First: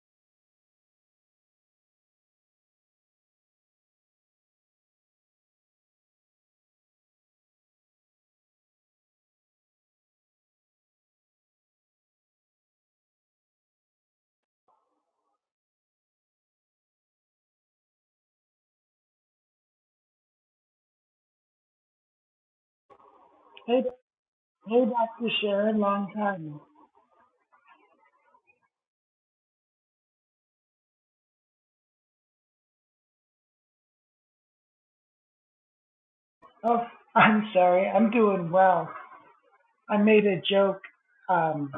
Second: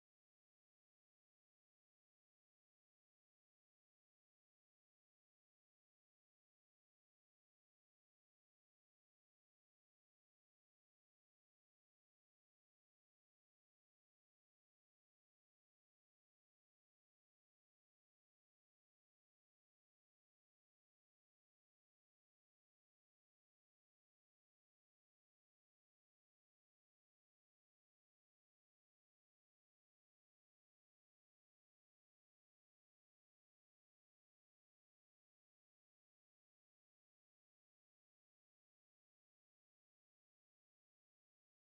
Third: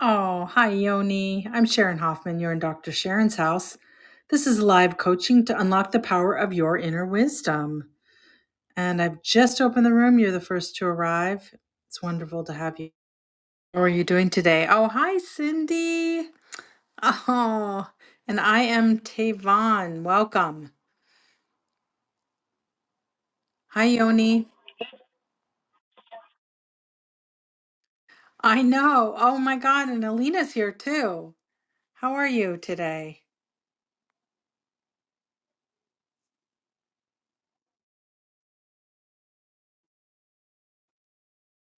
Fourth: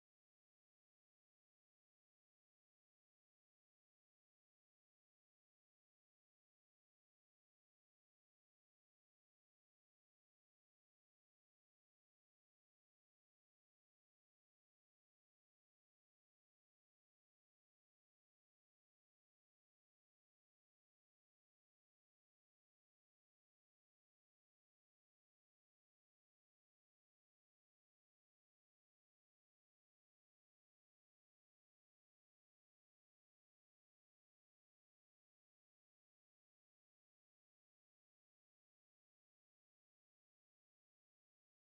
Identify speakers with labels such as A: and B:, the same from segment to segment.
A: Oh, hi, Yoni. I'm Sharon Hoffman. You're in Dr. Sharon's house. This is live coaching to unlock the power of your inner wisdom. And I've just opened the room. You're the first to arrive. It's wonderful to have you. How are you doing today? Oh, hi, Cindy. Oh, and I am Tavon. Welcome.
B: Hey,
A: Hi, Yoni.
B: hey, Dr. Sharon, long time.
A: I know. Oh, my God. And Alina's here too. How are you today?
B: Oh, I'm sorry. I'm doing well. I made a joke um,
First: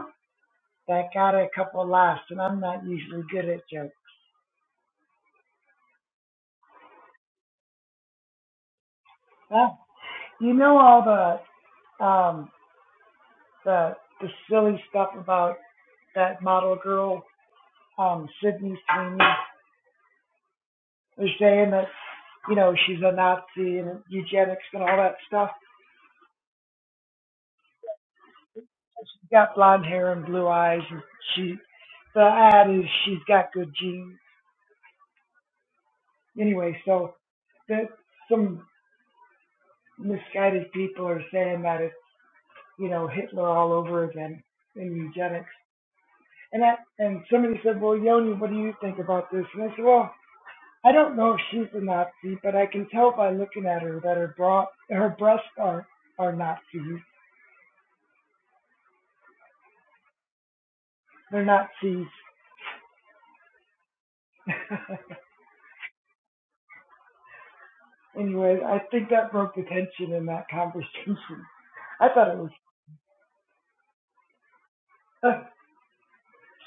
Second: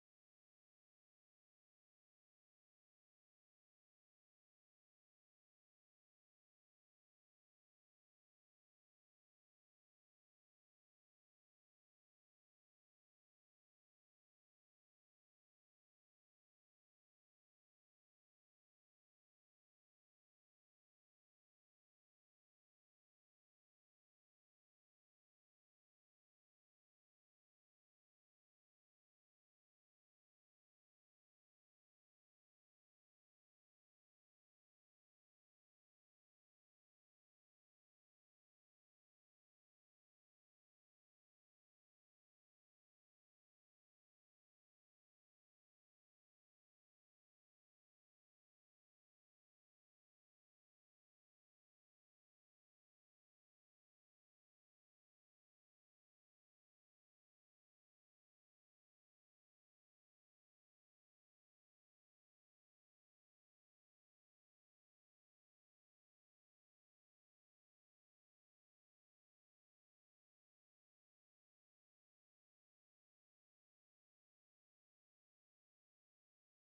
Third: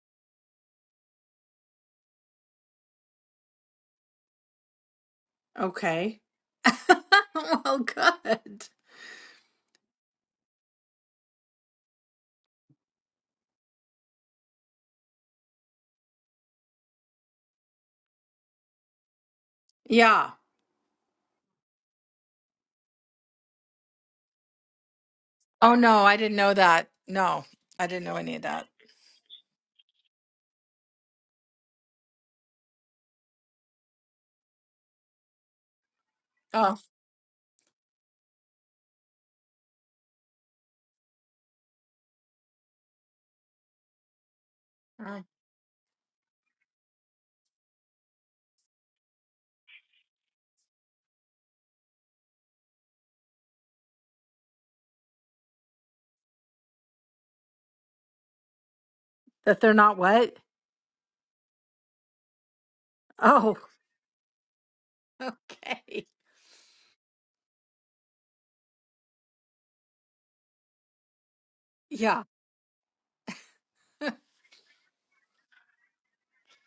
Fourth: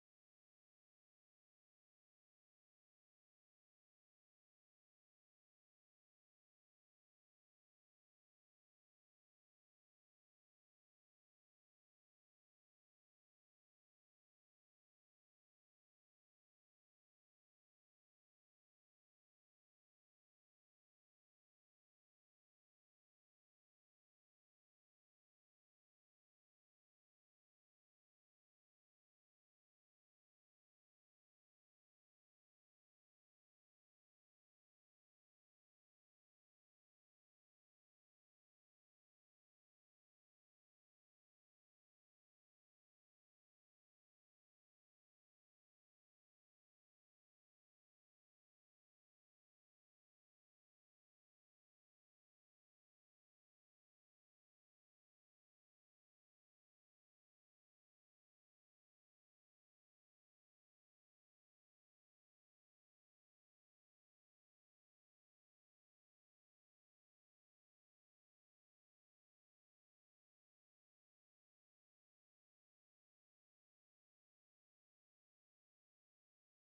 B: that got a couple laughs, and I'm not usually good at jokes.
A: Okay. well, good.
B: Uh, you know all the um, the the silly stuff about that model girl, um, Sydney Sweeney,
A: Yeah.
B: was saying that you know she's a Nazi and eugenics and all that stuff.
A: Oh no, I didn't know that. No, I didn't know any of that.
B: She's got blonde hair and blue eyes, and she the ad is she's got good genes. Anyway,
A: Oh,
B: so that some misguided people are saying that it's you know Hitler all over again in
A: oh.
B: eugenics. And I and somebody said, well, Yoni, what do you think about this? And I said, well, I don't know if she's a Nazi, but I can tell by looking at her that her bra her breasts are are Nazis.
A: that they're not what?
B: They're Nazis.
A: Oh, okay.
B: anyway, I think that broke the tension in that conversation. I
A: Yeah,
B: thought it was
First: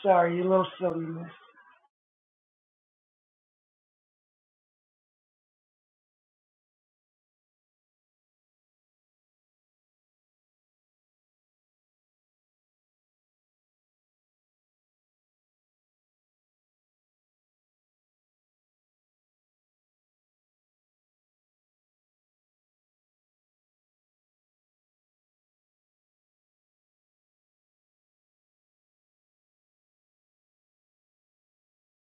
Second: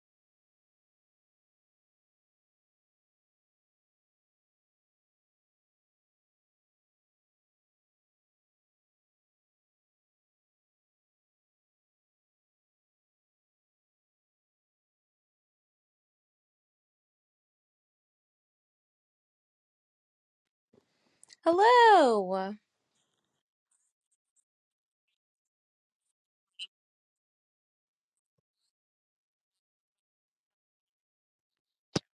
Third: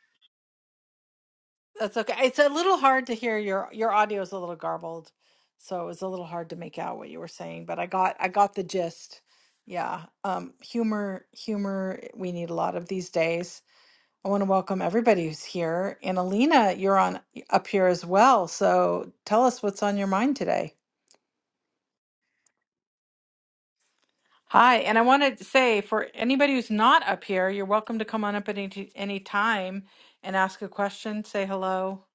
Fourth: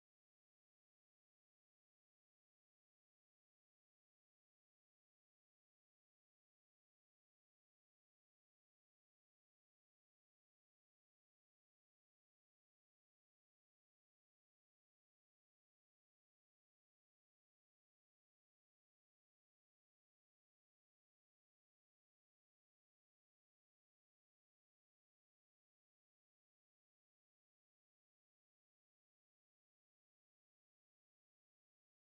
B: sorry, you little silliness.
A: that's okay. It's a little hard to hear your your audio is a little garbled, so it was a little hard to make out what you were saying, but I got I got the gist. Yeah. Um humor humor we need a lot of these days. I want to welcome everybody who's here. And Alina, you're on up here as well. So tell us what's on your mind today.
C: Hello.
A: Hi, and I wanted to say for anybody who's not up here, you're welcome to come on up at any, t- any time and ask a question, say hello.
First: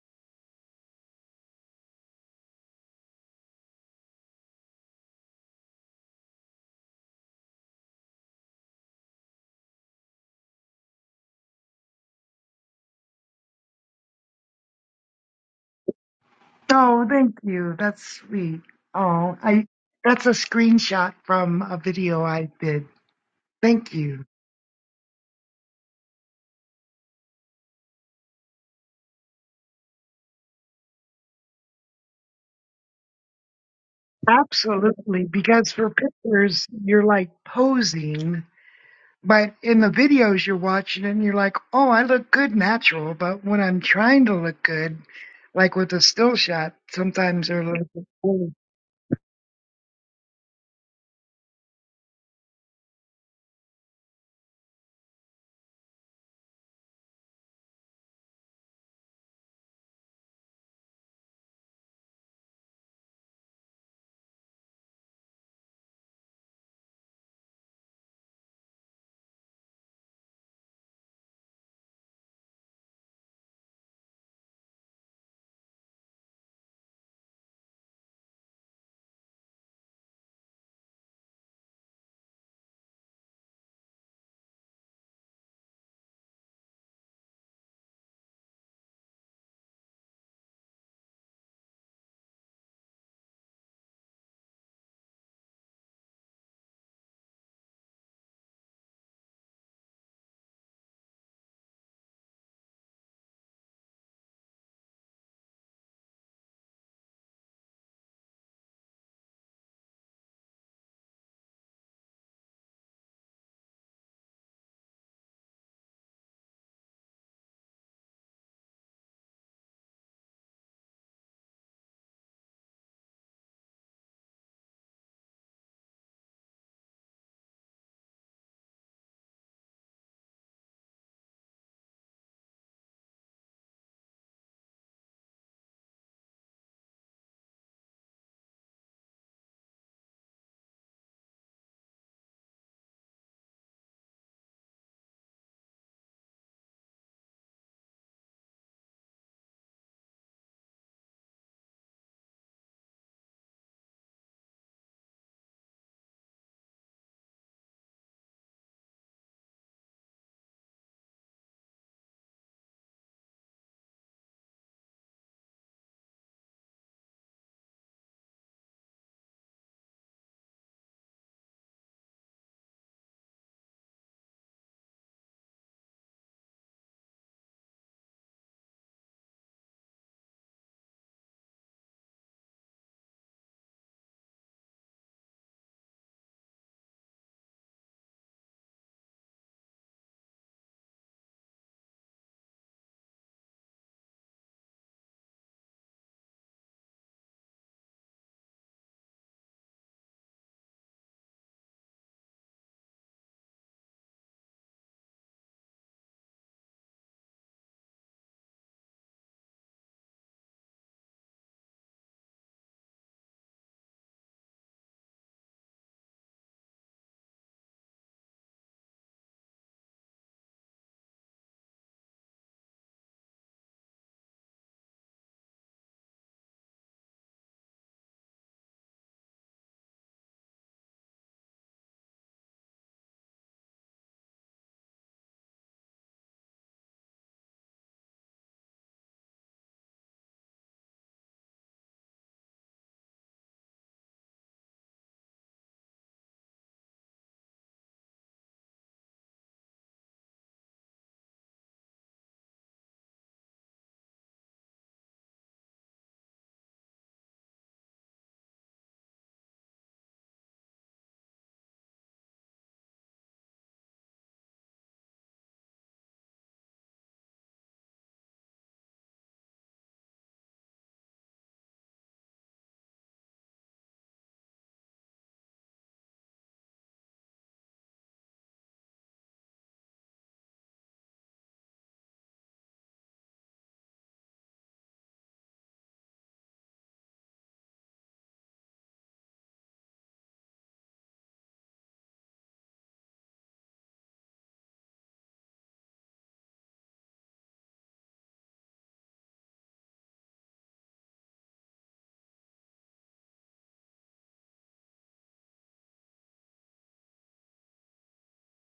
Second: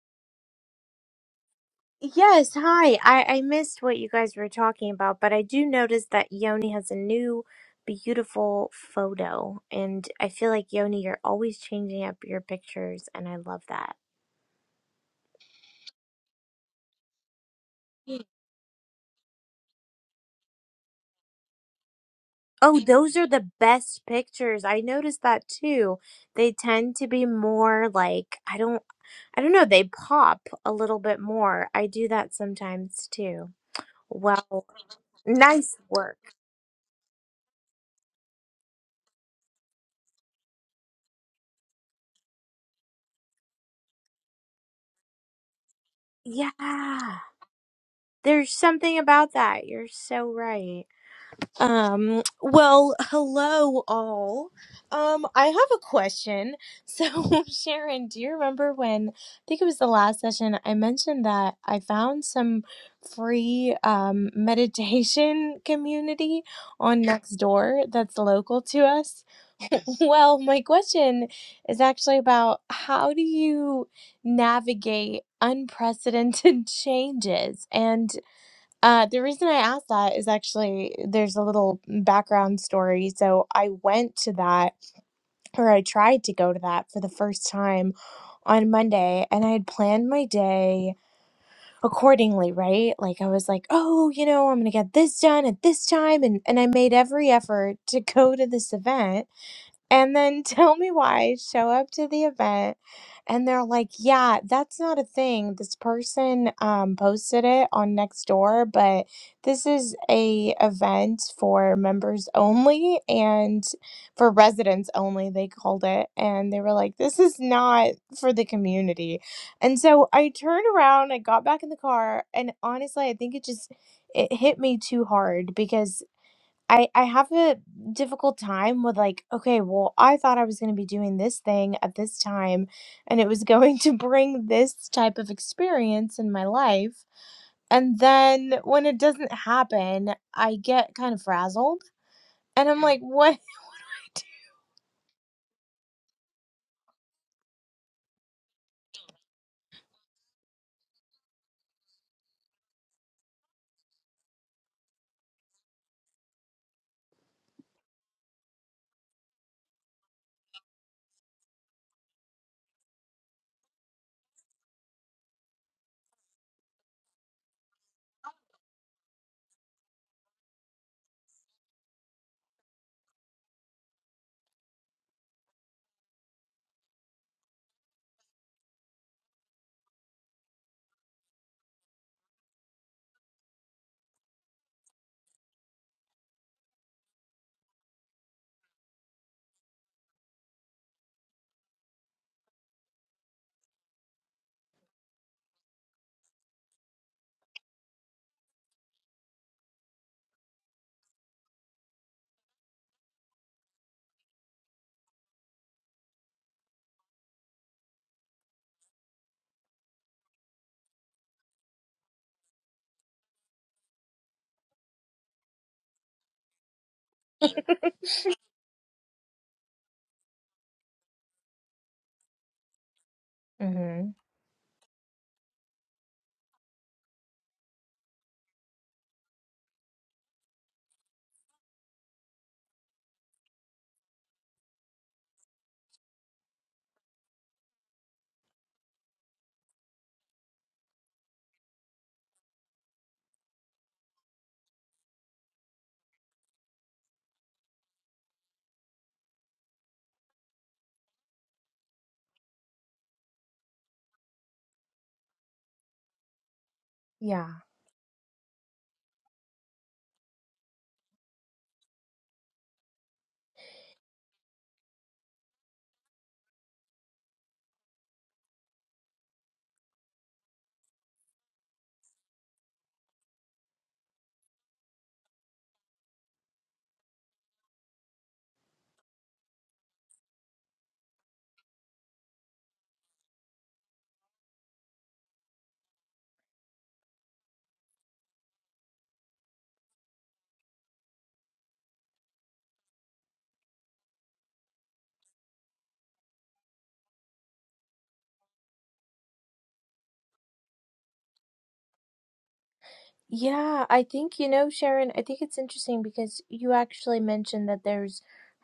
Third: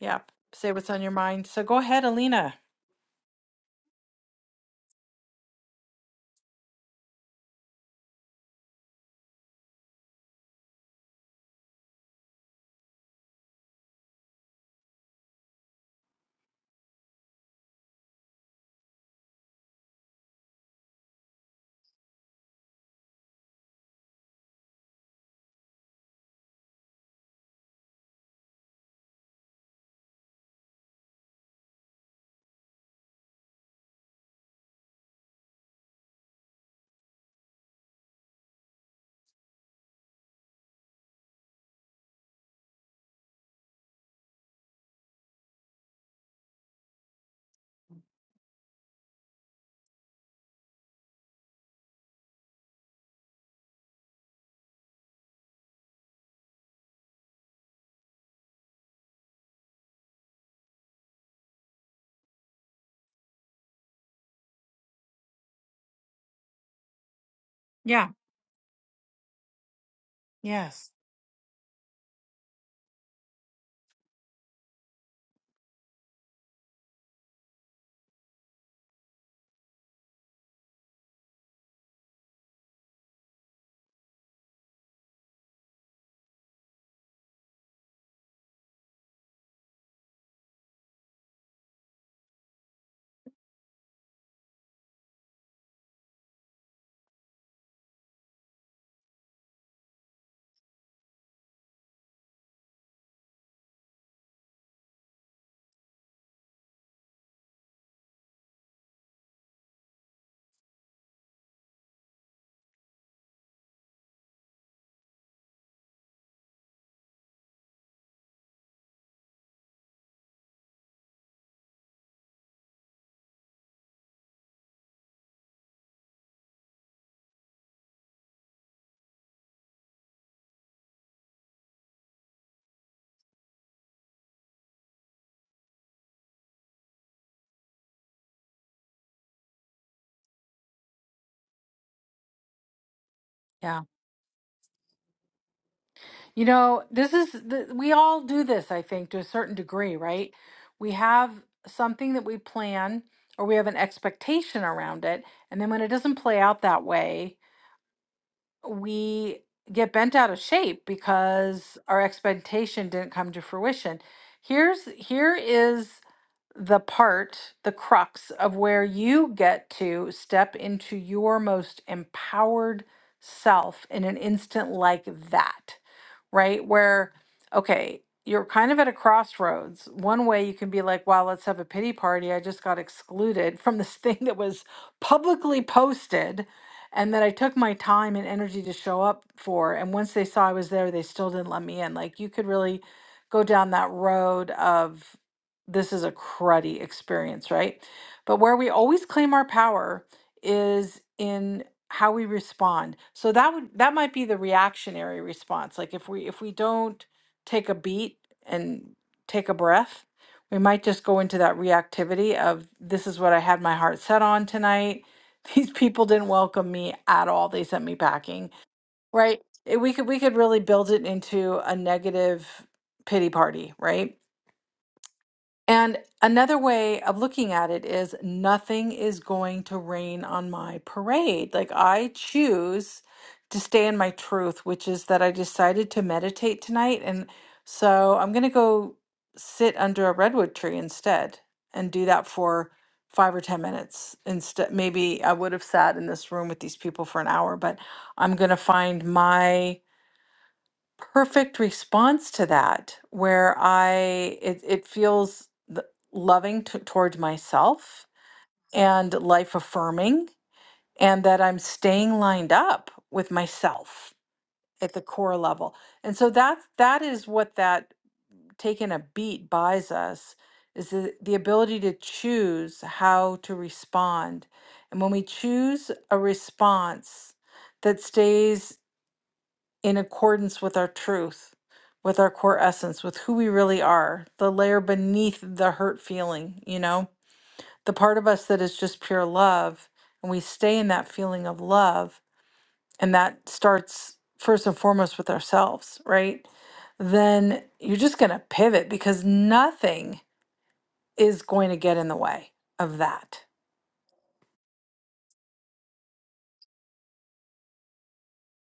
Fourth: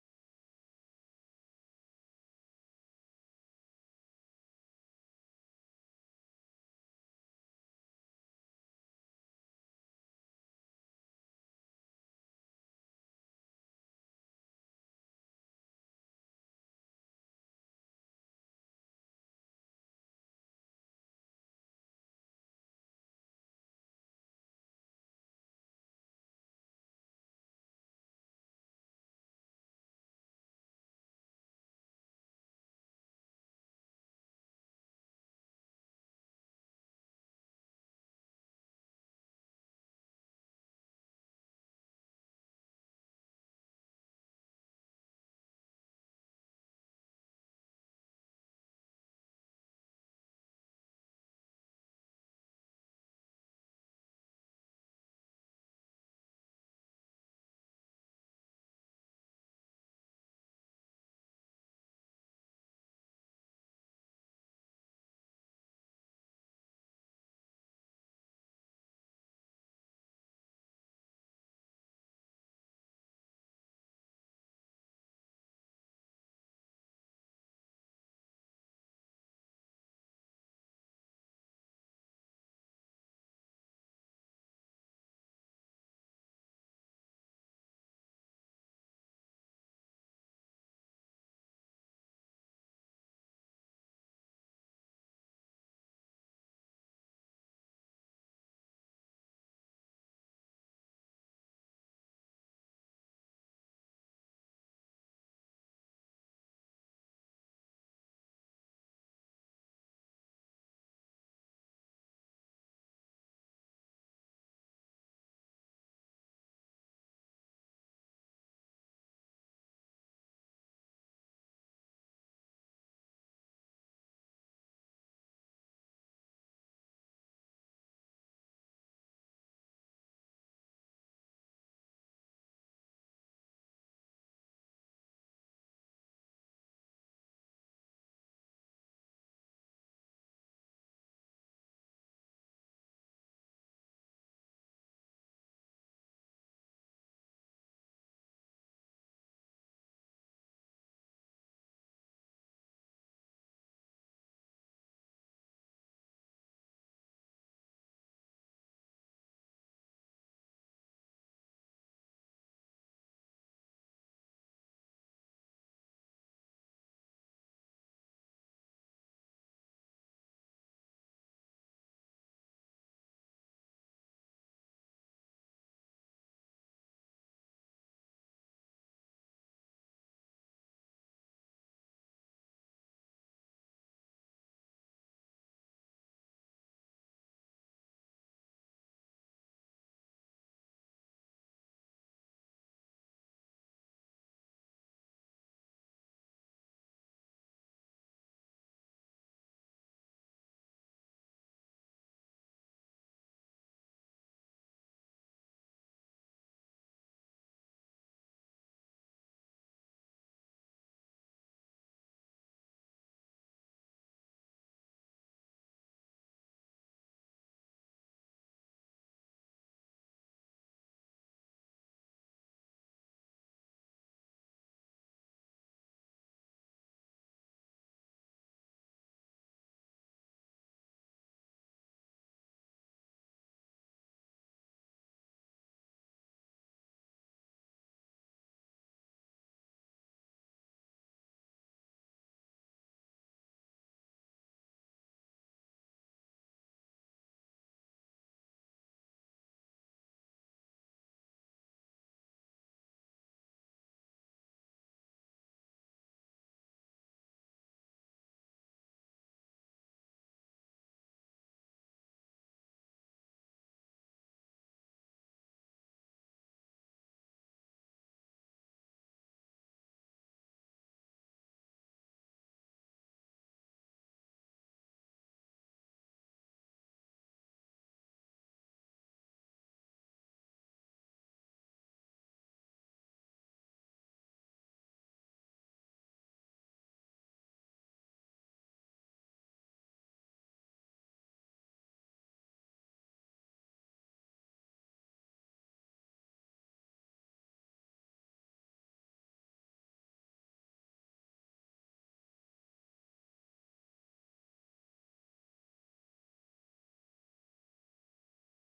A: Yeah, say what's on your mind. So go ahead,
C: Yes,
A: Alina.
C: hi. I, I missed what you guys were talking about, but I do notice that Yoni has a new beautiful photo, and I feel like Yoni, you're always changing up your pictures, and I love that.
B: Oh, thank you. That's sweet. Oh, I that's a screenshot from a video I
C: Oh,
B: did.
C: those are the
B: Thank
C: best
B: you.
C: pictures. I noticed that too. They tend to be more like I don't I don't know, they pop a little bit more. I do that sometimes too. Well,
B: Absolutely, because
C: nice
B: for
C: work.
B: pictures you're like posing, but in the videos you're watching and you're like, "Oh, I look good natural," but when I'm trying to look good, like with a still shot,
C: Yeah.
B: sometimes they're like,
C: There's
B: "Oh,
C: something about that. You're so right. Um, well, hello all. Um, I have a question. So, Sharon, do you remember when I think it was the last session I mentioned that I found some free um meditation community on Nextdoor
A: Yeah.
C: that's local to us? Well, my
A: Yes.
C: question is actually about how do you navigate unprecedented changes and uh, the reason I asked that is actually there's a little background story. So I went to that, or I tried to go to that for the first time on Monday, and I had planned my day accordingly, right? Like I was like, oh, you know, I'm gonna get this done at this time, and and I made every effort to go to this event and then tell me why I show up to the event and they're like, yeah, that's not a thing. This person um, posted it on Nextdoor, but this is a event for members only and for residents only, they called it. And they were like, this is not for the community. And so I turned around, I got back in the car, and honestly, I think it just it hit me too hard because I I have a difficult time with like, okay, well, I thought I was going to be doing this thing at this time and it was going to bring this type of experience in my life. And then when it doesn't happen, I get kind of frazzled and I'm like, what?
A: Yeah. You know, this is, the, we all do this, I think, to a certain degree, right? We have something that we plan or we have an expectation around it. And then when it doesn't play out that way, we get bent out of shape because our expectation didn't come to fruition. Here's here is the part, the crux of where you get to step into your most empowered self in an instant like that, right? Where, okay, you're kind of at a crossroads. One way you can be like, wow, let's have a pity party. I just got excluded from this thing that was publicly posted and that I took my time and energy to show up for. And once they saw I was there, they still didn't let me in. Like you could really go down that road of this is a cruddy experience, right? But where we always claim our power is in how we respond. So that would that might be the reactionary response. Like if we if we don't take a beat and take a breath, we might just go into that reactivity of this is what I had my heart set on tonight these people didn't welcome me at all. They sent me packing, right? It- We could we could really build it into a negative pity party, right?
C: Mhm.
A: And another way of looking at it is nothing is going to rain on my parade. Like I choose to stay in my truth, which is that I decided to meditate tonight. And so I'm going to go sit under a redwood tree instead and do that for five or 10 minutes. Instead, maybe I would have sat in this room with these people for an hour, but I'm going to find my perfect response to that where I it, it feels th- loving to, towards
C: Yeah.
A: myself and life affirming and that I'm staying lined up with myself at the core level. And so that that is what that taking a beat buys us is the, the ability to choose how to respond. And when we choose a response that stays in accordance with our truth, with our core essence, with who we really are, the layer beneath the hurt feeling, you know, the part of us that is just pure love. And we stay in that feeling of love. And that starts first and foremost with ourselves, right? Then you're just going to pivot because nothing is going to get in the way of that.
C: Yeah, I think, you know, Sharon, I think it's interesting because you actually mentioned that there's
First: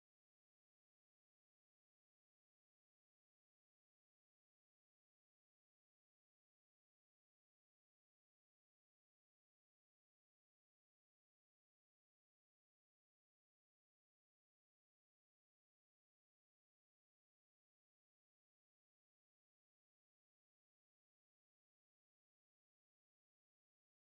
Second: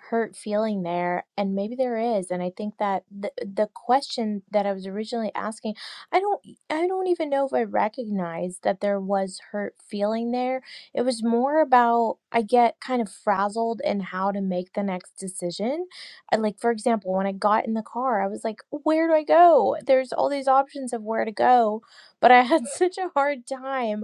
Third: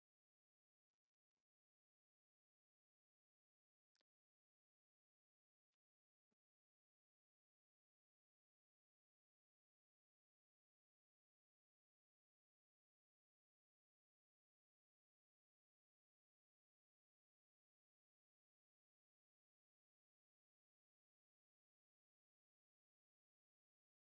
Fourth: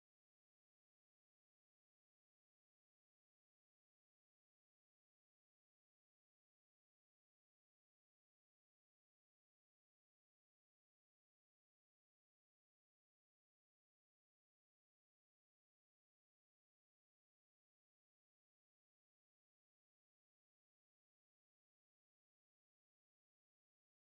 C: hurt feeling there, and maybe there is. And I think that the the question that I was originally asking, I don't I don't even know if I recognized that there was hurt feeling there. It was more about I get kind of frazzled in how to make the next decision. I- Like, for example, when I got in the car, I was like, where do I go? There's all these options of where to go, but I had such a hard time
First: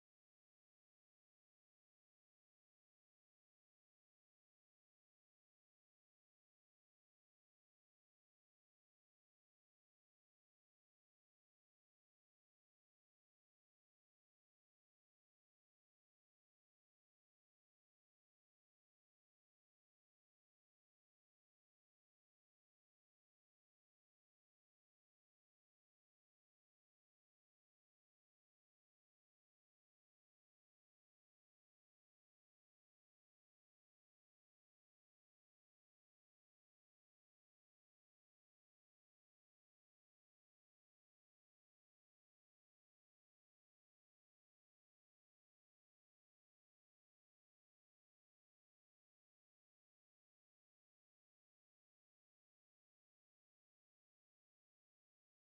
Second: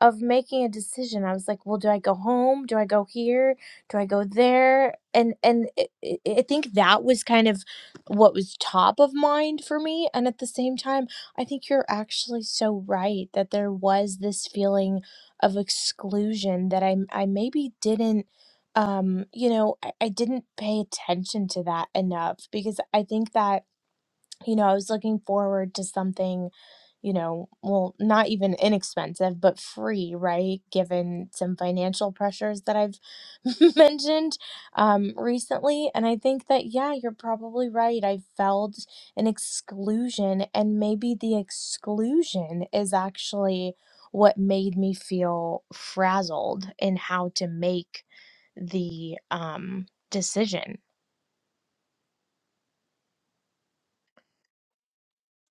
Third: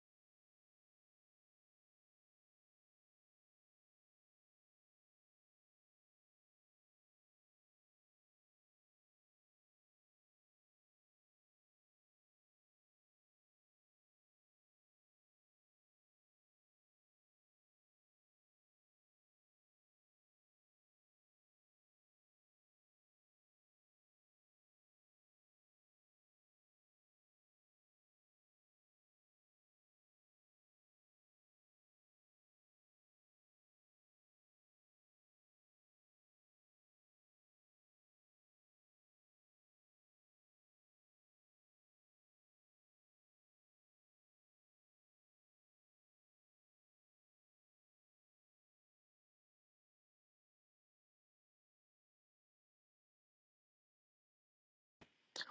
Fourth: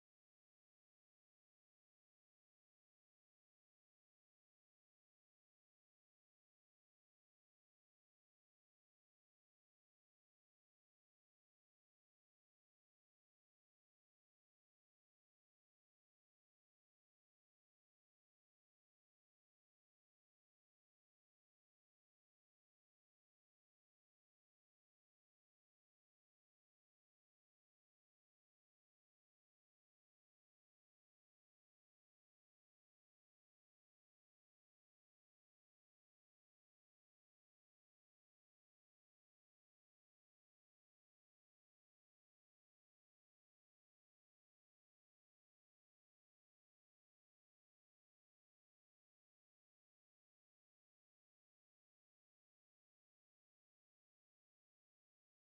C: of making a decision. I was like, well, do I go home? Do I go here? Do I go there? And and it, it, I think that was kind of what was top of mind for me. And at the same time, I think you're actually so right that there was this feeling of exclusion that I I maybe didn't um you know I, I didn't pay attention to that enough because I think that you know, I was looking forward to something, you know, well, not even inexpensive, but free, right? Given some financial pressures that I've mentioned um, recently. And I think that, yeah, you're probably right. I felt an exclusion, and maybe the exclusion is actually what made me feel frazzled in how to make the um, decision.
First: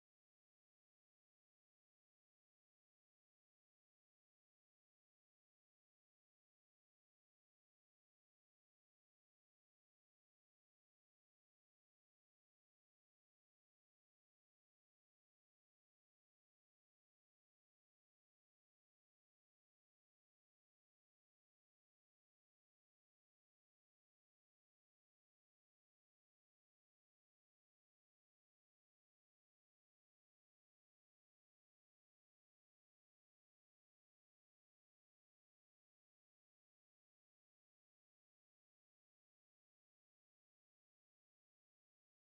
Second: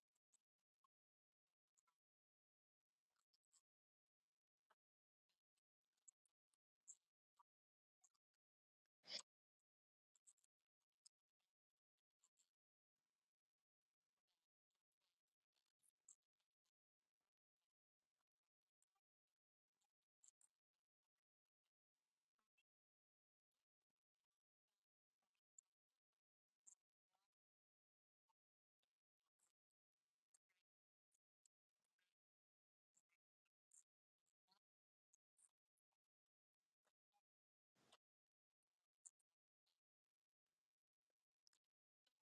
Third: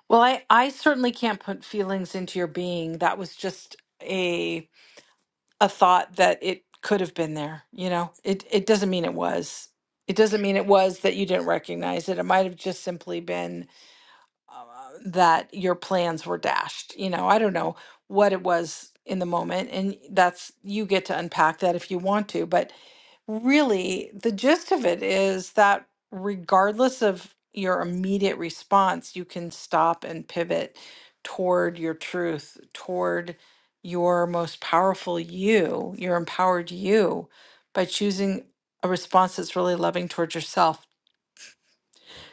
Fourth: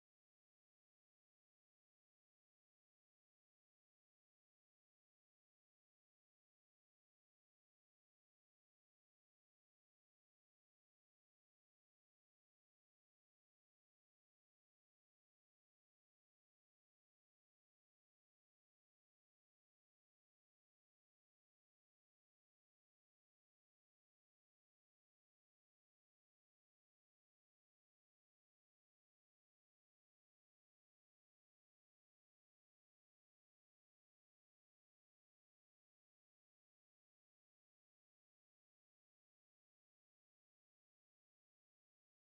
A: Well, I, I certainly can't put feelings into your being. That was just a. a thought that it could have been there you know it it doesn't mean it was it doesn't mean it was that you didn't recognize it it might have just simply been uh, that your plans were dashed. You know, I don't know what it was in the moment. And that's, you get to unpack that if you want to. But really, the gist of it is that regardless of your immediate response, you can stop and pivot toward your truth, toward your most powerful you, your empowered you, by choosing a response that's really loving towards yourself.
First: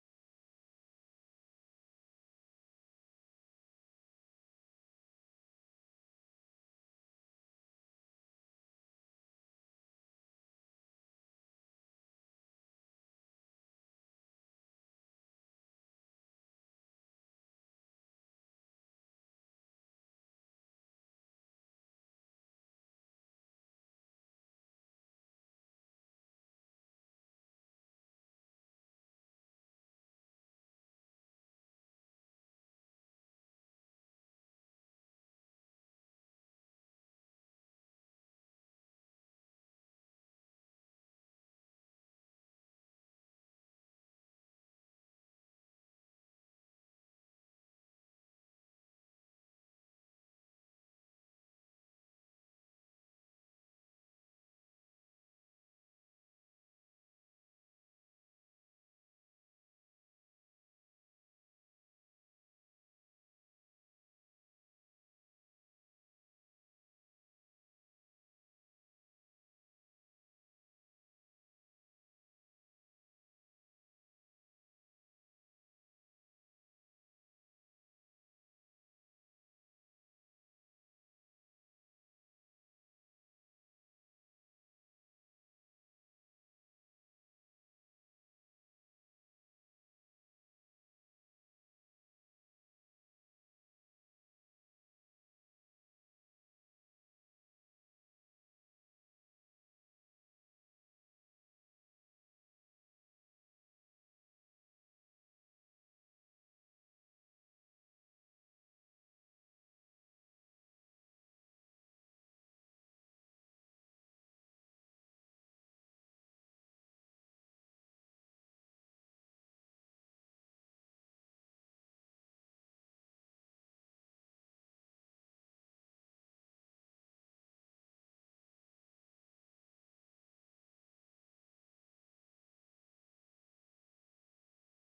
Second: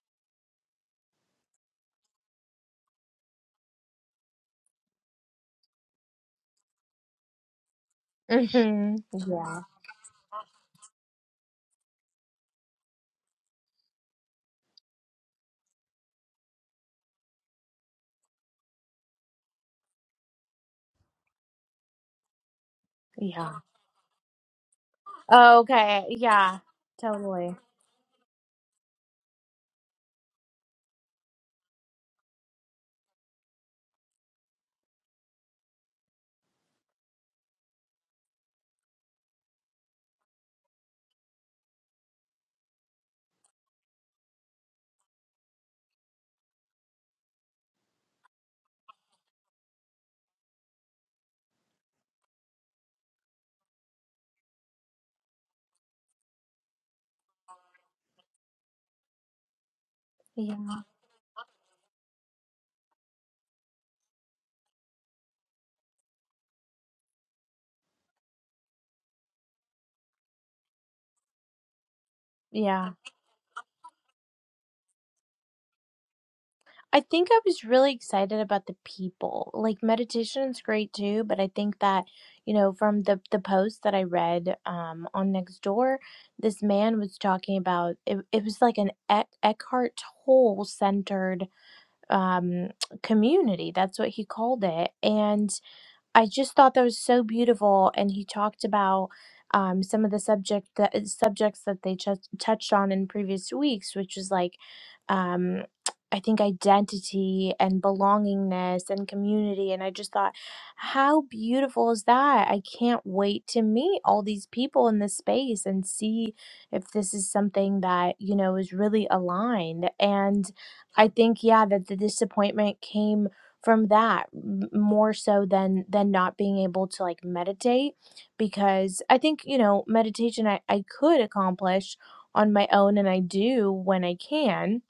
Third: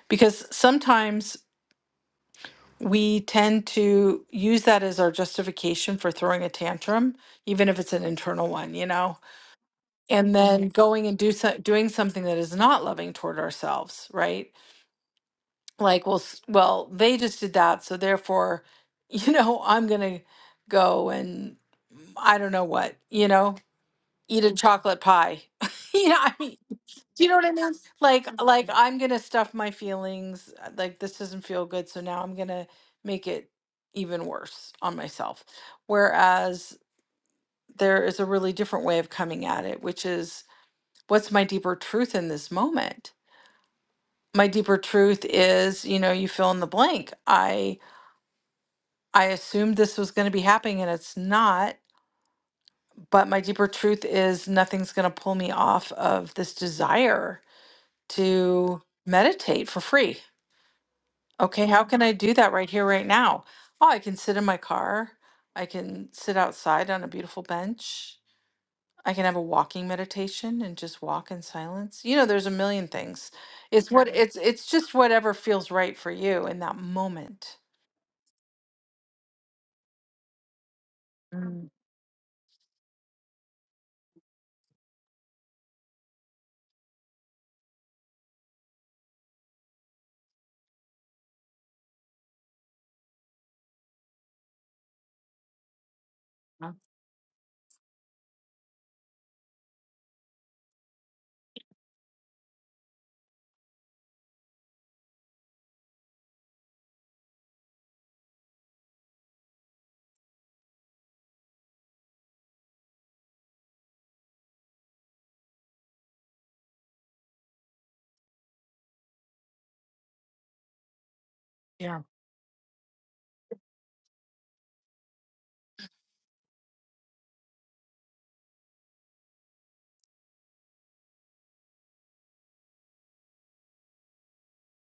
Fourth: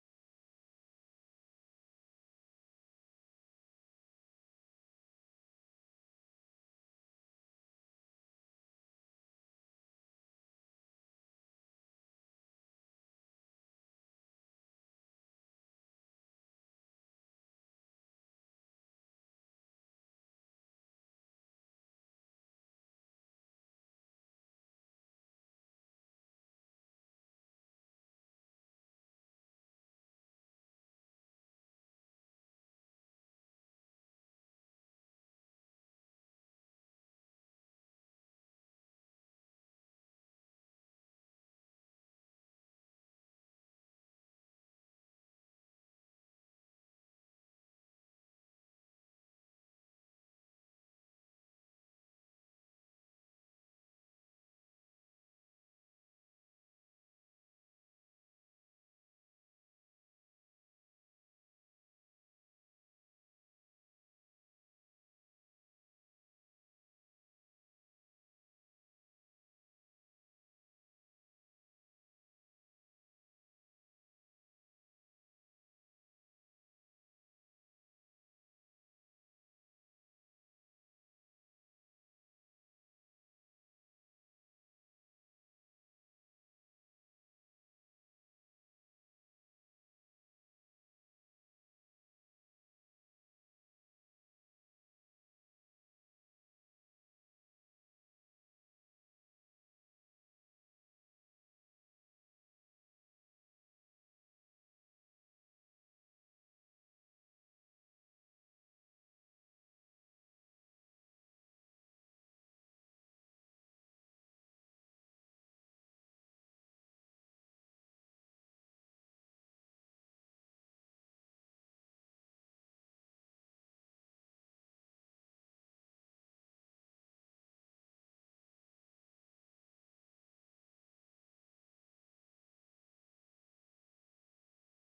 A: Because sometimes we tend to use that as our justification for throwing a tantrum, even if it's an internal one, you
C: hmm
A: know,
C: Yeah.
A: and then Mhm. going and do so, doing something that is not loving toward ourselves, right? Like, well, s- well, they just did that, so therefore, you know, I'm gonna go and I don't know what, you
C: Yeah.
A: know, eat a Mhm. chocolate pie.
C: Oh, Okay,
A: you know, I mean.
C: yeah, totally.
A: like like i'm gonna stuff my feelings uh, like this doesn't feel good so now i'm gonna make it even worse on myself whereas there is a really different way of coming at it which is what's my deeper truth in this moment my deeper truth is you know you fill in the blank i i assumed this was going to be happening and it's not but my deeper truth is nothing's going to pull me off of this desire to meditate for free
C: Yeah,
A: Okay, how can I do that right here, right now? Oh, I can sit in my car. I can sit outside on a beautiful bench. I can have a walking meditation and just walk in silence. You know, there's a million
C: yeah.
A: things. It's what Right. it's it's just whatever feels right for you in that
C: I think I
A: moment.
C: was really excited about the people. Like meditation's great too, but I think that, you know, from the the post that I read um on Nextdoor, this man was talking about it, it was like an Eck, Eckhart Tolle centered um community. That's what he called it. and. I just
A: Uh,
C: thought that was so beautiful, and he talked about um, some of the subject that uh, subjects that they ch- touched on in previous weeks, which was like, um, I think identity and belongingness and community, and I just thought, how beautiful is that? I can't wait to meet all these people in this space and see if this is something that you know is really aligned. And I think, yeah, that the
A: Yeah.
C: disappointment came from that m- more so than than not being able to like meditate because i think you know meditation i, I could accomplish on my own and i do when i can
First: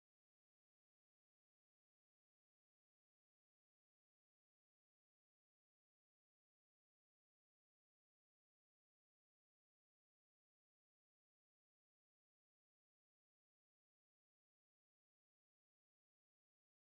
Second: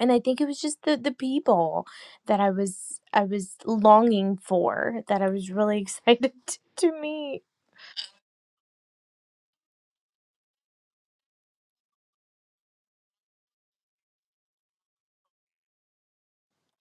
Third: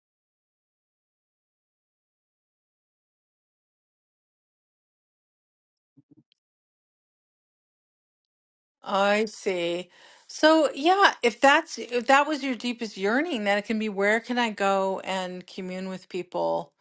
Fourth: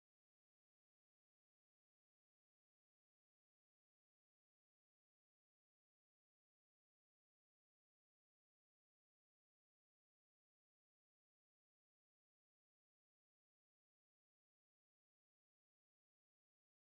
C: and i think it was just the the people that i was i was longing for that i was really excited to, to meet
A: I see. So, yeah, if that's if that was your deepest yearning, then it can be where can I go and commune with people?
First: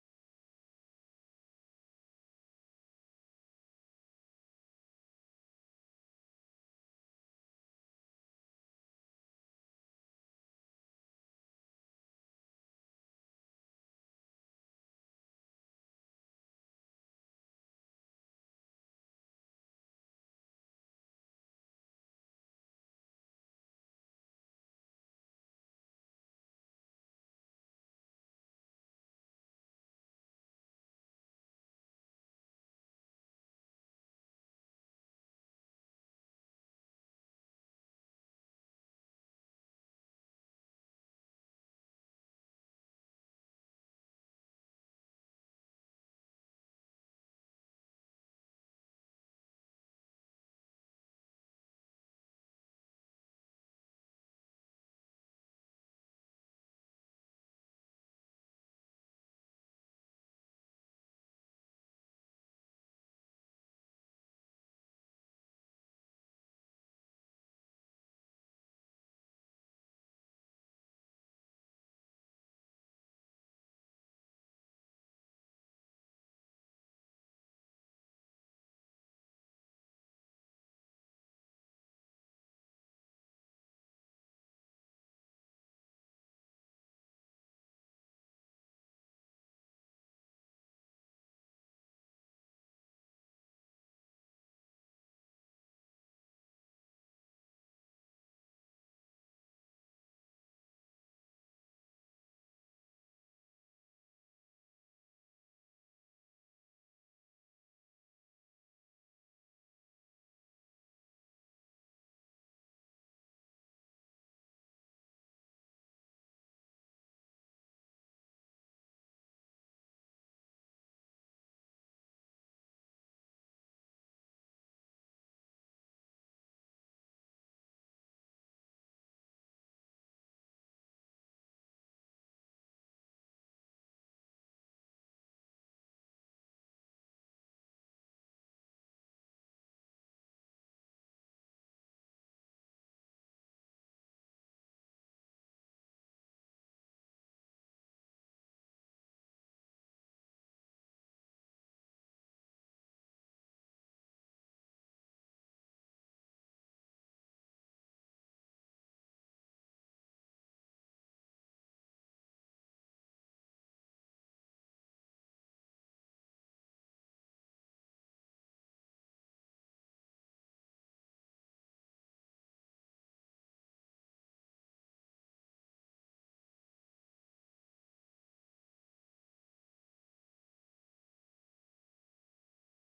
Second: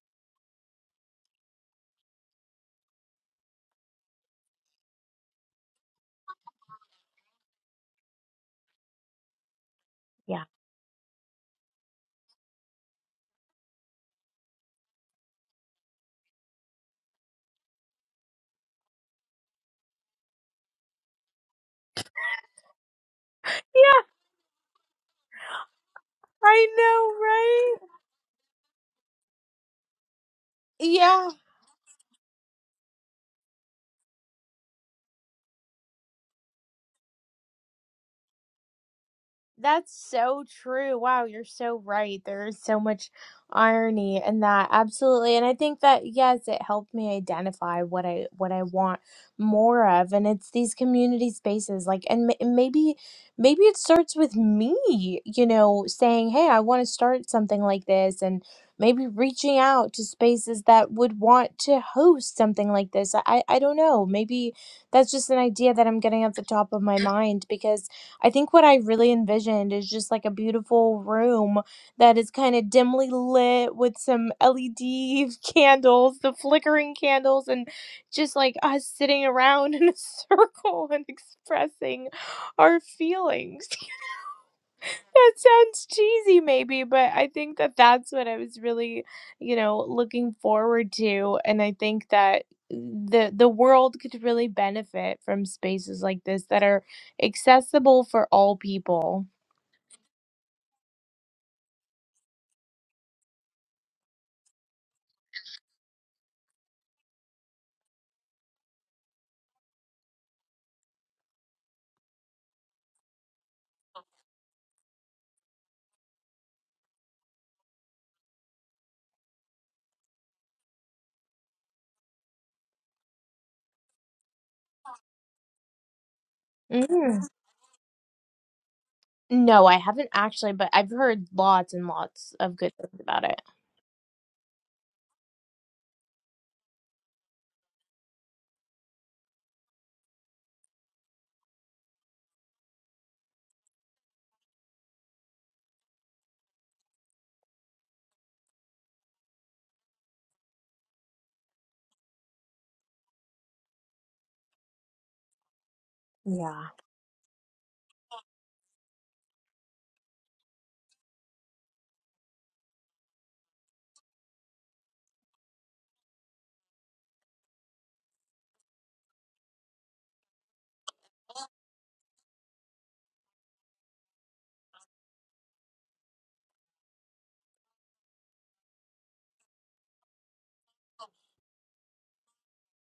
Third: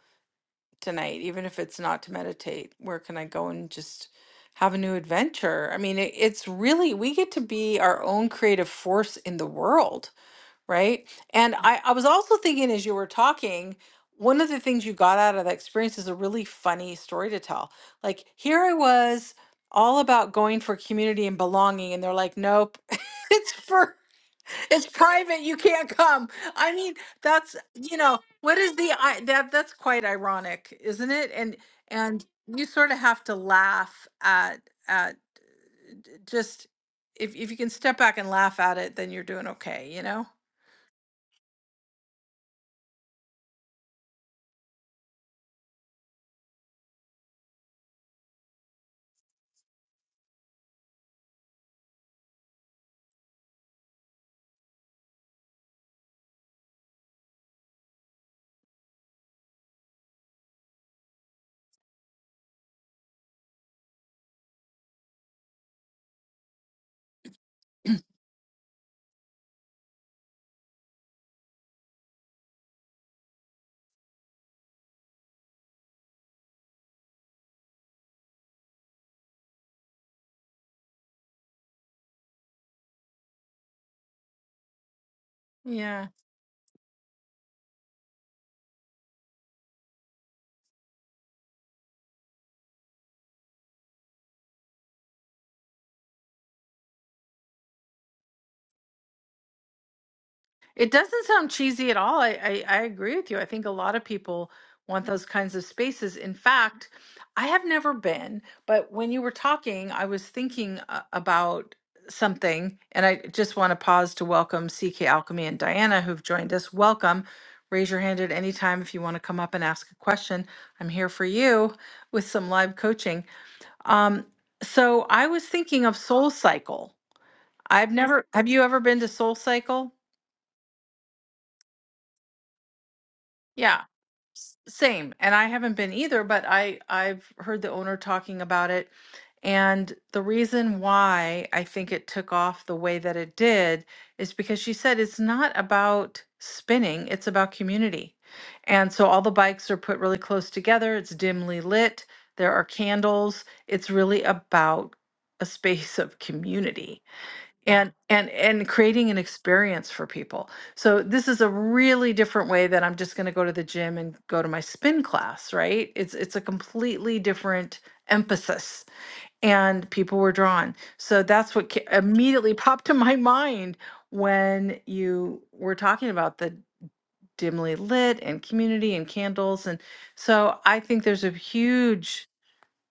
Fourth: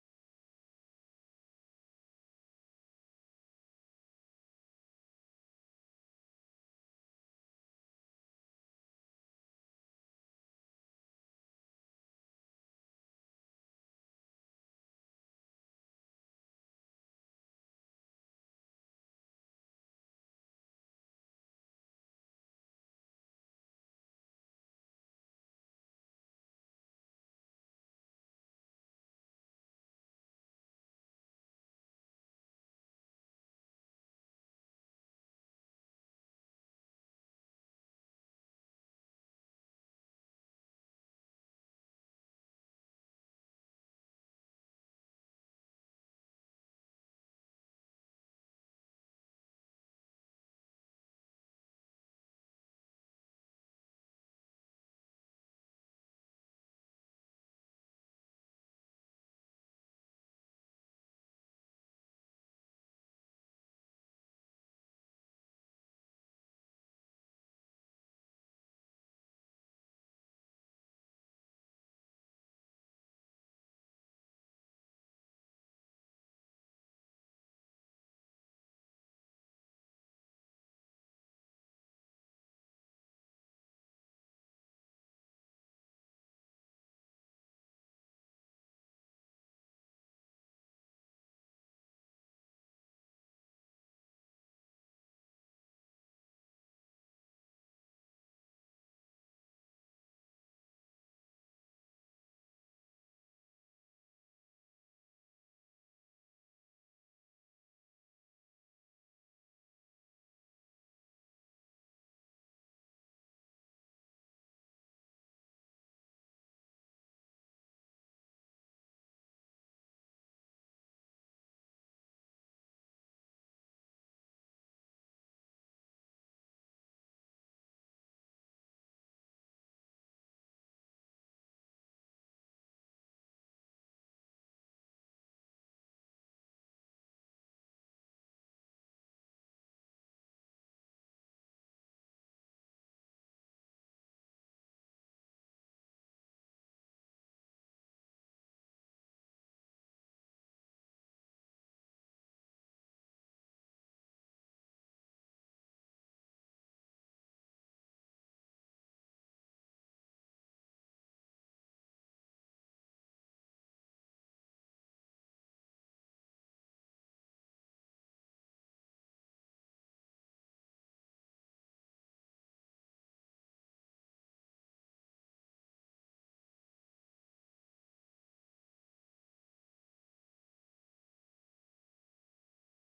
A: tonight, even if it's not to meditate? Where can I go and just have a new adventure? I mean, it, it's really, we get to be our own creative force in the world,
C: yeah
A: right? And I, I was also thinking as you were talking, one of the things you got out of that experience is a really funny story to tell. Like, here I was all about going for community and belonging, and they're like, nope, it's for
C: yeah
A: it's private. You can't come.
C: i
A: I mean,
C: know
A: that's
C: right
A: you know what is the I that that's quite ironic, isn't
C: Yeah.
A: it? And and you sort of have to laugh at at just if if you can step back and laugh at it, then you're doing okay.
C: That's
A: You know?
C: so true. Wow, you're so right. There is so much irony in that. Absolutely. And I think that yes, it helped me identify what I what I want more of and it's these community spaces like and m- maybe maybe it starts with me, you know, saying, "Hey, I want to start something like this." And maybe reaching out to spaces that would want to host something like this. I I don't know. Maybe that's just an idea that I'm getting at the top of my mind because I think what I really envisioned is just like a beautiful room that is kind of dimly lit with some LED candles, the flickering candles, and just like us sitting around in a circle and expressing our feelings. that sounds
A: Yeah.
C: cheesy, maybe, but I think that that's what I was really, you know, looking forward to. And I think that the the world could really benefit from spaces like this that are accessible for all people
A: It doesn't sound cheesy at all. I, I, I agree with you. I think a lot of people want those kinds of spaces. In fact, I have never been, but when you were talking, I was thinking uh, about something, and I just want to pause to welcome CK Alchemy and Diana who've joined us. Welcome. Raise your hand at any time if you want to come up and ask a question. I'm here for you with some live coaching. Um, so I was thinking of Soul Cycle.
C: Mm.
A: I've never, have you ever been to Soul
C: No, I
A: Cycle?
C: haven't actually, but I've heard lots and lots of good things about it.
A: Yeah. Same, and I haven't been either, but I I've heard the owner talking about it. And the reason why I think it took off the way that it did is because she said it's not about spinning, it's about community. And so all the bikes are put really close together, it's dimly lit, there are candles. It's really about a space of
C: Yeah.
A: community and and and creating an experience for people so this is a really different way that i'm just going to go to the gym and go to my spin class right it's it's a completely different emphasis and people were drawn so that's what ca- immediately popped to my mind when you were talking about the dimly lit and community and candles and so i think there's a huge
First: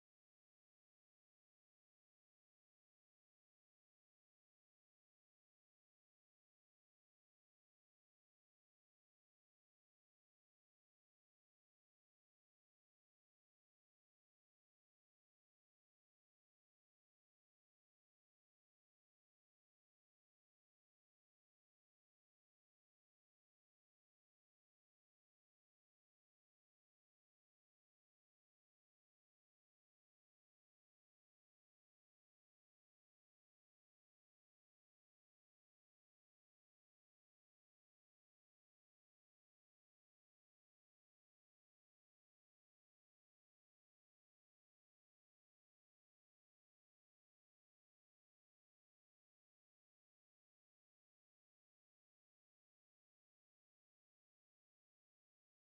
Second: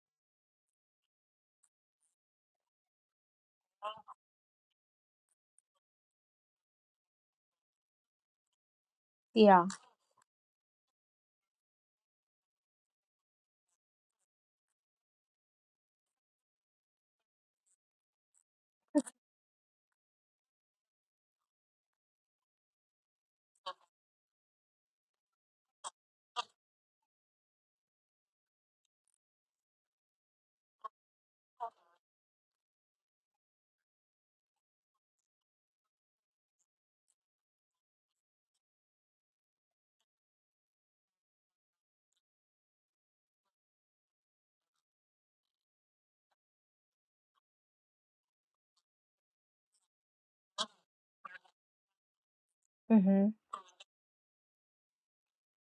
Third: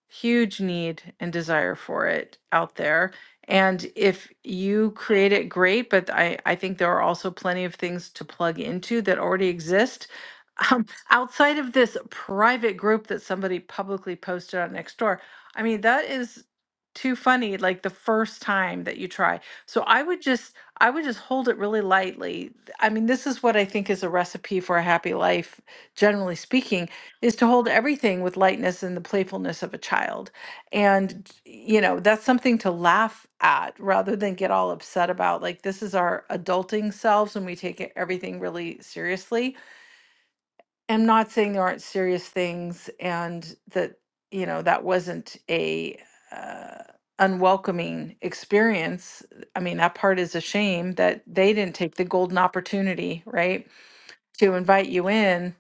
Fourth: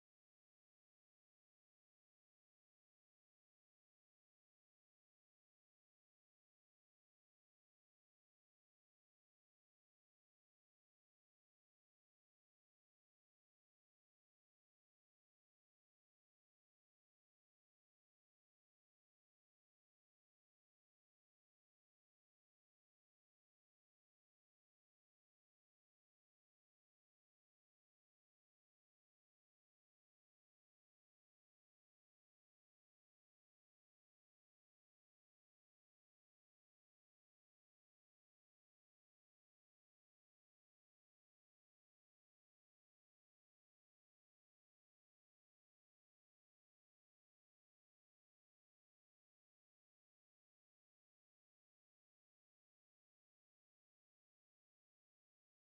A: huge need and desire for it out there. And if you create it, great. But I, I think there are also plenty of things to plug into that already
C: Yeah.
A: exist um, outside of this private group that somebody publicly posted on Nextdoor. I mean, that is too funny like the first time that you try so i would just i would just hold it really lightly i mean this is what i think is a recipe for a happy life generally speaking is to hold everything with lightness and the playfulness of a child. And, you know, that's something to laugh at rather than get all upset about. Like, this is our adulting selves and we take it- everything really seriously. I'm not saying there aren't serious things and that, you know, that wasn't a, uh, unwelcoming experience. I mean, that part is a shame that they didn't take the golden opportunity,
C: Mm-hmm.
A: right? To invite you in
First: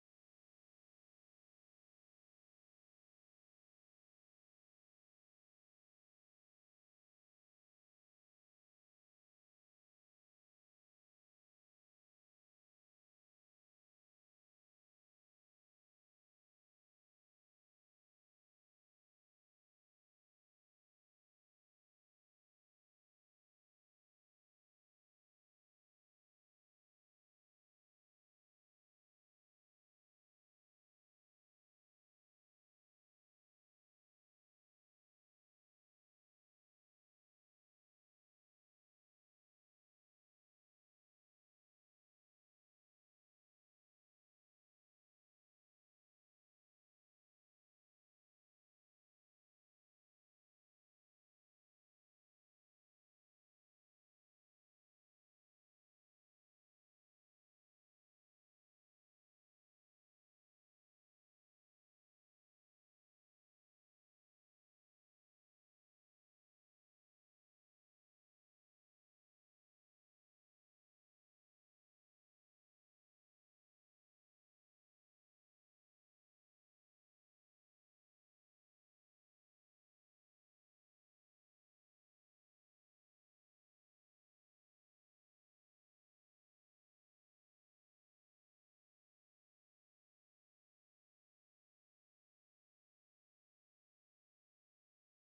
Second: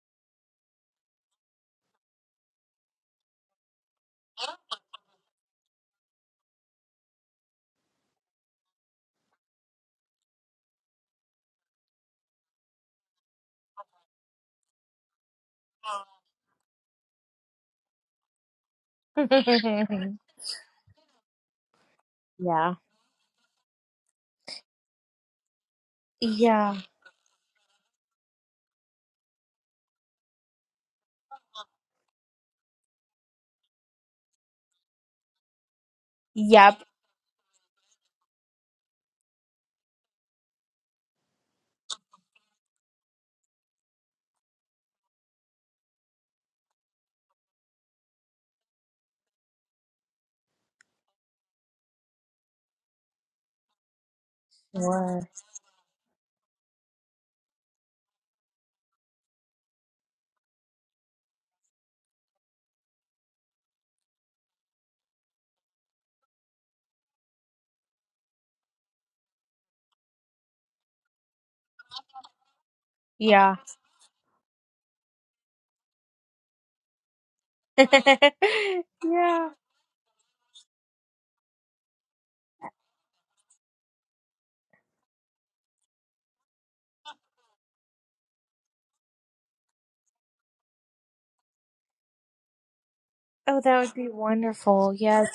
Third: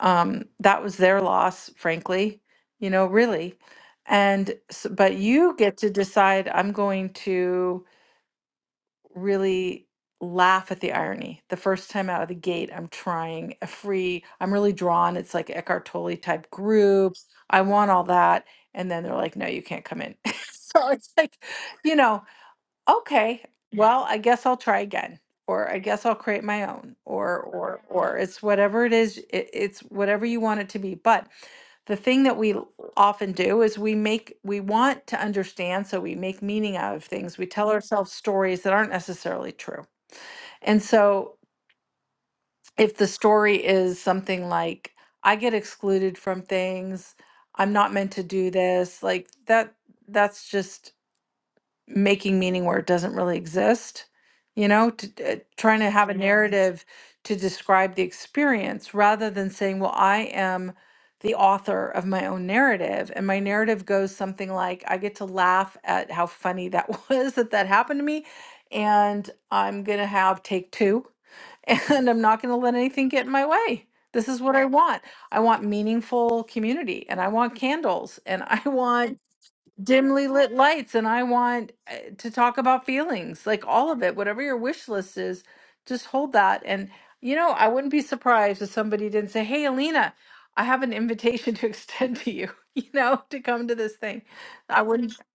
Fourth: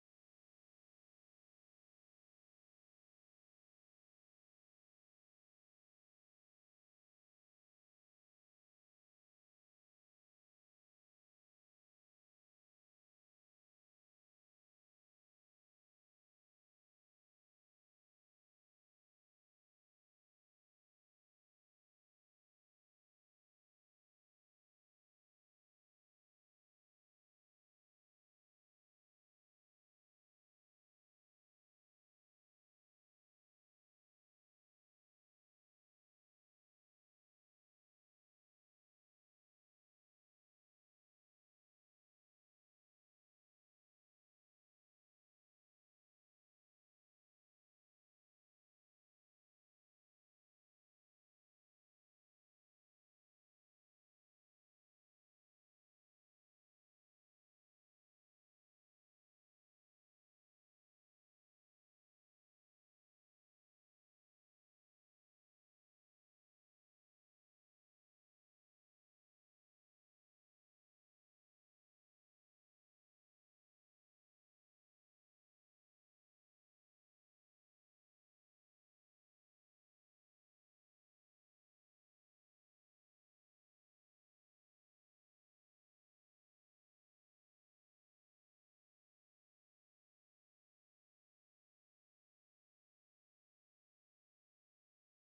A: um, that was their loss, frankly, you know, really. And s- but you get to decide, I'm going to really laugh at the irony. The first time out of the gate, I'm trying a free, I'm really drawn. It's like Eckhart Tolle type groups. I want all that. And then they're like, no, you can't come in. so it's like, you know,
C: yeah.
A: Okay, well, I guess I'll try again, or I guess I'll create my
C: Yeah.
A: own, or or or it's whatever it is, it, it's whatever you want it to be. But the thing that we l- often do is we make we want to understand, so we make meaning
C: Yep.
A: out of things. We tell ourselves stories that aren't necessarily true. And so if the story is something like, I get excluded from things, I'm not meant to do this, like that that's just making meaning where it doesn't really exist you know
C: Sure.
A: to, uh, trying to have a Mhm. narrative to describe the experience rather than saying well i am the author of my own narrative and my narrative goes something like i get to laugh at how funny that was that that happened to me and i'm going to have take two and i'm not going to let anything get in my
C: Yeah.
A: way this is what i want i want meaningful community and i want candles and i want
C: yeah.
A: dimly lit lights and I want uh, to talk about feelings, like all of it, whatever your wish list is, just hold that. And, you know, I wouldn't be surprised if somebody didn't say, Hey, Alina, I have an invitation to extend to you, you know, to
C: Oh,
A: come to
C: that would
A: this
C: be
A: thing. I
C: wonderful.
A: wouldn't,
C: Yes.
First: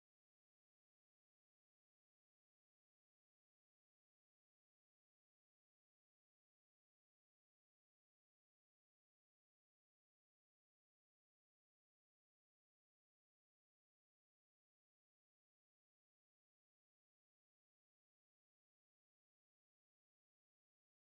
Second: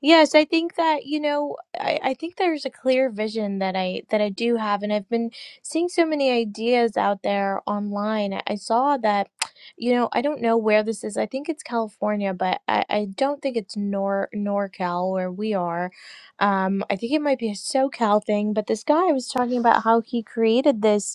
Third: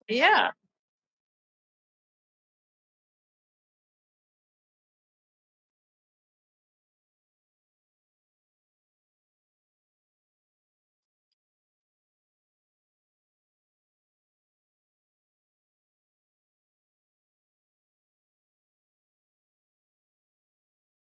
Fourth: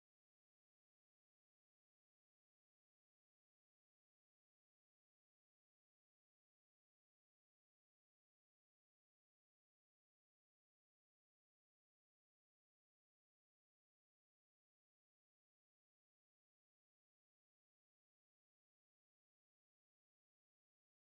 C: Yes, I
A: yeah.
C: think that, you know, I, I think there's a clear vision that I that I do have and I've been seeing so many ideas out there online. I I saw that, you know, I don't know where this is. I think it's California, but I, I don't think it's Nor NorCal where we are. Um, I think it might be a SoCal thing, but this guy was talking about how he created this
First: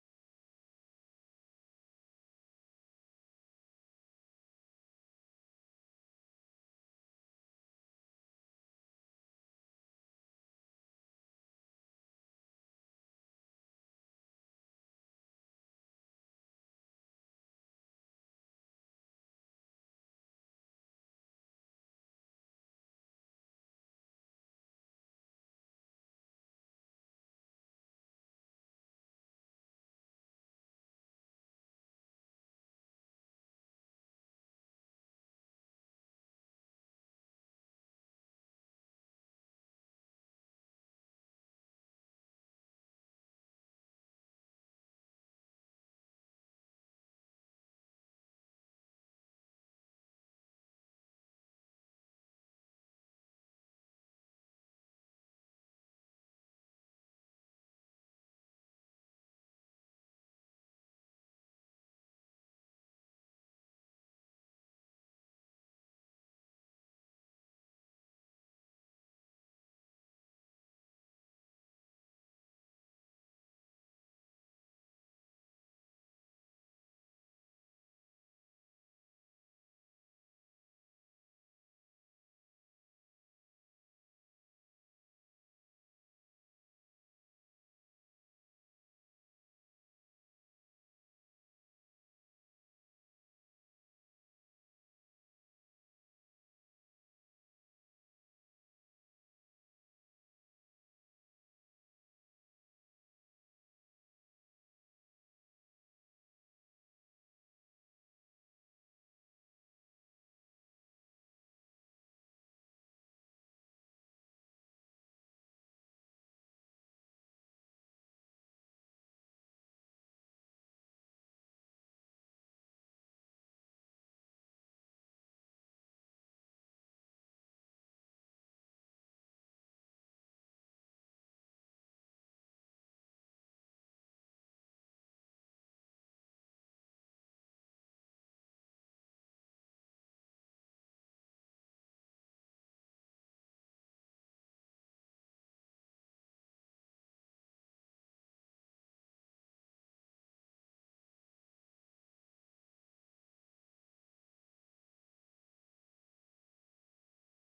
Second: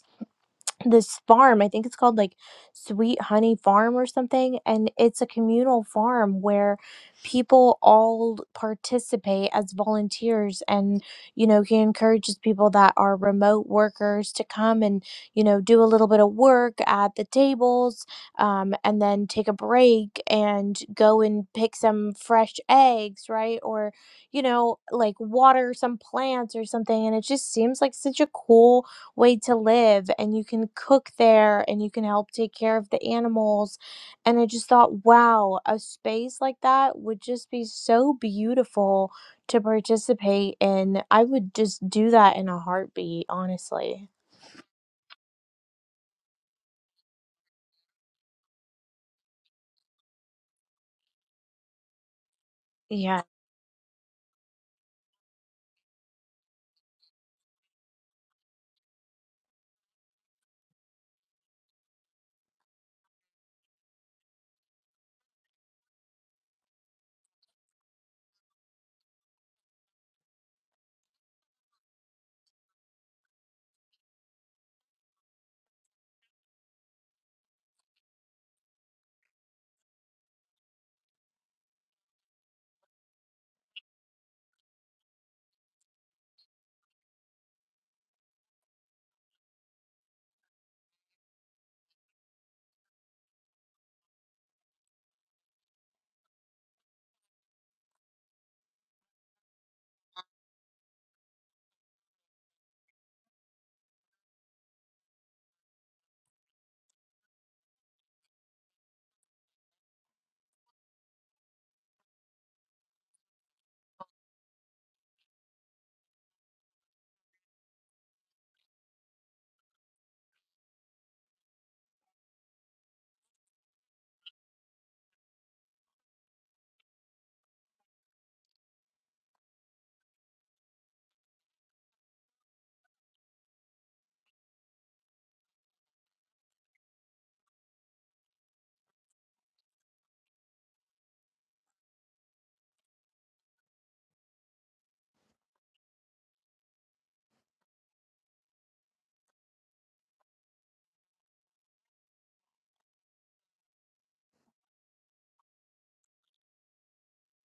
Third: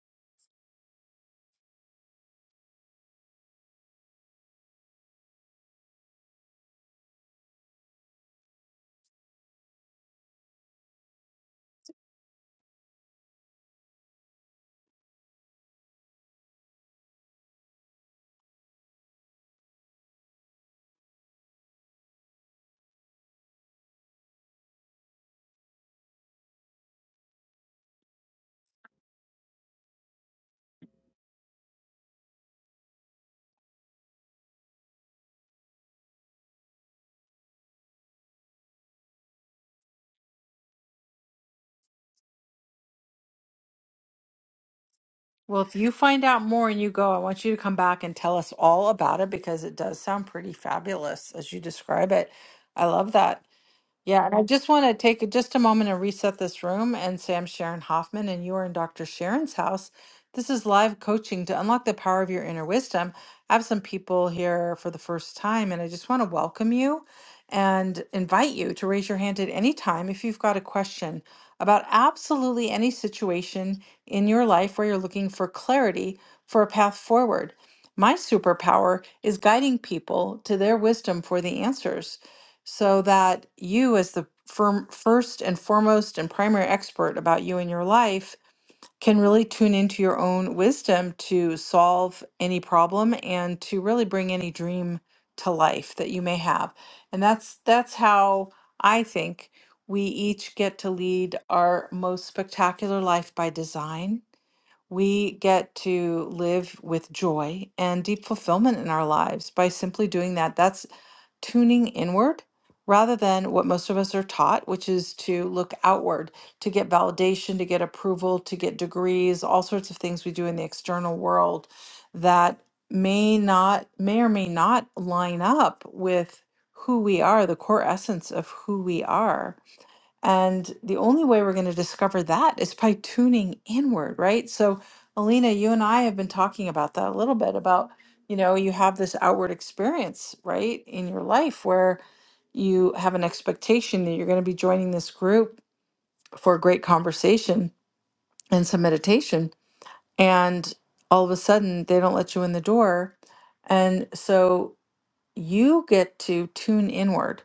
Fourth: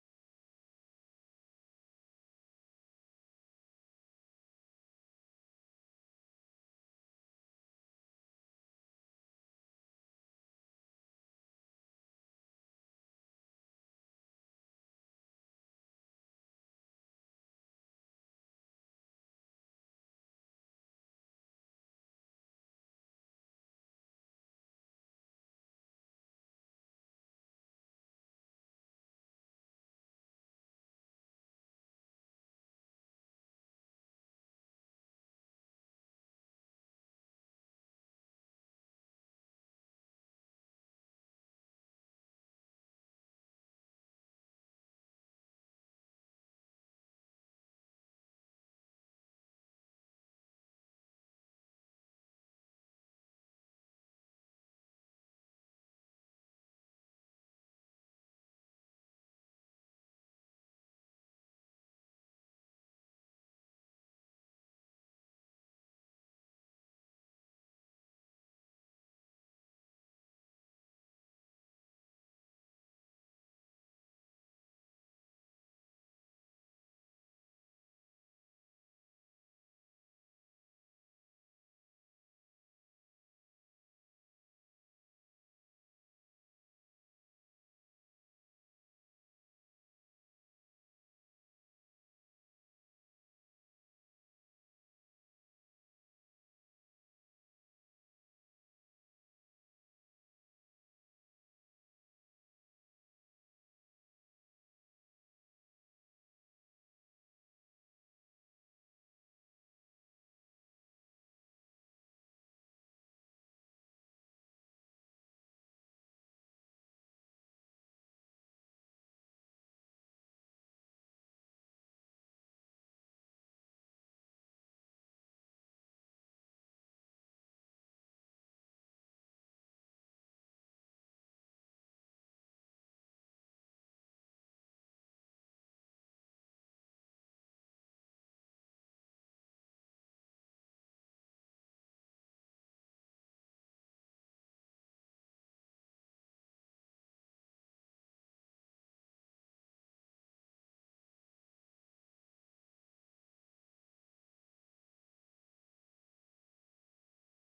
C: this farm. I think it's called like Sweet Honey Farm or something. And it's a communal farm where people all participate as volunteers. And, you know, he encourages people that are remote workers to come and, you know, do a little bit of work at the tables um, and then take a break and go and pick some fresh eggs, right? Or, you know, like water some plants or something. And it just seems like such a cool way to live and you can cook there and you can help take care of the animals and i just thought wow a space like that would just be so beautiful to participate in i would just do that in a heartbeat honestly
A: Well, if you find out more and you go, I want you to come back and tell us all about it because it does sound pretty fabulous as you describe it. I love
C: yeah
A: that. Yeah, and I just want to take just a moment and reset this room and say I'm Sharon Hoffman and you are in Dr. Sharon's house. This is live coaching to unlock the power of your inner wisdom. I have some people here for the first time and I just want to welcome you and invite you to raise your hand at any time if you've got a question about absolutely any situation in your life where you're looking for clarity for a path forward. My superpower is guiding people to their wisdom for the answers so that you, as the firm, first and foremost and primary expert about you and your life, can really tune into your own wisdom to solve any problem and to really bring any dream to life that you may have. And that's that's how I think we each get to lead our most spectacular life by design we get to live with joy and deep fulfillment in our lives by simply doing that. That's tuning inward rather than what most of us are taught, which is to look outward, to get validation, to get approval, to get degrees, all sorts of things we do in the external world that may not, may or may not line up with who we are, the core essence of who we are. And the only way we're going to discover that is by tuning inward, right? So, Alina, you and I have been talking about that a little bit about, you know, you have this outward experience, right, in your life where you have an expectation that you're going to be joining this group for a great conversation and some meditation. And all of a sudden, they don't let you in the door. And so you get to tune inward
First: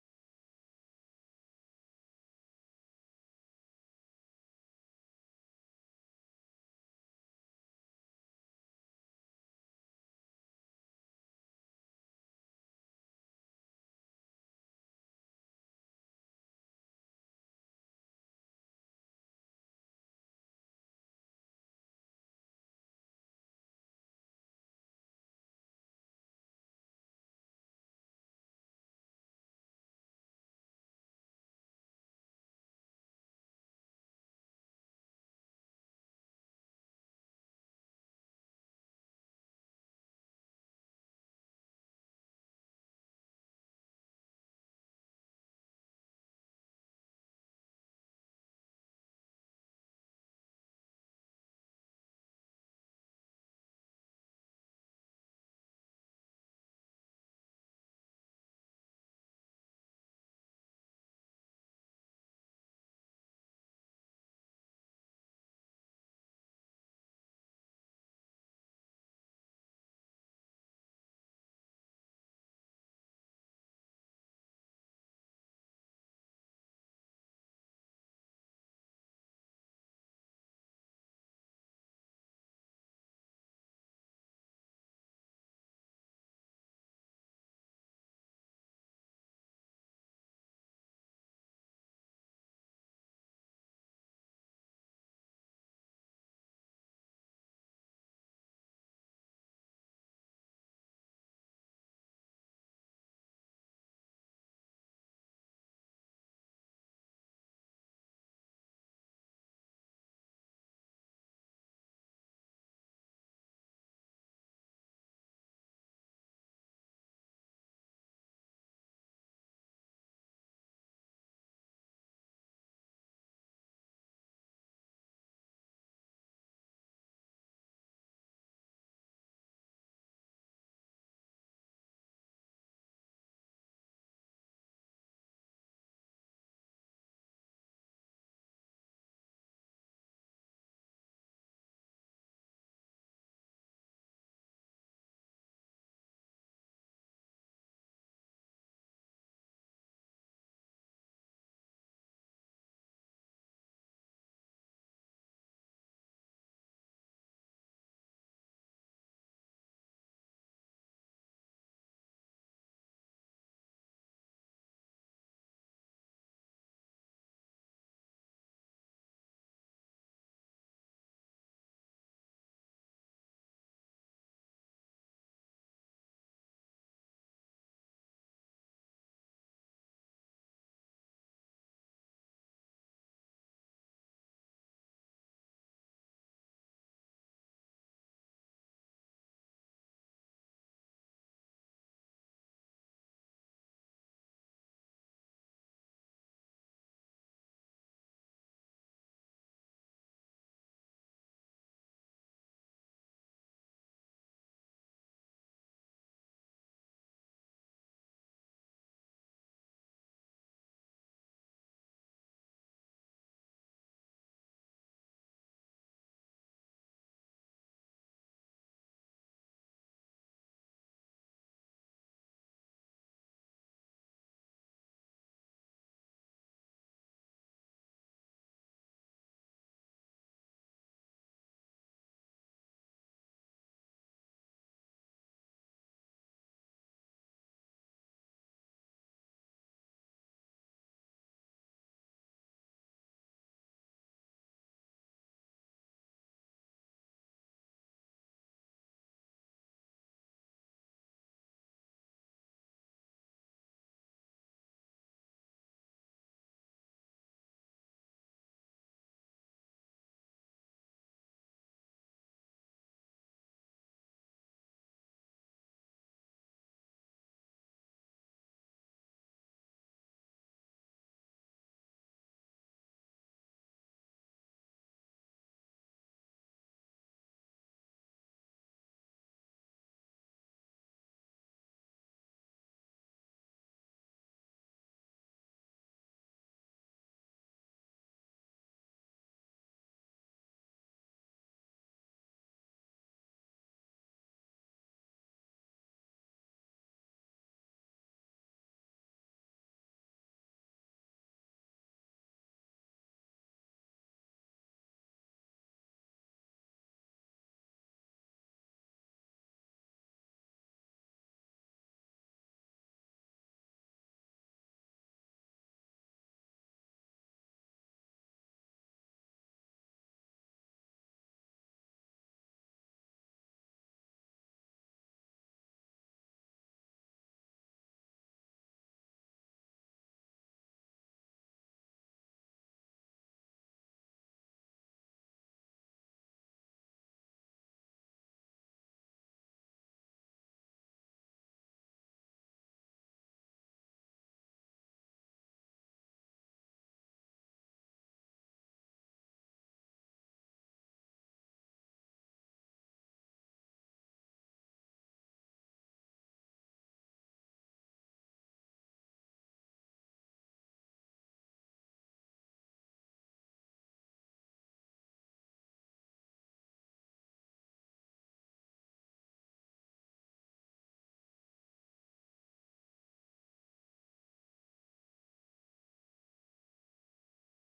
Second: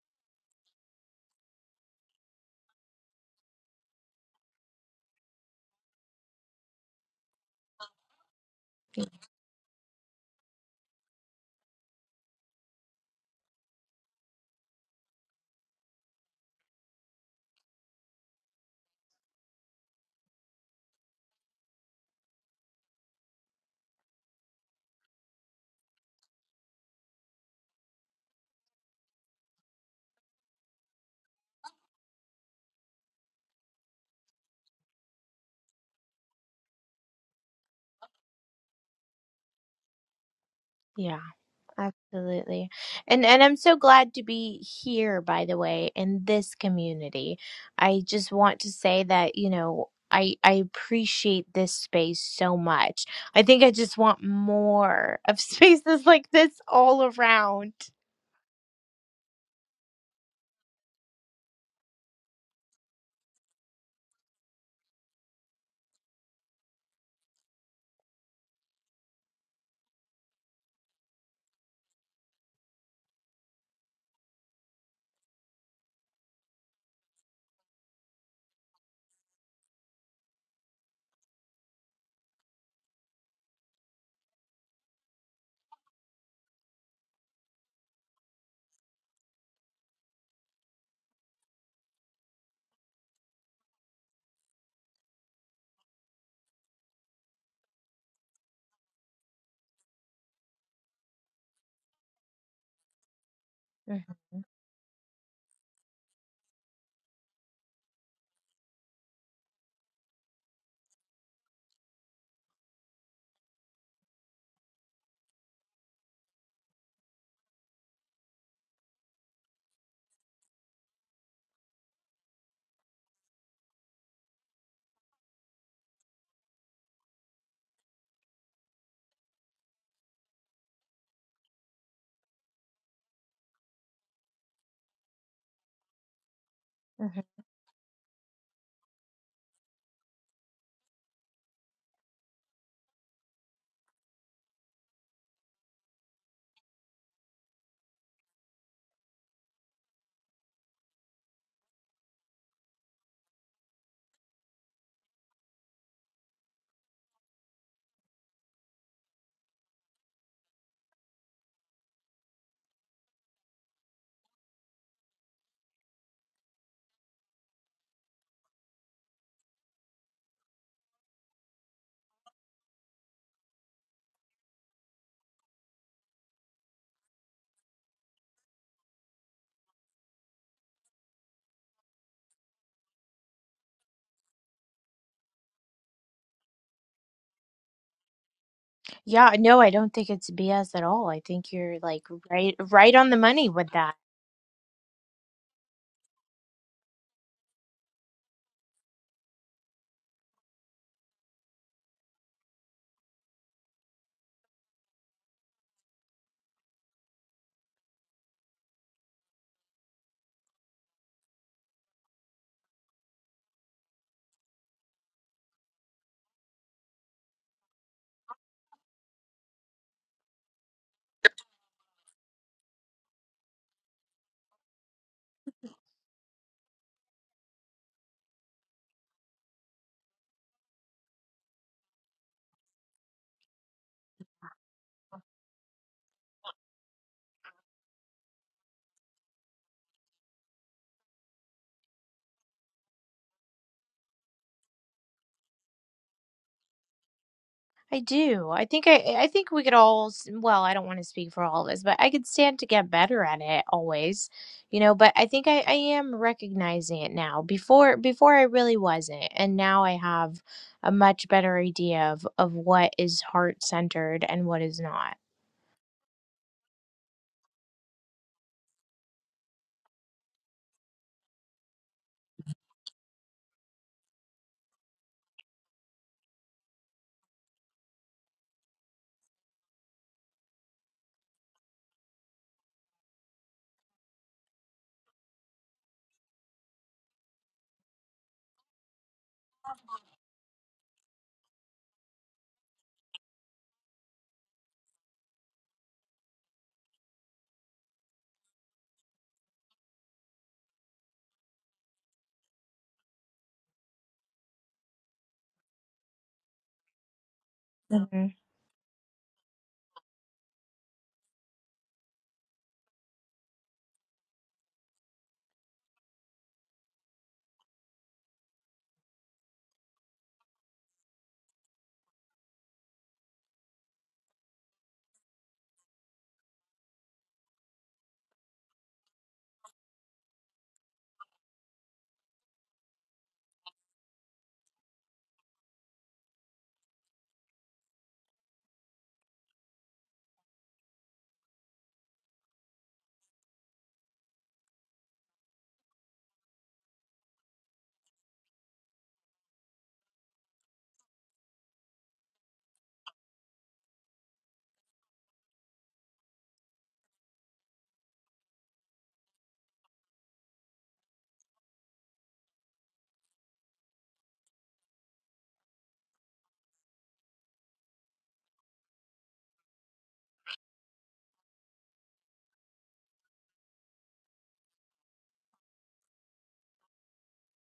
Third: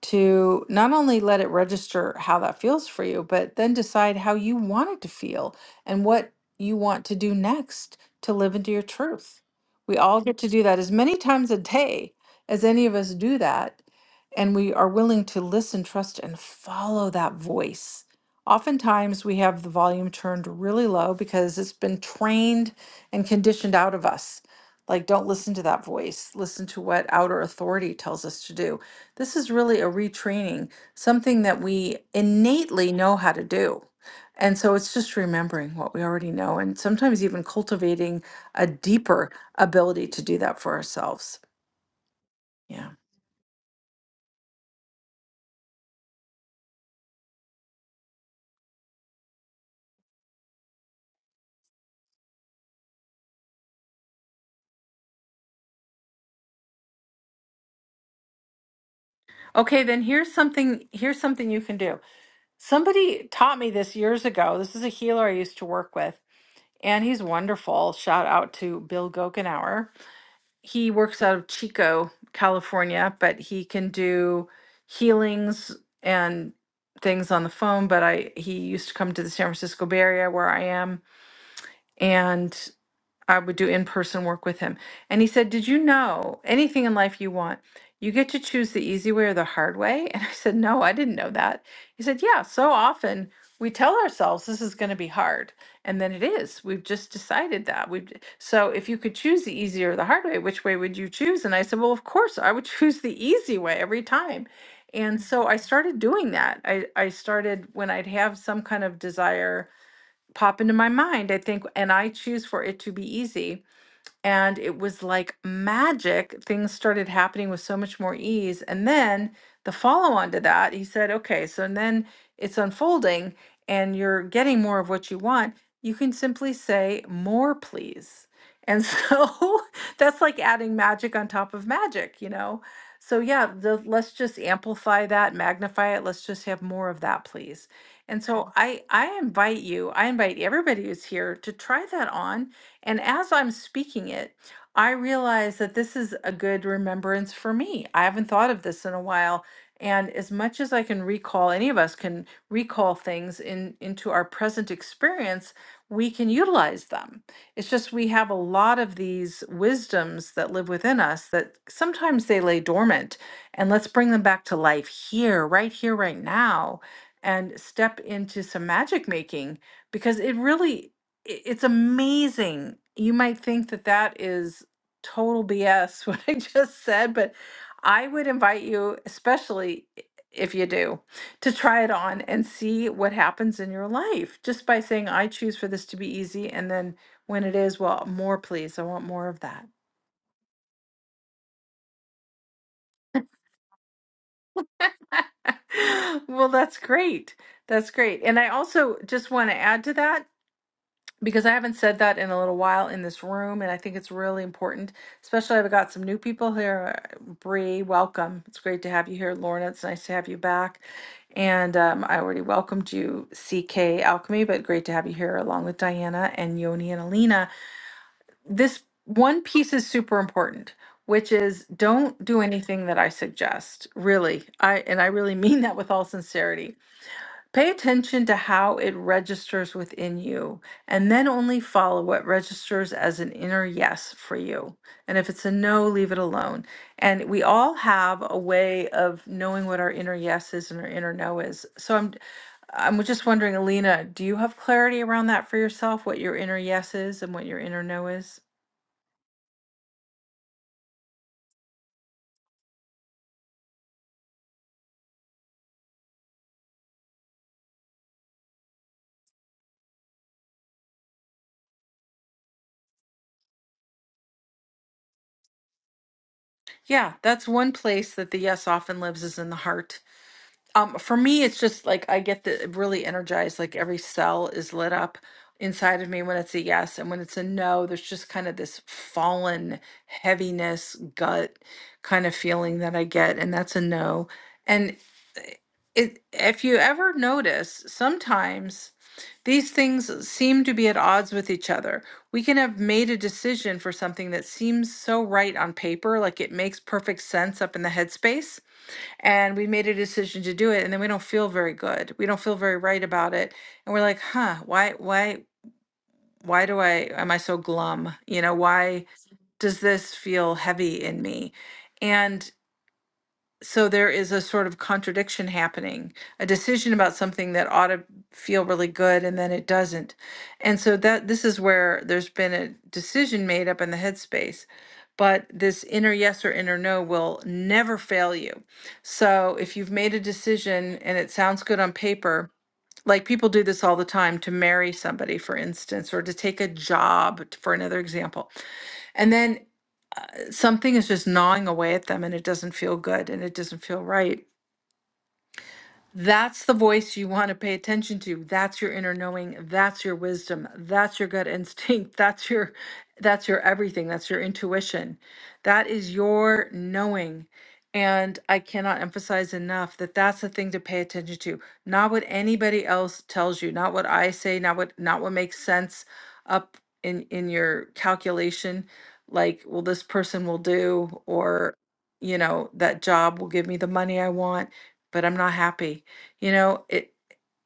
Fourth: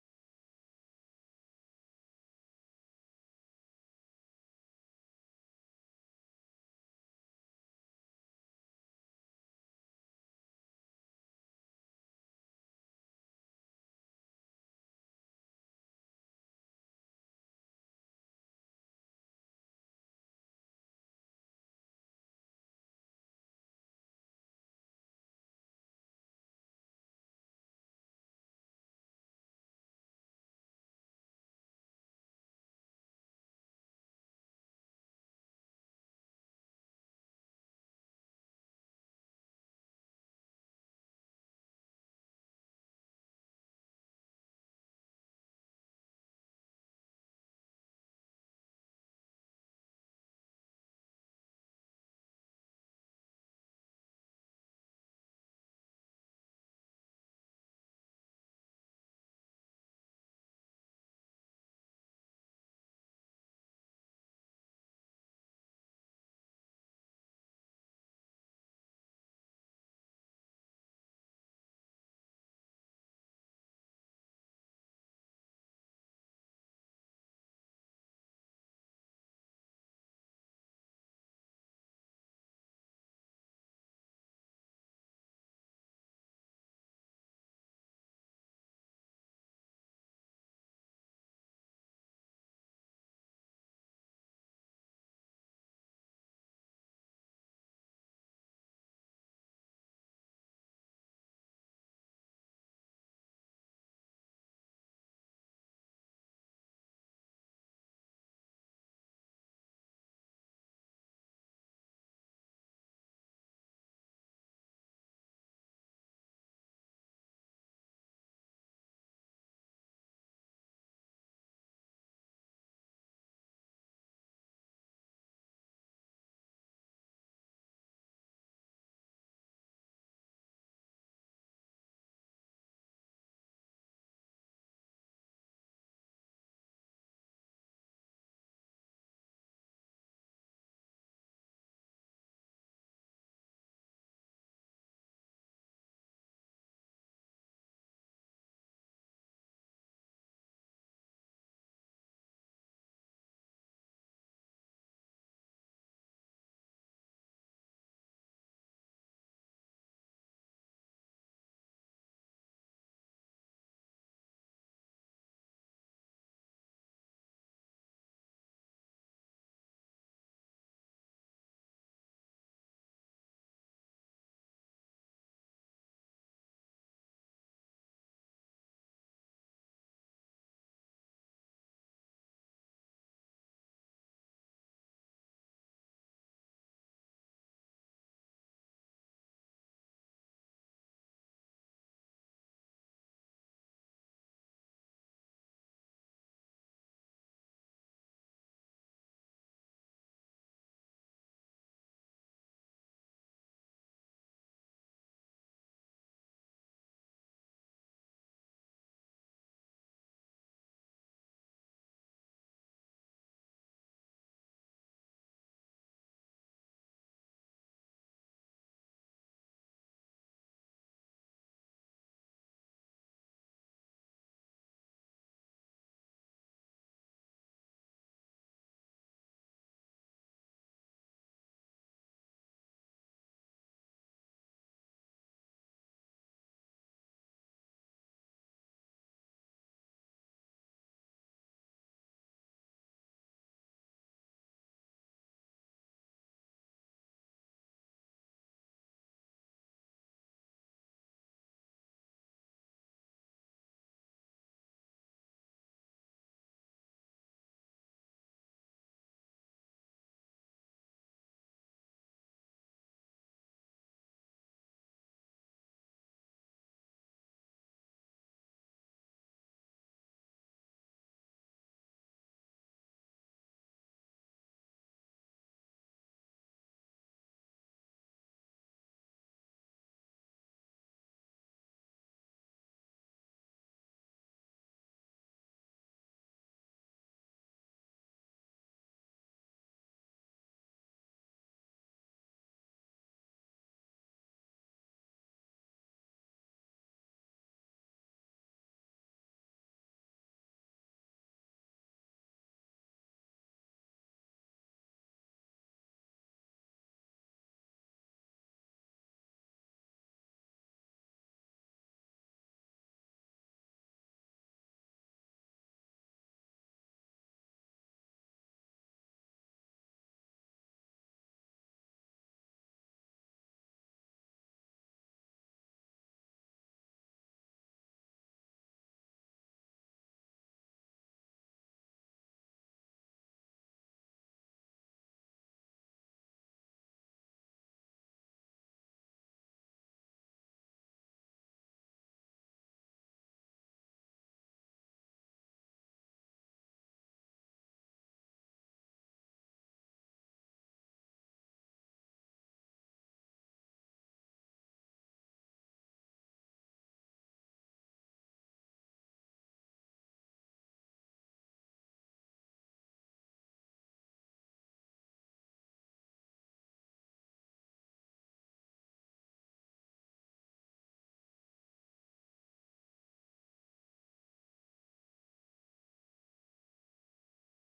A: to not only let it register how that feels for you, but then decide how you want it to feel and what you want to do next to live into your truth. We all get to do that as many times a day as any of us do that. And we are willing to listen, trust, and follow that voice. Oftentimes, we have the volume turned really low because it's been trained and conditioned out of us. Like, don't listen to that voice. Listen to what outer authority tells us to do this is really a retraining, something that we innately know how to do. And so it's just remembering what we already know and sometimes even cultivating a deeper ability to do that for
C: yeah
A: ourselves.
C: Absolutely.
A: Yeah.
C: And and I'm so glad to be here by the way in this community. I just want to say that, you know, I I appreciate this space so much. I think I just want more of spaces like this all around.
A: Okay, then here's something here's something you can do. Somebody taught me this years ago. This is a healer I used to work with, and he's wonderful. Shout out to Bill Gokenauer he works out of Chico, California, but he can do healings and things on the phone. But I he used to come to the San Francisco Bay Area where I am, and I would do in person work with him. And he said, Did you know anything in life you want? You get to choose the easy way or the hard way? And I said, No, I didn't know that. He said, Yeah, so often we tell ourselves this is going to be hard. And then it is. We've just decided that. We've d- so if you could choose the easy or the hard way, which way would you choose? And I said, Well, of course, I would choose the easy way every
C: Mhm,
A: time. And so I started doing that. I, I started when I'd have some kind of desire pop into my mind, I think, and I choose for it to be easy and it was like magic. Things started happening with so much more ease. And then the follow on to that, he said, okay, so and then it's unfolding and you're getting more of what you want. You can simply say, more, please. And so that's like adding magic on top of magic, you know? So, yeah, the, let's just amplify that, magnify it. Let's just have more of
C: mhm.
A: that, please. And so, Okay. I, I invite you, I invite everybody who's here to try that on and as I'm speaking it, I realize that this is a good remembrance for me. I haven't thought of this in a while. And as much as I can recall, any of us can recall things in, into our present experience, we can utilize them. It's just we have a lot of these wisdoms that live within us that sometimes they lay dormant. And let's bring them back to life here, right here, right now, and step into some magic making because it really i- it's amazing. You might think that that is total BS what I just said, but I would invite you, especially i- if you do, to try it on and see what happens in your life just by saying, I choose for this to be easy. And then when it is, well, more, please. I want more
C: Yeah,
A: of
C: no,
A: that.
C: I don't think it's BS at all. I think you're like right right on the money with that.
A: well, that's great. That's great. And I also just want to add to that because I haven't said that in a little while in this room, and I think it's really important. Especially, I've got some new people here. Bree, welcome. It's great to have you here, Lorna. It's nice to have you back. And um, I already welcomed you, CK Alchemy, but great to have you here along with Diana and Yoni and Alina. This one piece is super important, which is don't do anything that I suggest. Really, I and I really mean that with all sincerity Pay attention to how it registers within you, and then only follow what registers as an inner yes for you. And if it's a no, leave it alone. And we all have a way of knowing what our inner yes is and our inner no is. So I'm I'm just wondering, Alina, do you have clarity around that for yourself, what your inner yes is and what your inner
C: I
A: no is?
C: do. I think I I think we could all, s- well, I don't want to speak for all of us, but I could stand to get better at it always, you know, but I think I I am recognizing it now. Before before I really wasn't, and now I have a much better idea of of what is heart-centered and what is not.
A: Yeah, that's one place that the yes often lives is in the heart. Um, for me, it's just like I get the really energized, like every cell is lit up inside of me when it's a yes. And when it's a no, there's just kind of this fallen heaviness, gut kind of feeling that I get, and that's a no. And eh, it, if you ever notice, sometimes these things seem to be at odds with each other. We can have made a decision for something that seems so right on paper, like it makes perfect sense up in the headspace and we made a decision to do it and then we don't feel very good we don't feel very right about it and we're like huh why why why do i am i so glum
C: hmm
A: you know why does this feel heavy in me and so there is a sort of contradiction happening a decision about something that ought to feel really good and then it doesn't and so that this is where there's been a decision made up in the headspace but this inner yes or inner no will never fail you so if you've made a decision and it sounds good on paper like people do this all the time to marry somebody for instance or to take a job t- for another example and then uh, something is just gnawing away at them and it doesn't feel good and it doesn't feel right that's the voice you want to pay attention to. That's your inner knowing. That's your wisdom. That's your gut instinct. That's your that's your everything. That's your intuition. That is your knowing. And I cannot emphasize enough that that's the thing to pay attention to. Not what anybody else tells you, not what I say, not what not what makes sense up in in your calculation like well this person will do or you know that job will give me the money I want but I'm not happy you know, it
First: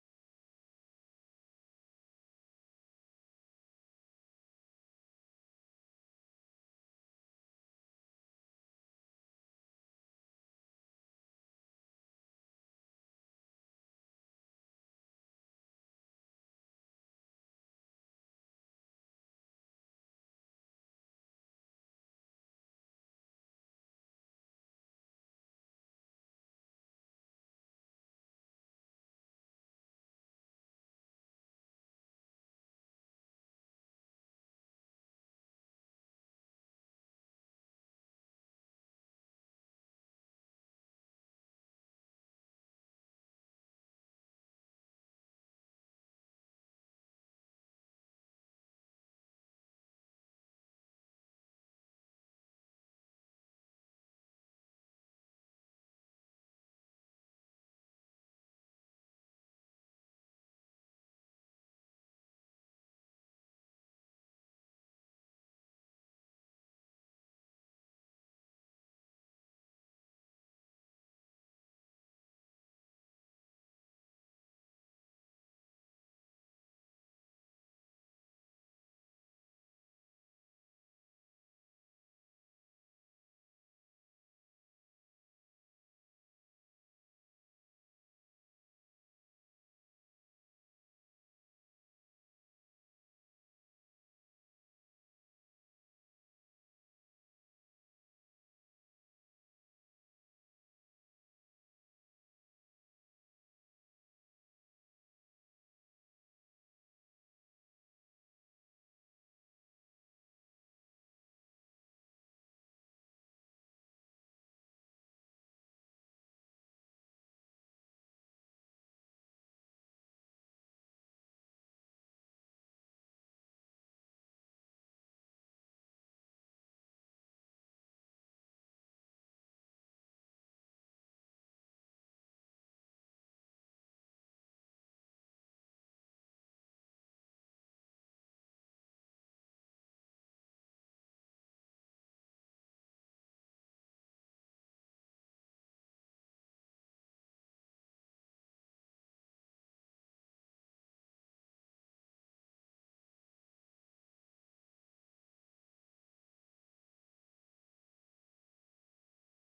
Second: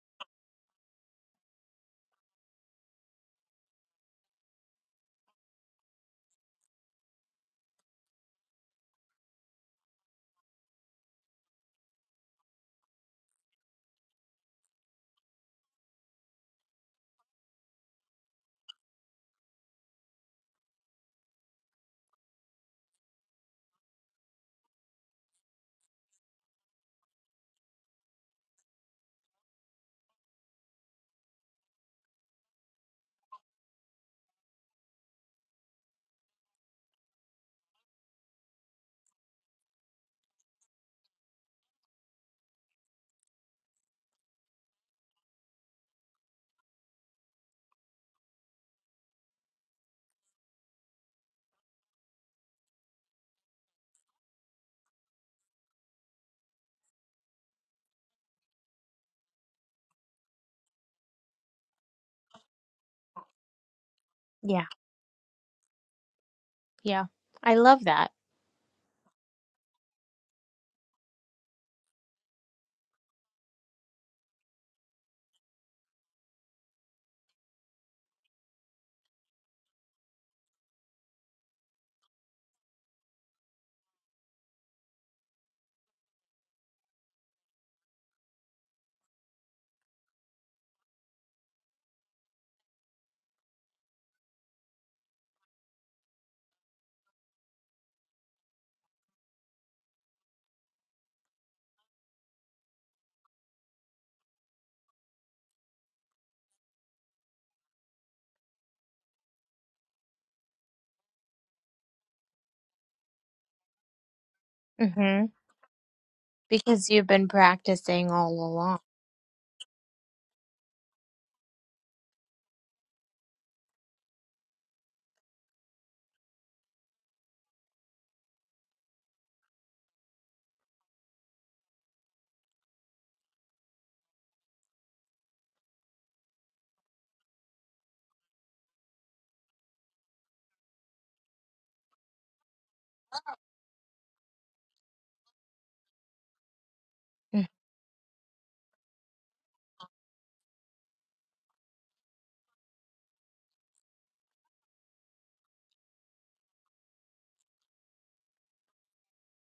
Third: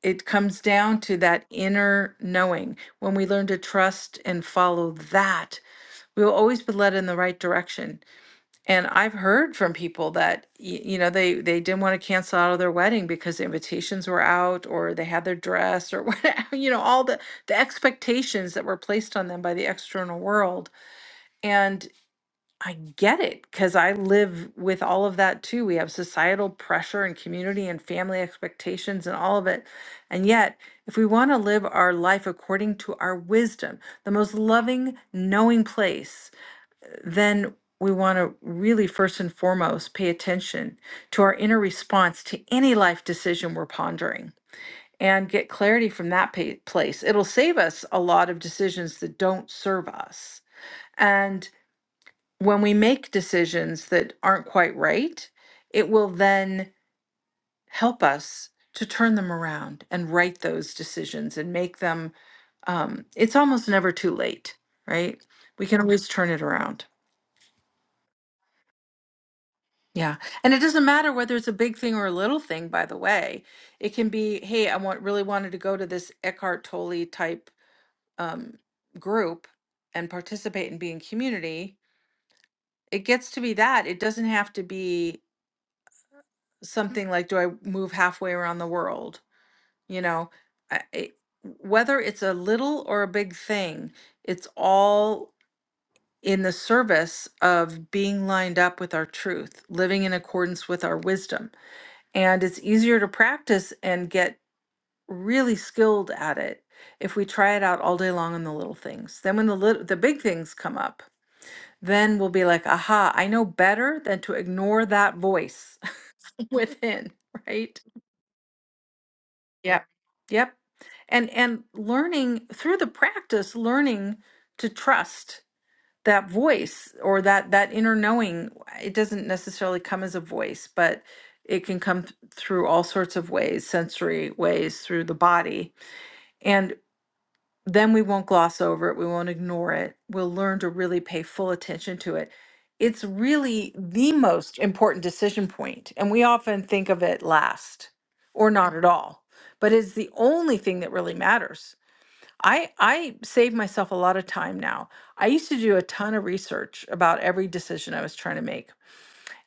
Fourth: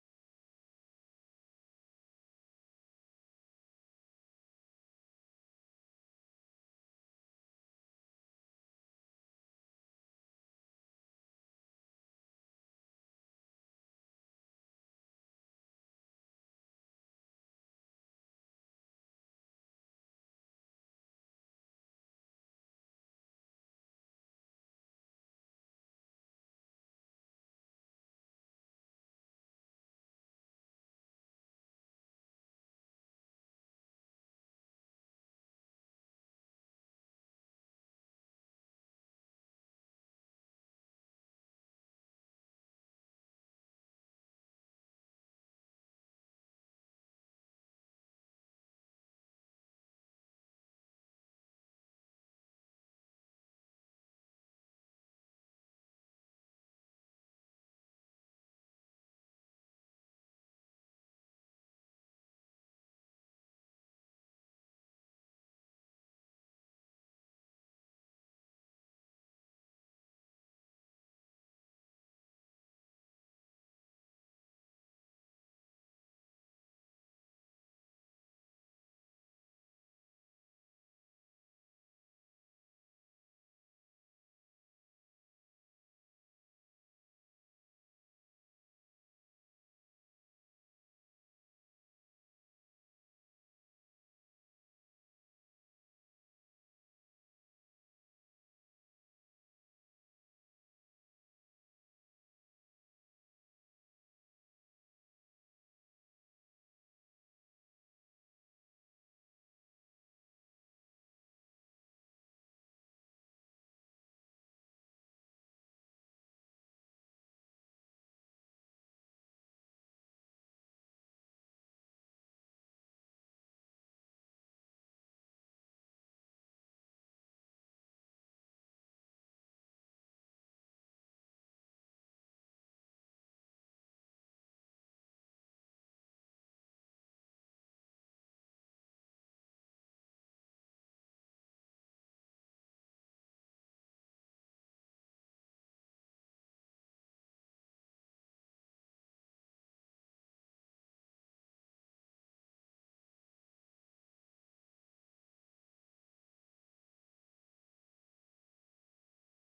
A: it comes down to that inner knowing. When we learn to trust and follow that, we will always be led in the right direction. And I've heard from people that y- you know they they didn't want to cancel out of their wedding because the invitations were out, or they had their dress, or whatever. You know, all the the expectations that were placed on them by the external world. And I get it because I live with all of that too. We have societal pressure and community and family expectations and all of it. And yet, if we want to live our life according to our wisdom, the most loving, knowing place, then we want to really first and foremost pay attention to our inner response to any life decision we're pondering and get clarity from that pa- place. It'll save us a lot of decisions that don't serve us. and when we make decisions that aren't quite right, it will then help us to turn them around and right those decisions and make them. Um, it's almost never too late,
C: Yeah.
A: right? We can always turn it around.
C: Yeah. I love that.
A: Yeah. And it doesn't matter whether it's a big thing or a little thing, by the way. It can be, hey, I want really wanted to go to this Eckhart Tolle type um, group and participate and be in community. It gets to be that. It doesn't have to be something like do i move halfway around the world you know I, I- whether it's a little or a big thing it's all in the service of being lined up with our truth living in accordance with our wisdom and it's easier to practice and get really skilled at it if we try it out all day long on the little things then when the little, the big things come up then we'll be like aha i know better than to ignore that
C: hmm
A: voice
C: Because you've
A: within
C: been
A: right
C: practicing all along.
A: Yep. Yep. And and learning through the practice, learning to trust that voice or that that inner knowing. It doesn't necessarily come as a voice, but it can come th- through all sorts of ways, sensory ways, through the body. And then we won't gloss over it. We won't ignore it. We'll learn to really pay full attention to it. It's really the most important decision point, and we often think of it last or not at all, but it's the only thing that really matters. I, I save myself a lot of time now. I used to do a ton of research about every decision I was trying to make.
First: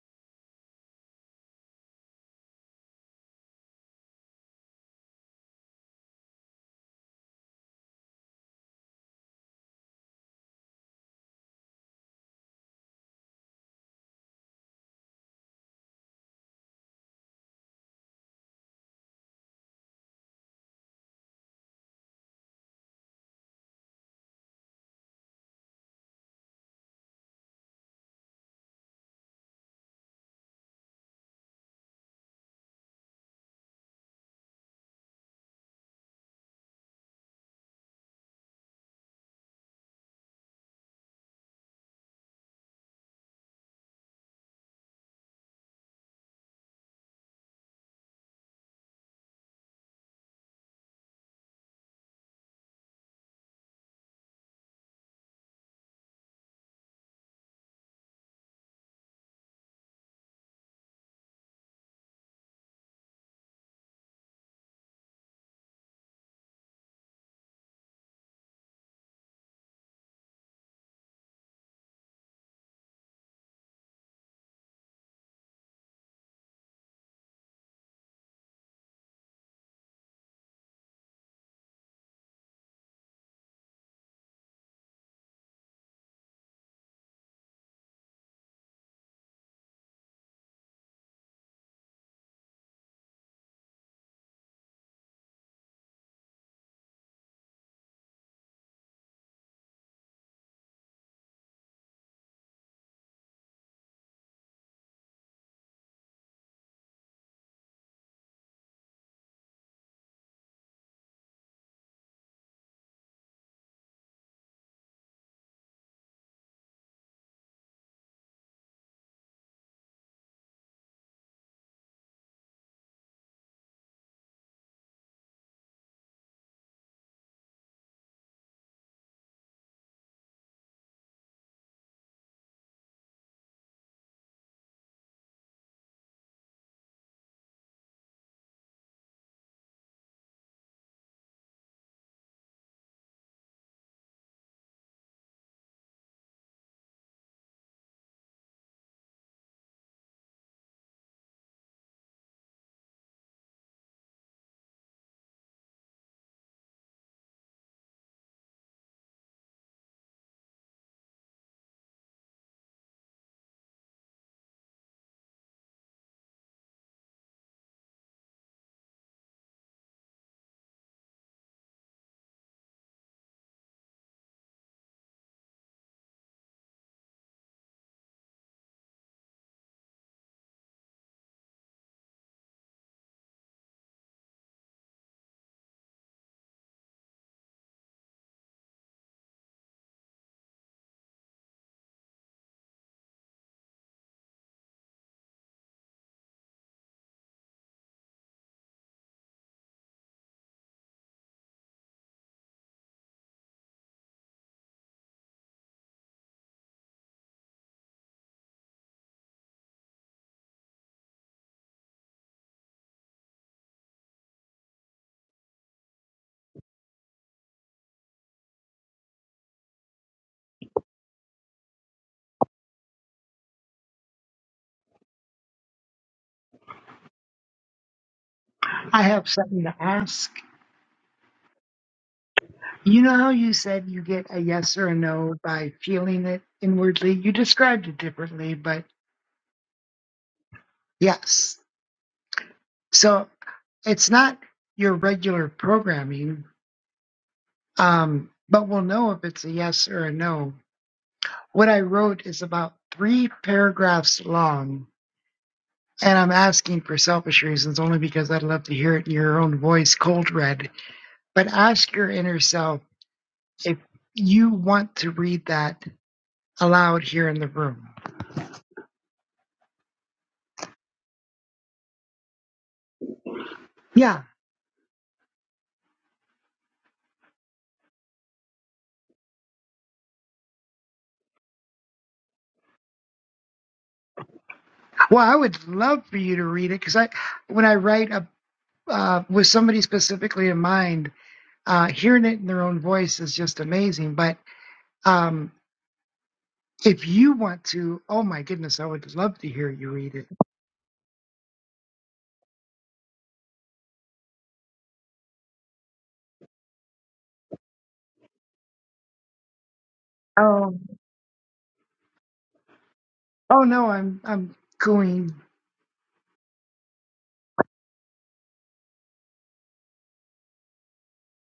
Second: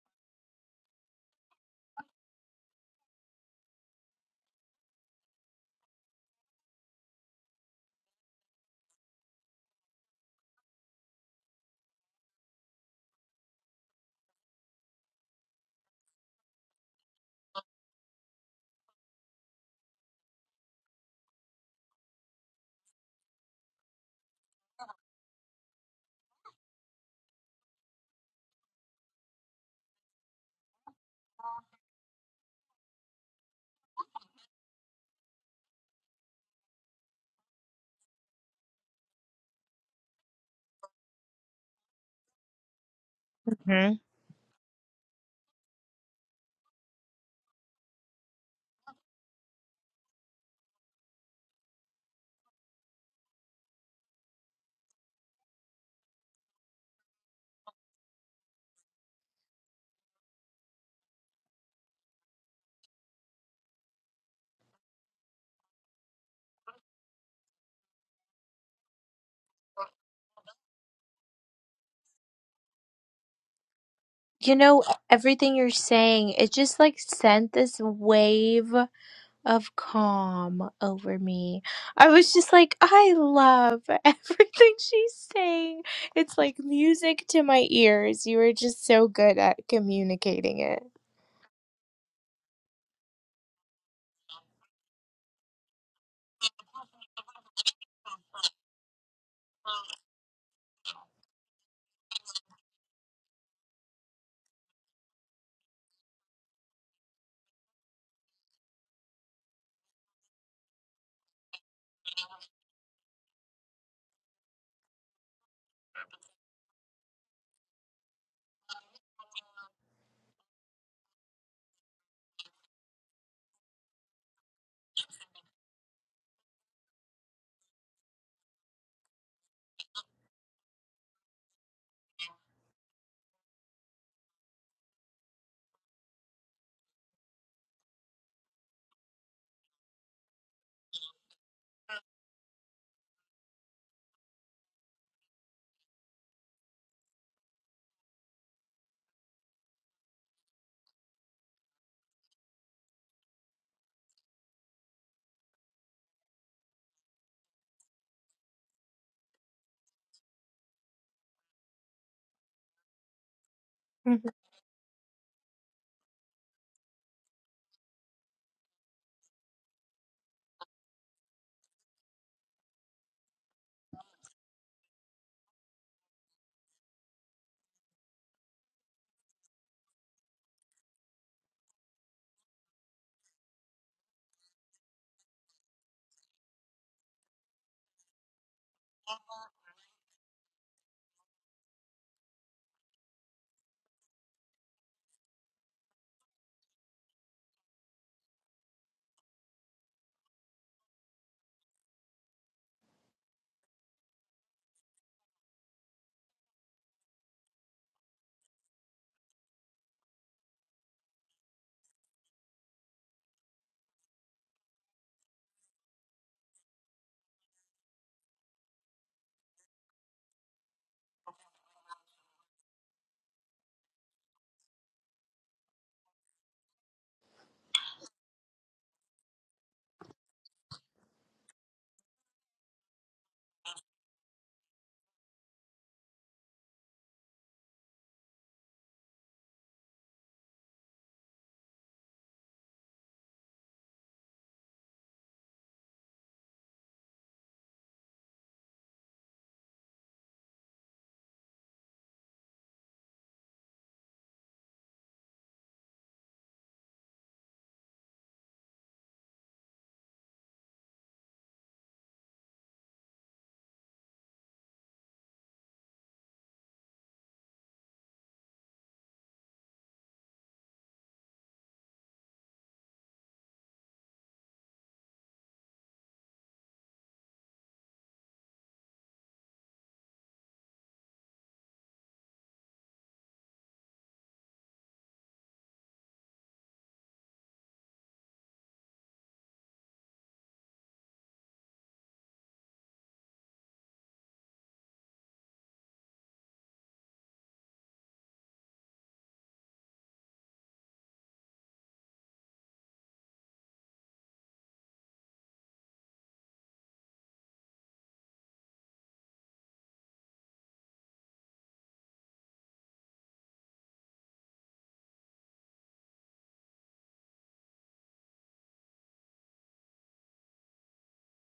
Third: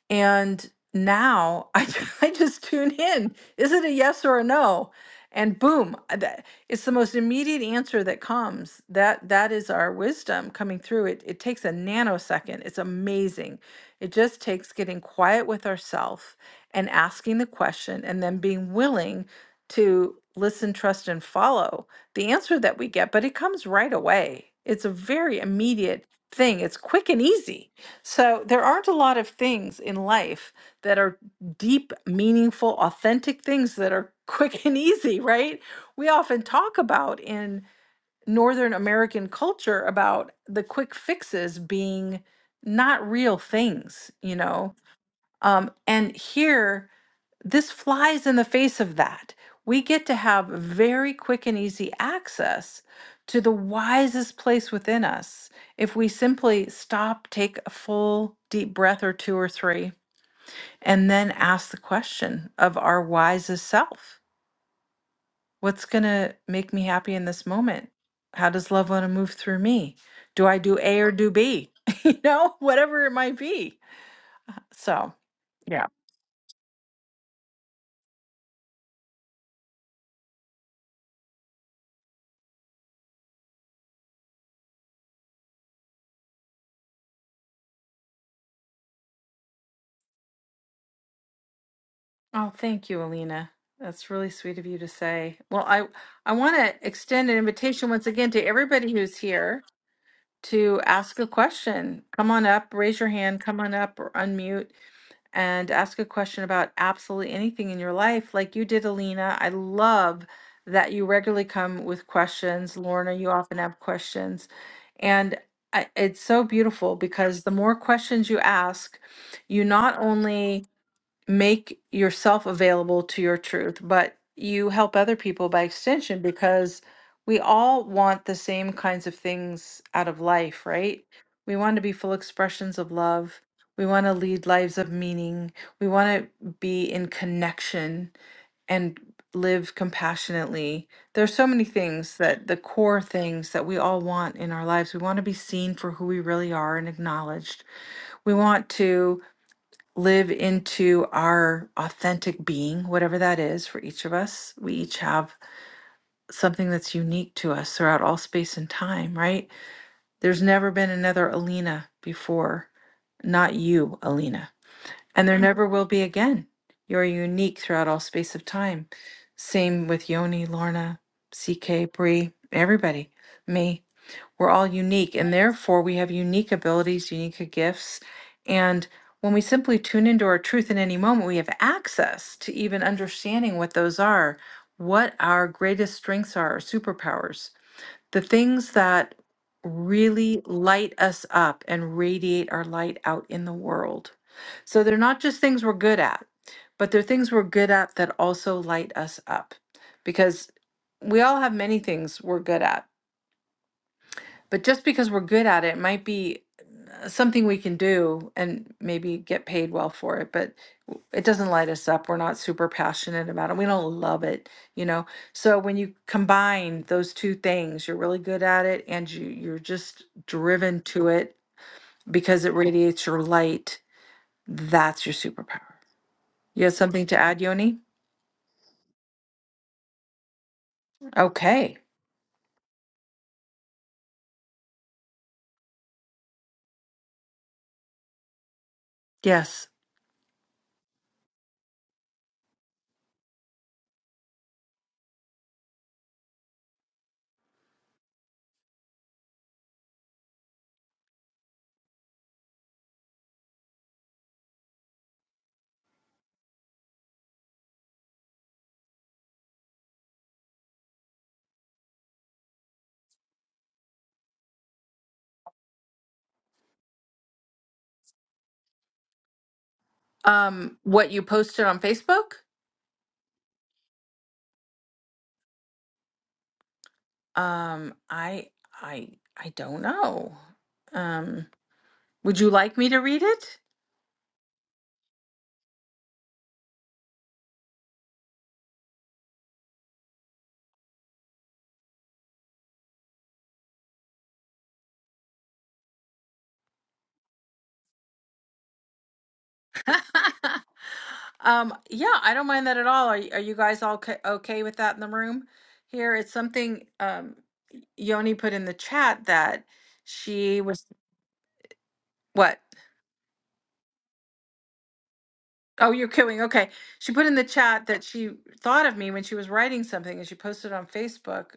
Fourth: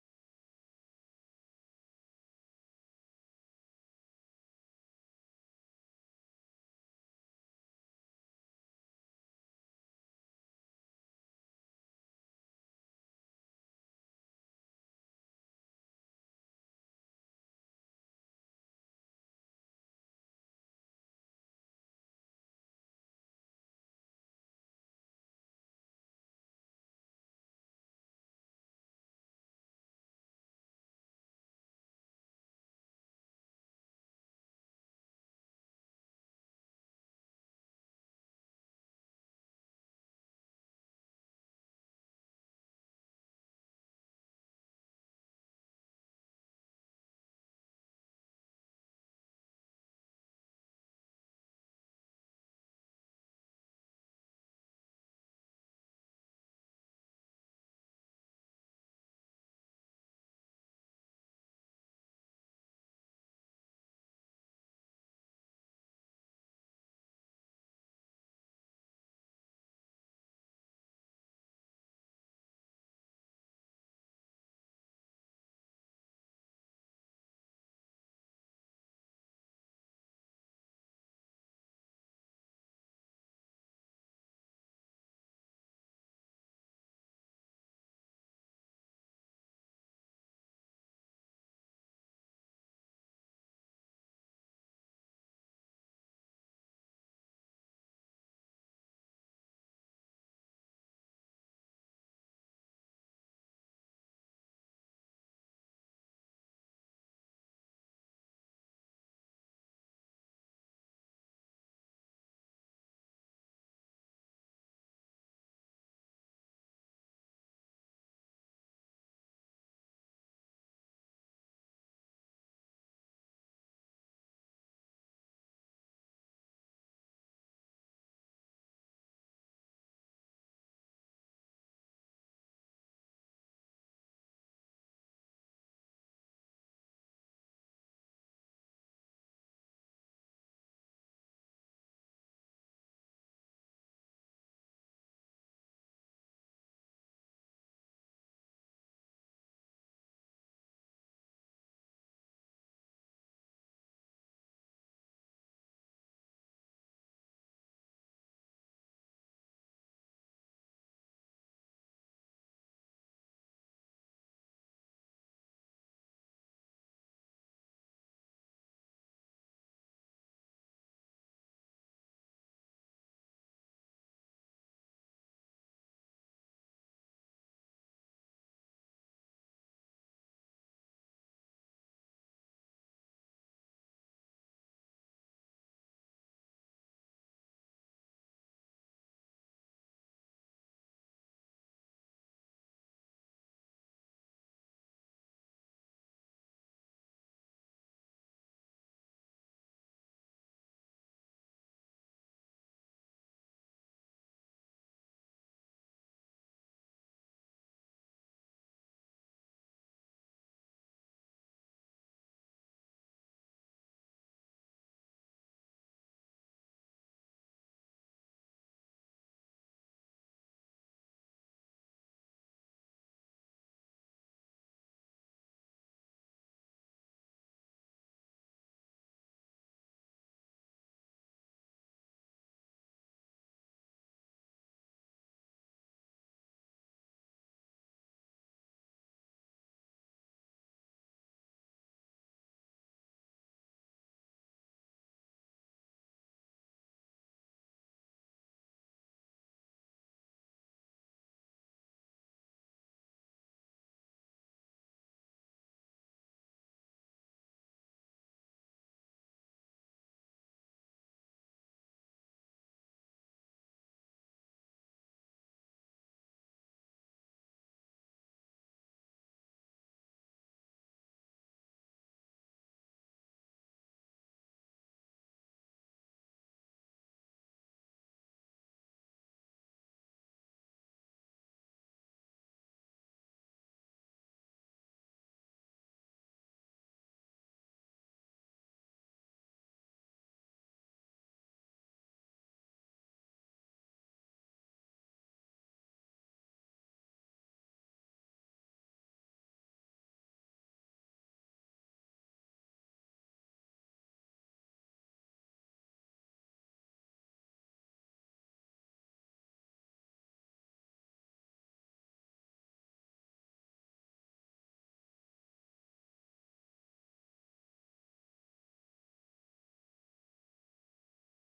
A: And now I, ju- I just tune in. Is it a yes or a no? And boom, I- that- it's the most immediate answer that comes. That that is our wisdom coming through. It it takes a nanosecond. It's amazing. It just takes getting quiet with ourself and asking the question and then being willing to listen, trust, and follow the answer that we get, but it comes right away. It's a very immediate thing. It's quick and easy so there aren't a lot of things in life that are deep, meaningful, authentic things that are quick and easy, right? We often talk about in Northern American culture about the quick fixes being not real
C: hmm
A: things, you know. Um, and here this flies in the face of that. We get to have very quick and easy access to the wisest place within us if we simply stop, take a full deep breath or two or three, and then ask the question of our wisest self What's going to make me happy in this moment? How does love want to move through me? Do I do A or do B? you know, whatever it might be.
C: You know,
A: So,
C: everything you're saying, it just like sent this wave of calm over me. I was just like, I love everything she's saying. It's like music to my ears. You were just so good at communicating it.
A: Oh, thank you, Alina. That's really sweet of you to say. Well, I I want to extend an invitation once again to everybody who's here to ask a question. Come on up, raise your hand, come on up or unmute and ask a question about absolutely anything in your life like you did, Alina. I love that you regularly come with questions. Lorna, you often have questions. And I, it's so beautiful because the more questions you ask, you not only make yourself available to your truth, but you help other people by extension because we all want the same kinds of things out of life, right? We want to be full expressions of love. We want to lead lives of meaning. We want to be in connection and live compassionately. There's so many things that the core things that we all want in our lives. We want to be seen for who we really are and acknowledged. We want to live into our authentic being, whatever that is for each of us. We each have something that's unique to us throughout all space and time, right? There's never been another Alina before, not you,
C: Mhm.
A: Alina. And there Mhm. never will be again. You're unique throughout all space of time. Same with Yoni, Lorna, CK, Bree, everybody, me. We're all unique, and therefore we have unique abilities, unique gifts. And when we simply tune into our truth in any moment, we have access to even understanding what those are, what our greatest strengths are, our superpowers, the things that really light us up and radiate our light out in the world. So they're not just things we're good at, but they're things we're good at that also light us up because we all have many things we're good at but just because we're good at it might be uh, something we can do and maybe get paid well for it, but it doesn't light us up. We're not super passionate about it. We don't love it, you know. So when you combine those two things, you're really good at it and you you're just driven to it because it radiates your light. That's your superpower. You have something to add, Yoni?
B: I have something to ask."
A: Okay.
B: You know how you said you get a yes or a no by feeling it inwardly? You described it differently, but
A: Yes.
B: Yes. So it's not your regular programming, um, but we'll know if it's a yes or a no. What I wrote is about three paragraphs long, and I'm asking for selfish reasons only because I'd love to hear it in your own voice, cold read. But ask your inner self if you want to read that aloud here in the room.
A: Um, what you posted on Facebook?
B: Yeah.
A: Um, I I I don't know. Um, would you like me to read it?
B: Well, I would love for you to read it because I, when I write a, uh, with somebody specifically in mind, Uh, hearing it in their own voice is just amazing. But um, if you want to, oh my goodness, I would love to hear you read it.
A: Um, yeah, I don't mind that at all. Are y- are you guys all ca- okay with that in the room? Here, it's something um Yoni put in the chat that she
B: Oh,
A: was what?
B: oh no, I'm I'm going.
A: Oh, you're kidding. Okay. She put in the chat that she thought of me when she was writing something and she posted it on Facebook.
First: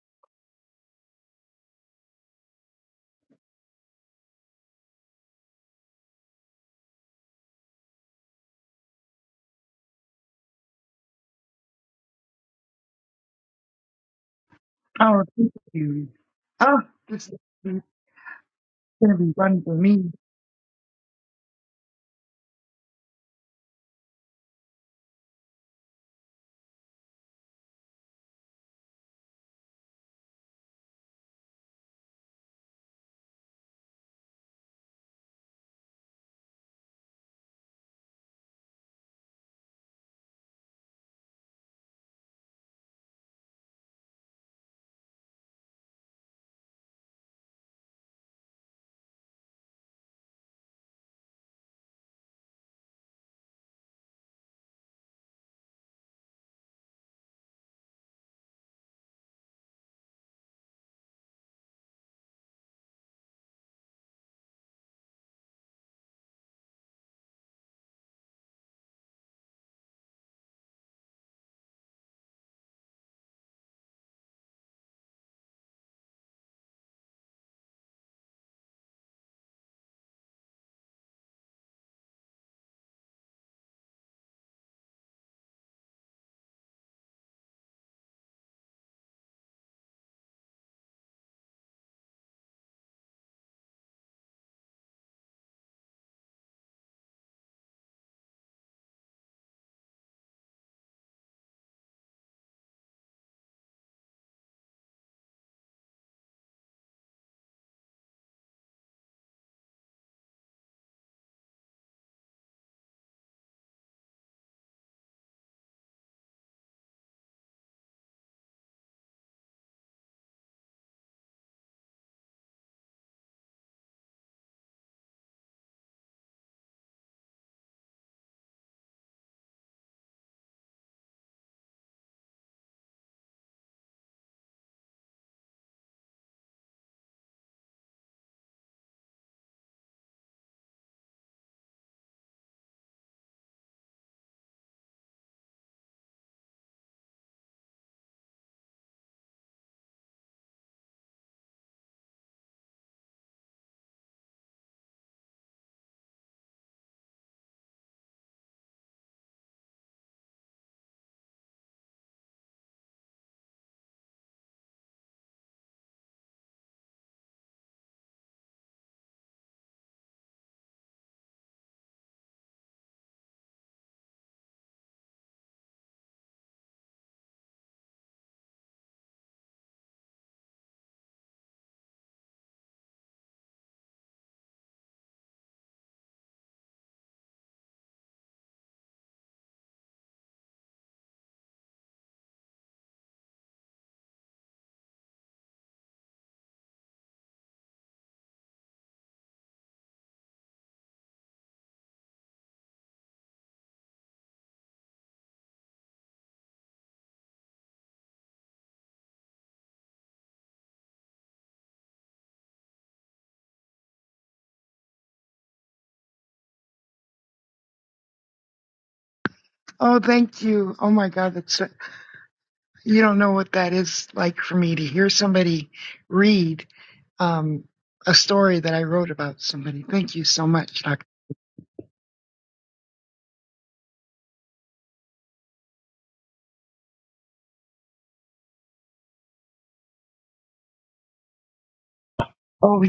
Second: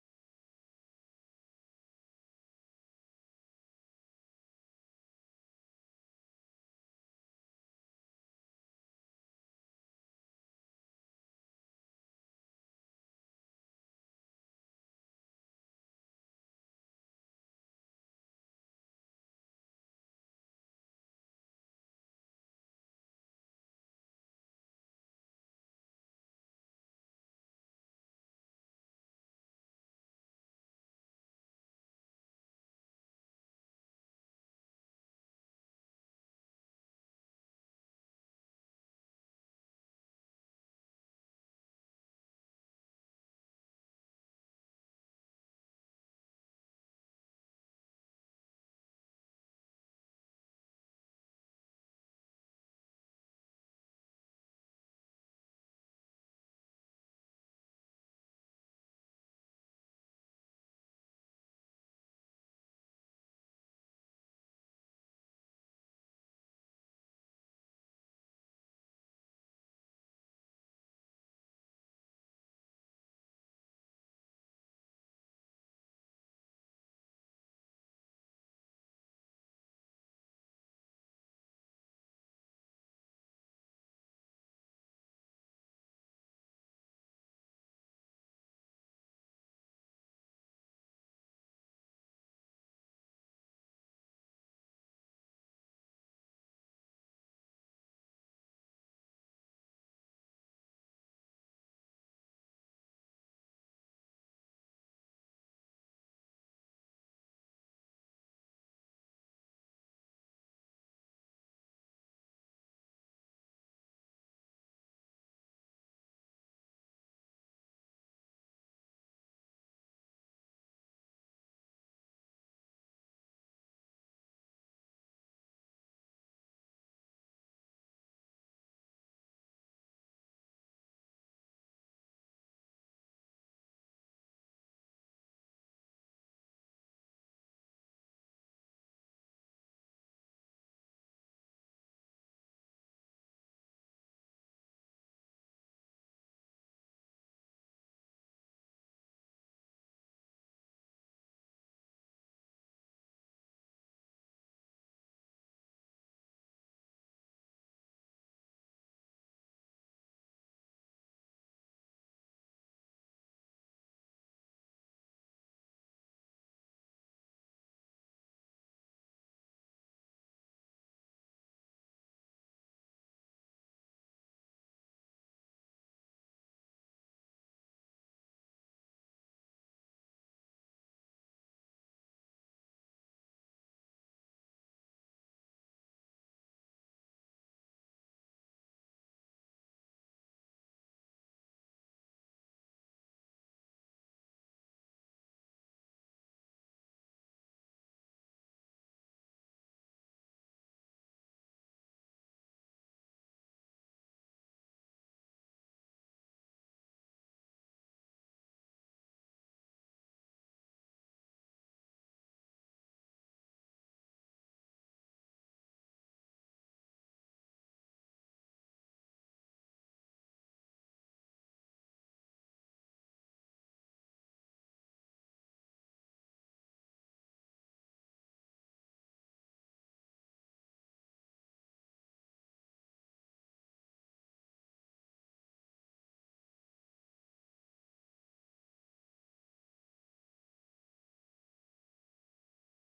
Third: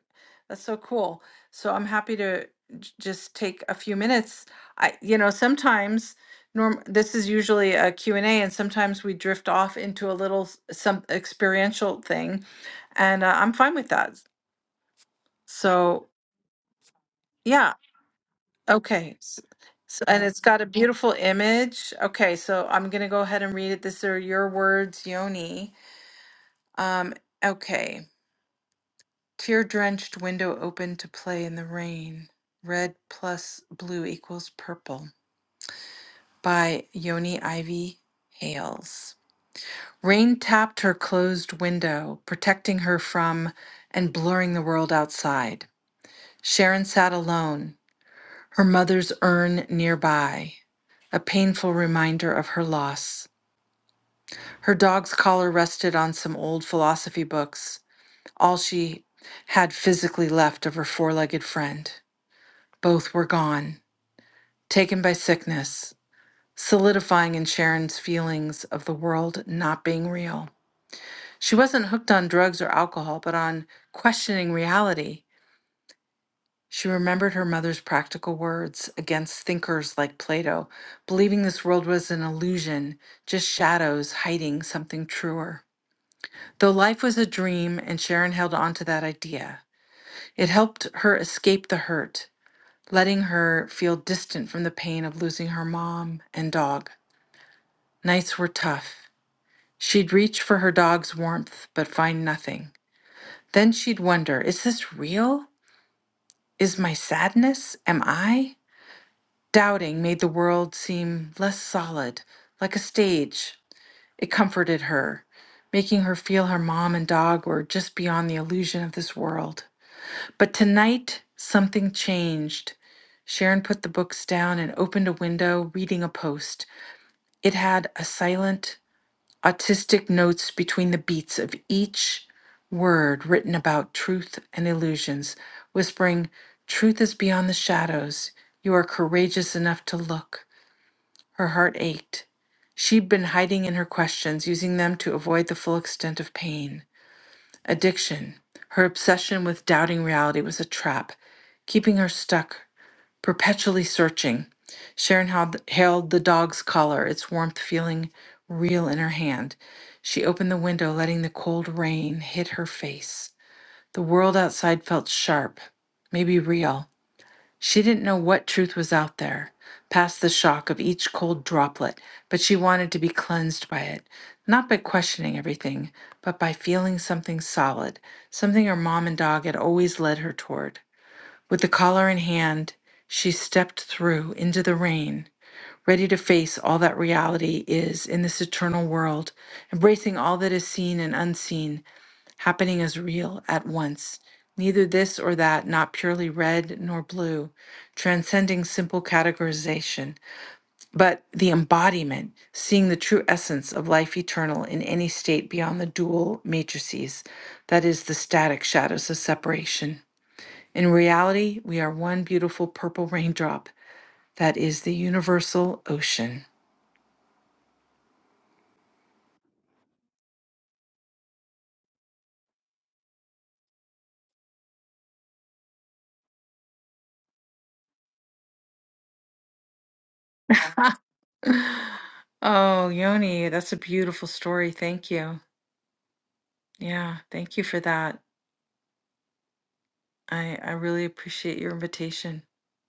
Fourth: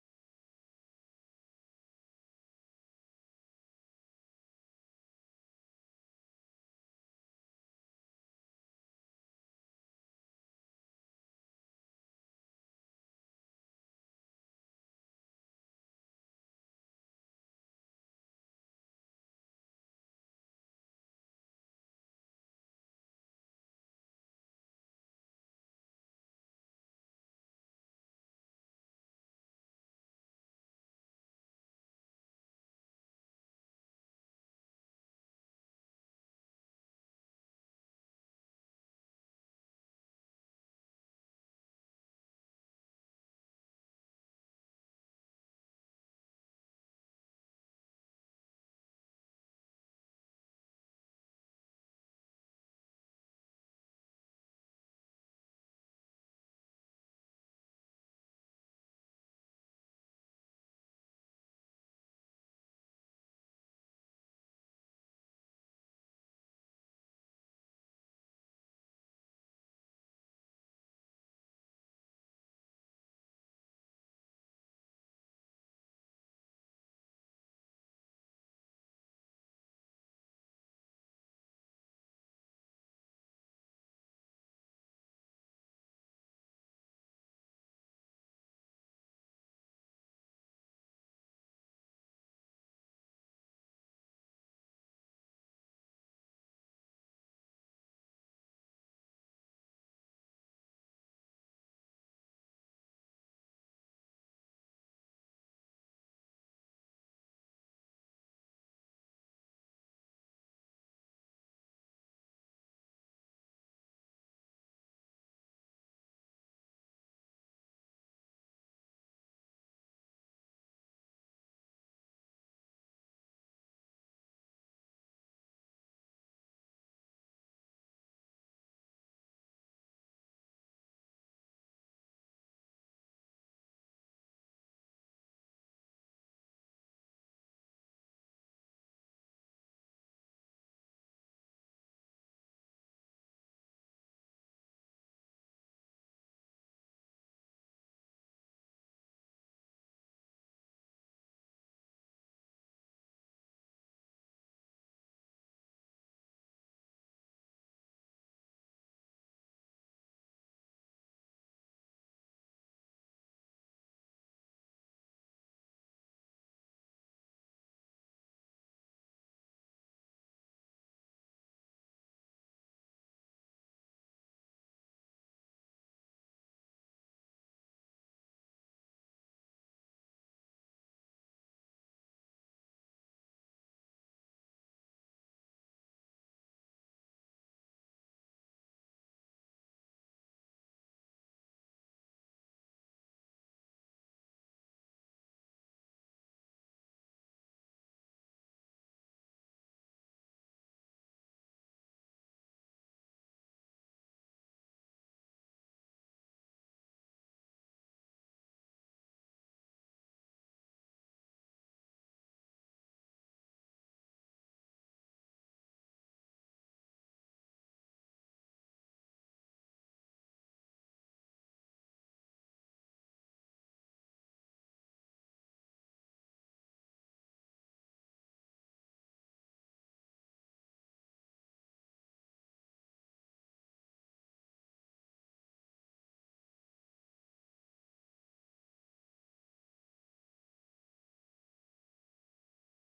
A: That's so cool. So I'm happy to j- just take a few minutes. I, you know, sometimes norm this is usually a Q and a and sometimes we drift off into a little s- some experiential thing and uh, I'm fine with that.
B: Oh,
A: So,
B: dude. oh, this is
A: yeah. Okay.
B: gonna be
A: S-
B: fun for me.
A: So, and it's got a beautiful image. Okay, so I'm going to go ahead and read it. These are your words, Yoni. Um, okay. Tear drenched window open to play in the rain. Red plus blue equals purple by Yoni Ivy Hales. Rain tapped her closed window, protecting her from and blurring the world outside. Sharon sat alone, her mother's urn nearby, a painful reminder of her loss. Her dog's collar rested on some old philosophy books all she had physically left of her four legged friend. Both were gone, taken by sickness, solidifying in Sharon's feelings of the world not being real. She wasn't hooked on drugs or alcohol, but on questioning reality. She remembered her mother's practical words against thinkers like Plato, believing this world was an illusion, just shadows hiding something truer. Though life was a dream, and Sharon held on to that idea, it helped her escape the hurt letting her feel distant from the pain of losing her mom and dog. Nights were tough. She'd reach for her dog's warmth, but find nothing. Then she'd wonder is this real? Is my sadness? Am I? Doubting made the world seem less solid, like a stage. It comforted her, making her feel her mom and dog were just beyond the illusion of this world. But tonight, something changed. Sharon put the books down and opened a window, reading a post. It had a silent, autistic notes between the beats of each word written about truth and illusions, whispering, Truth is beyond the shadows. You are courageous enough to look. Her heart ached. She'd been hiding in her questions, using them to avoid the full extent of pain. Addiction. Her obsession with doubting reality was a trap, keeping her stuck perpetually searching. Sharon held, held the dog's collar, its warmth feeling real in her hand. She opened the window, letting the cold rain hit her face. The world outside felt sharp, maybe real. She didn't know what truth was out there, past the shock of each cold droplet, but she wanted to be cleansed by it, not by questioning everything, but by feeling something solid, something her mom and dog had always led her toward. With the collar in hand, she stepped through into the rain, ready to face all that reality is in this eternal world, embracing all that is seen and unseen, happening as real at once. Neither this or that, not purely red nor blue, transcending simple categorization, but the embodiment, seeing the true essence of life eternal in any state beyond the dual matrices, that is, the static shadows of separation. In reality, we are one beautiful purple raindrop that is the universal ocean.
B: Oh, thank you. Oh my God, that's you don't know what that is like for me to hear somebody read um a, somebody. Thank,
A: Oh, Yoni, that's a beautiful story. Thank you. Yeah, thank you for that. I I really appreciate your invitation.
B: oh,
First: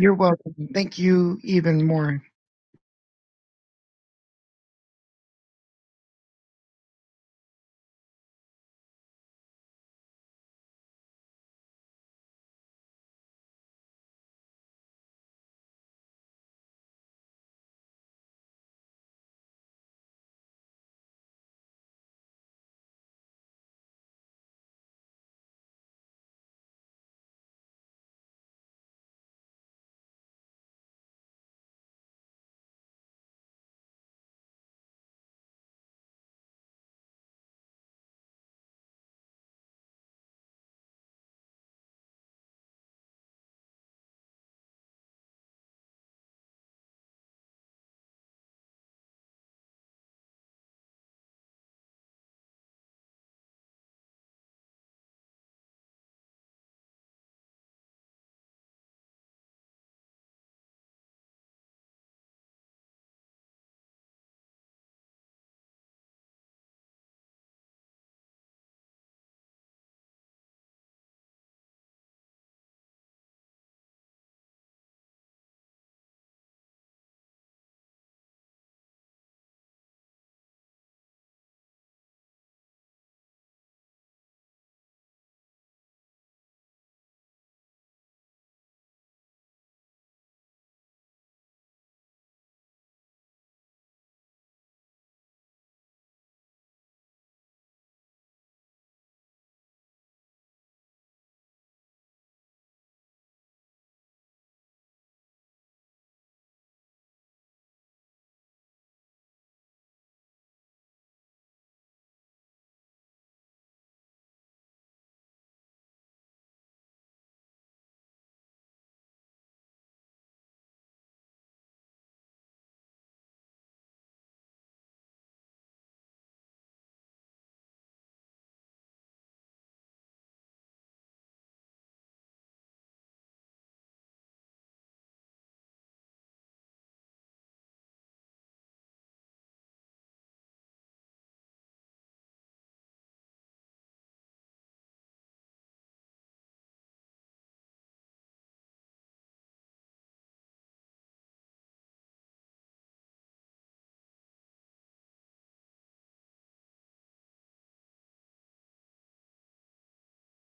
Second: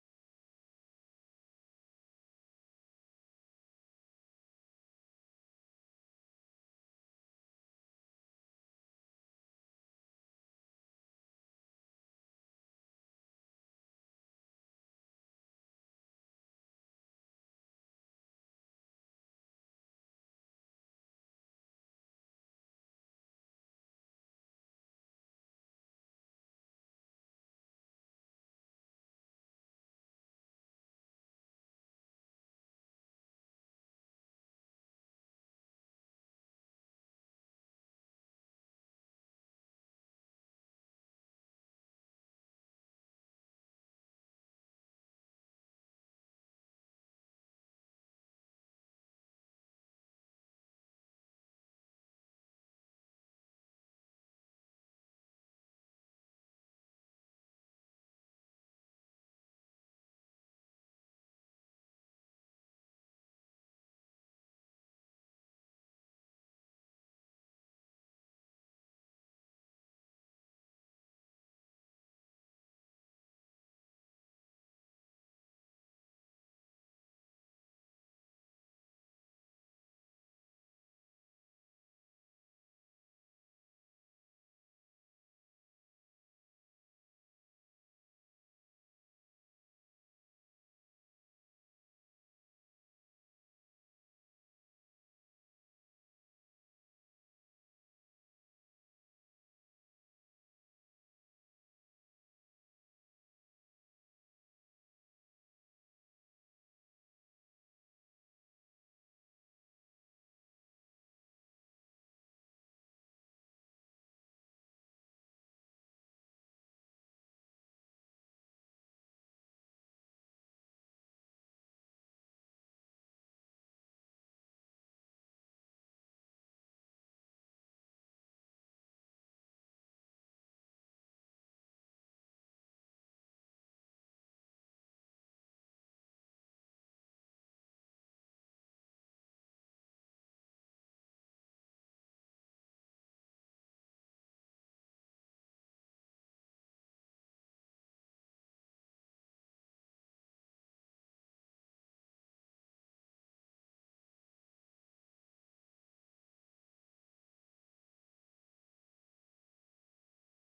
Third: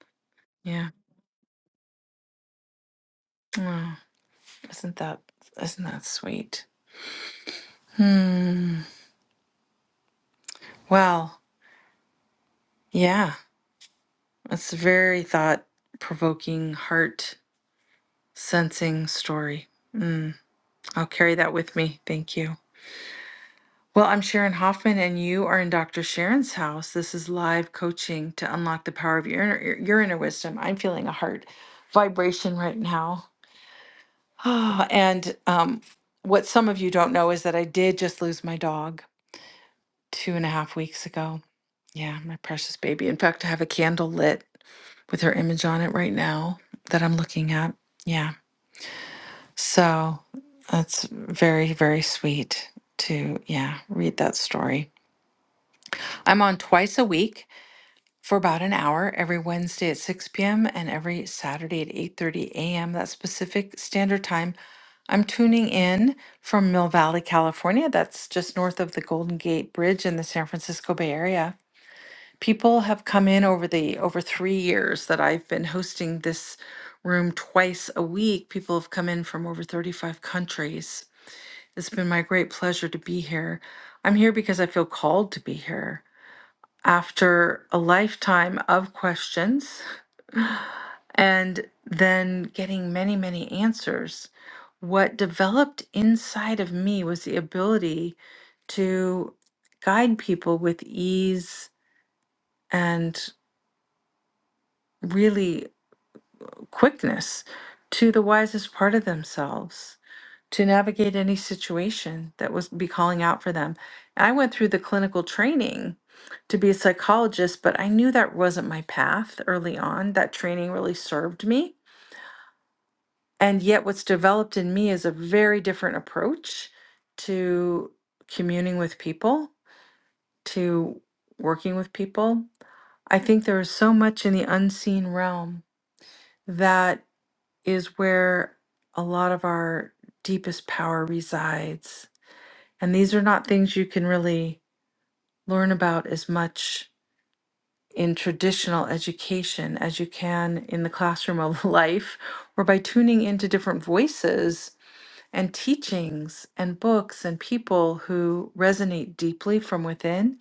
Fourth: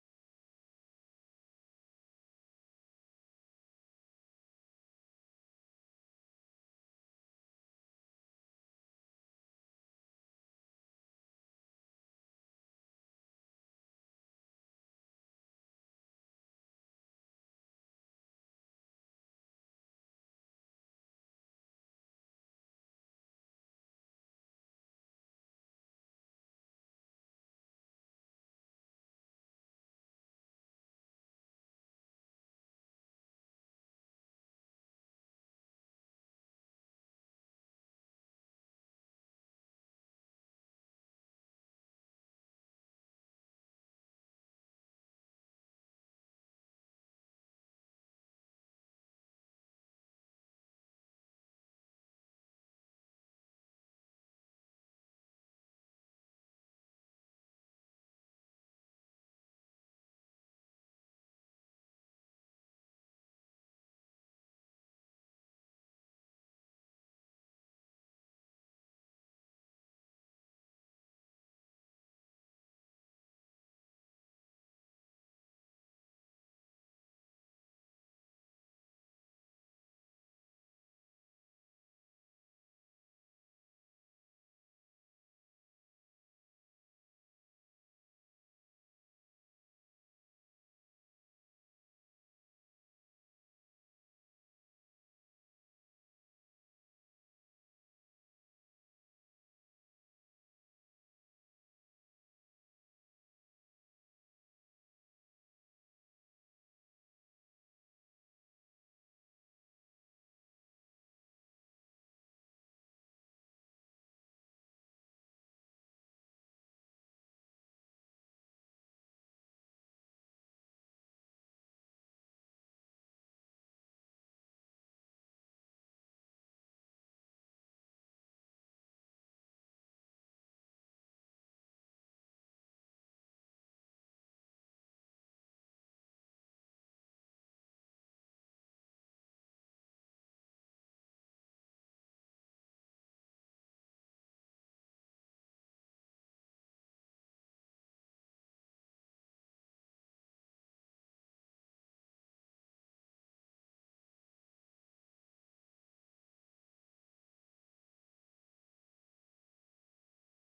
B: thank
A: Yeah.
B: you.
A: Oh, isn't that isn't that sweet? Hmm. Well, yeah, it's a very thought provoking, heart sensing story. Mm, I'll carry that with me. Thank you. Well, I'm Sharon Hoffman, and you are in Dr. Sharon's house. This is live coaching to unlock the power of your inner, your your inner wisdom. I'm feeling a heart vibration right now. and um, what some of you don't know is that I did just lose my dog two and a half weeks ago. Yeah, my precious baby. In fact, I have a candle lit with her image on it right now that I'm looking at. Yeah. So that's very, very sweet to, yeah, read that story. I'm on twice a week for about an hour every Wednesday at 6 p.m. and every Saturday at 8:30 a.m. That's Pacific Standard Time. I'm tuning in from Mill Valley, California. That's just north of the Golden Gate Bridge in the San Francisco Bay Area. People have come in over the over 3 years that I've been hosting this room twice a week. People have come in from over 35 countries. It's been my great pleasure to be here. I'm here because I feel called to be here after a lifetime of questions and then getting many, many answers. What developed inside of me was the ability to guide people with ease and really quickness to the wisest part of themselves to navigate any situation that was be calling out for them. And I went through the clinical training to be a psychologist, but I knew that wasn't my path early on. That training really served me And yet, what's developed in me is a very different approach to communing with people, to working with people. I think there is so much in the unseen realm that is where a lot of our deepest power resides. And these are not things you can really learn about as much in traditional education as you can in the classroom of life or by tuning into different voices and teachings and books and people who resonate deeply from within.